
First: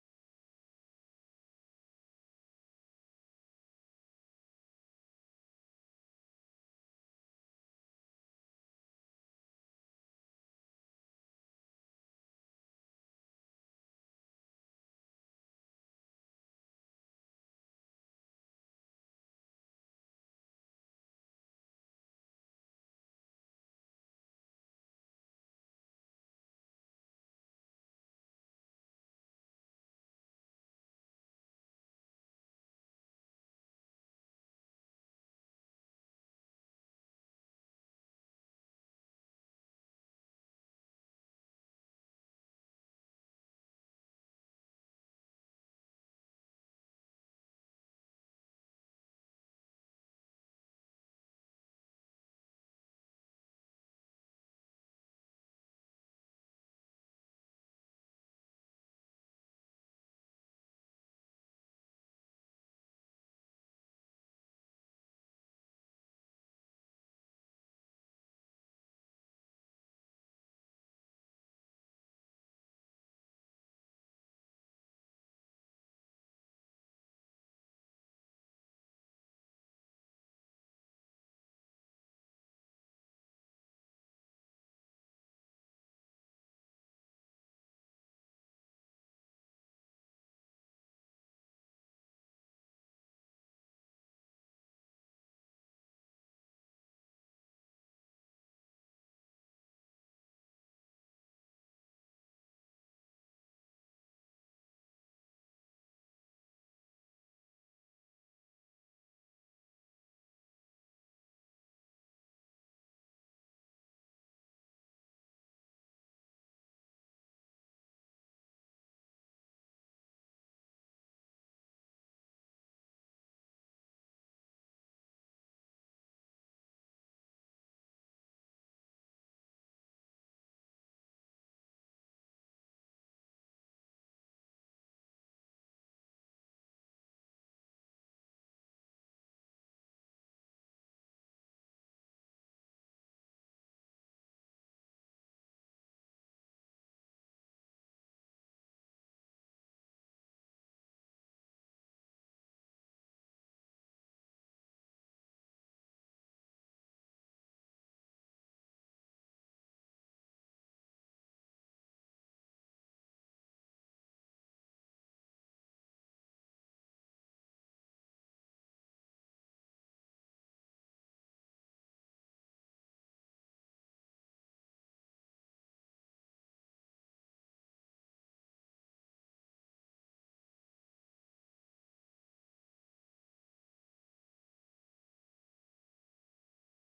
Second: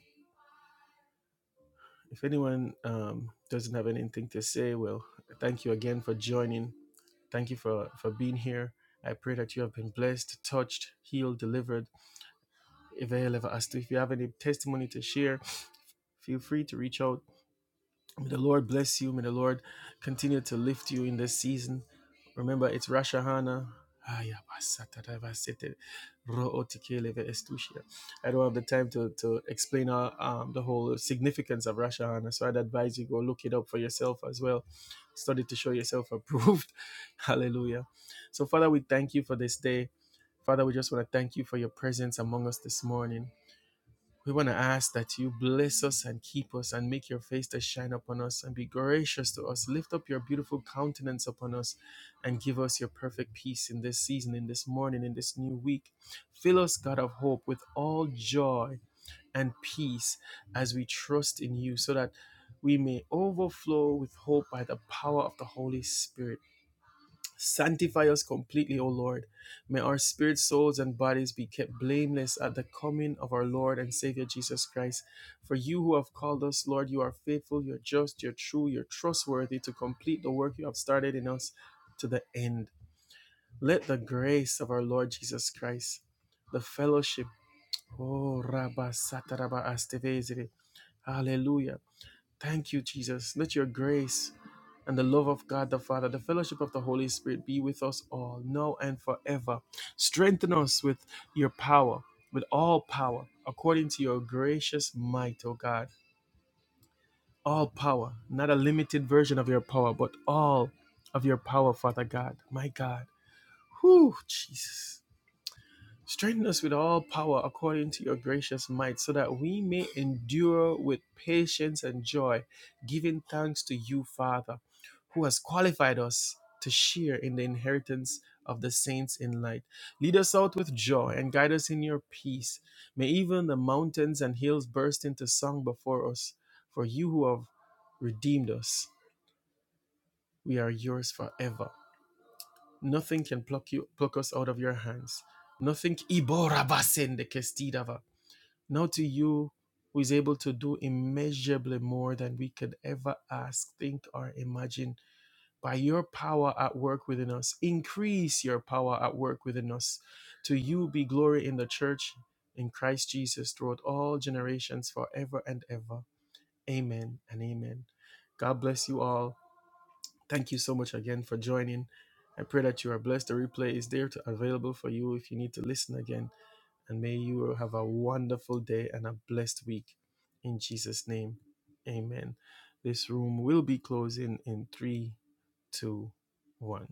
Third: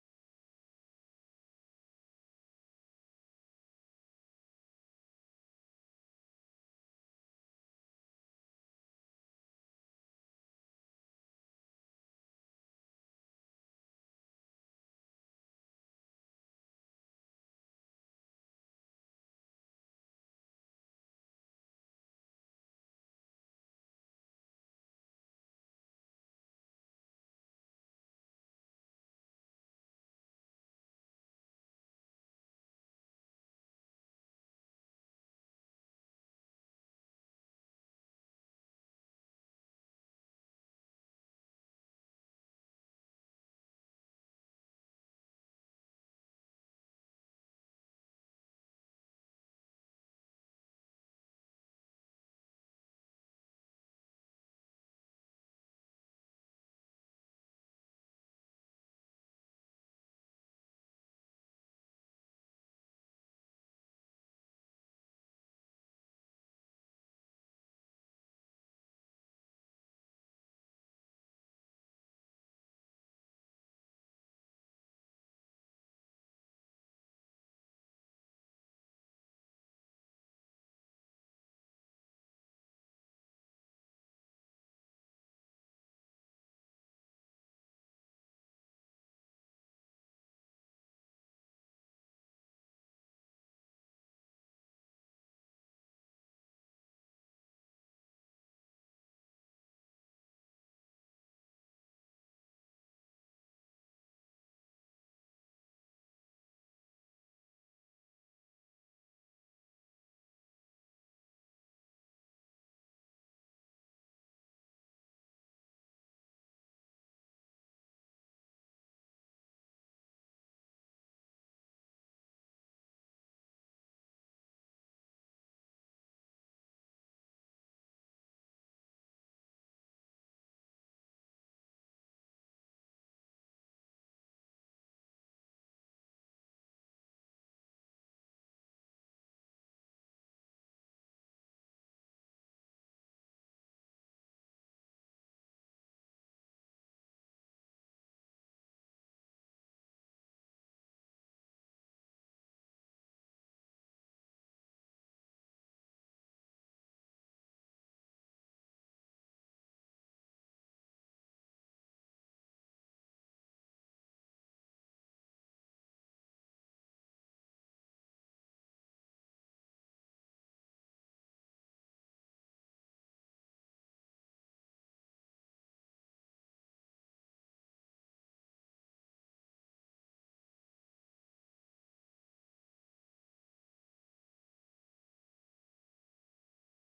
Speaker 1: If anyone um, doesn't have anything to say, well, thank you again for joining. Thank you for, for being here. I pray that you have been blessed, touched, healed, delivered. If you have if you have any testimony to share, feel free to reach out May the Lord bless you. May the Lord continue to lift you in this season. Remember, it's Rosh Hashanah. Aya basata da basete, ro otikele ve estushia. I don't have the time to, to explain uh, um, the whole significance of Rosh Hashanah, so I'd advise you go look it up for yourself as well. Study to show yourself approved. Hallelujah. So, Father, we thank you for this day. Father, we just want to thank you for your presence among us this morning. We want to ask that you bless us and keep us and make your face to shine upon us and be gracious to us. Lift up your beautiful countenance upon us and give us your perfect peace in this season, in this morning, in this new week. Fill us, God of hope, with all joy and peace as we trust in you so that we may overflow with hope by the power of the Holy Spirit. Sanctify us completely, O Lord. May our spirits, souls, and bodies be kept blameless at the coming of our Lord and Savior Jesus Christ. For you who have called us, Lord, you are faithful, you're just, you're true, you're trustworthy to complete the work you have started in us to the end. Let the grace of our Lord Jesus Christ, the fellowship, oh, Rabba Sataraba Astevesere, hallelujah Thank you, Jesus. Let your grace and the love of God the Father, the fellowship of the Holy Spirit be with us all, now and forever. Strengthen us with your power, with all power, according to your gracious might, O God. All power, not a limited version of your power, but all of your power, Father God. My God. Whew, Jesus. Strengthen us with all power according to your gracious might, so that we may endure with patience and joy, giving thanks to you, Father who has qualified us to share in the inheritance of the saints in light. Lead us out with joy and guide us in your peace. May even the mountains and hills burst into song before us, for you who have redeemed us, we are yours forever. Nothing can pluck you pluck us out of your hands. Nothing Ibora basen de kestidava. Now to you who is able to do immeasurably more than we could ever ask, think, or imagine by your power at work within us. Increase your power at work within us. To you be glory in the church in Christ Jesus throughout all generations, forever and ever. Amen and amen. God bless you all. Thank you so much again for joining. I pray that you are blessed. The replay is there to, available for you if you need to listen again. And may you have a wonderful day and a blessed week. In Jesus' name, amen. This room will be closing in three, two, one.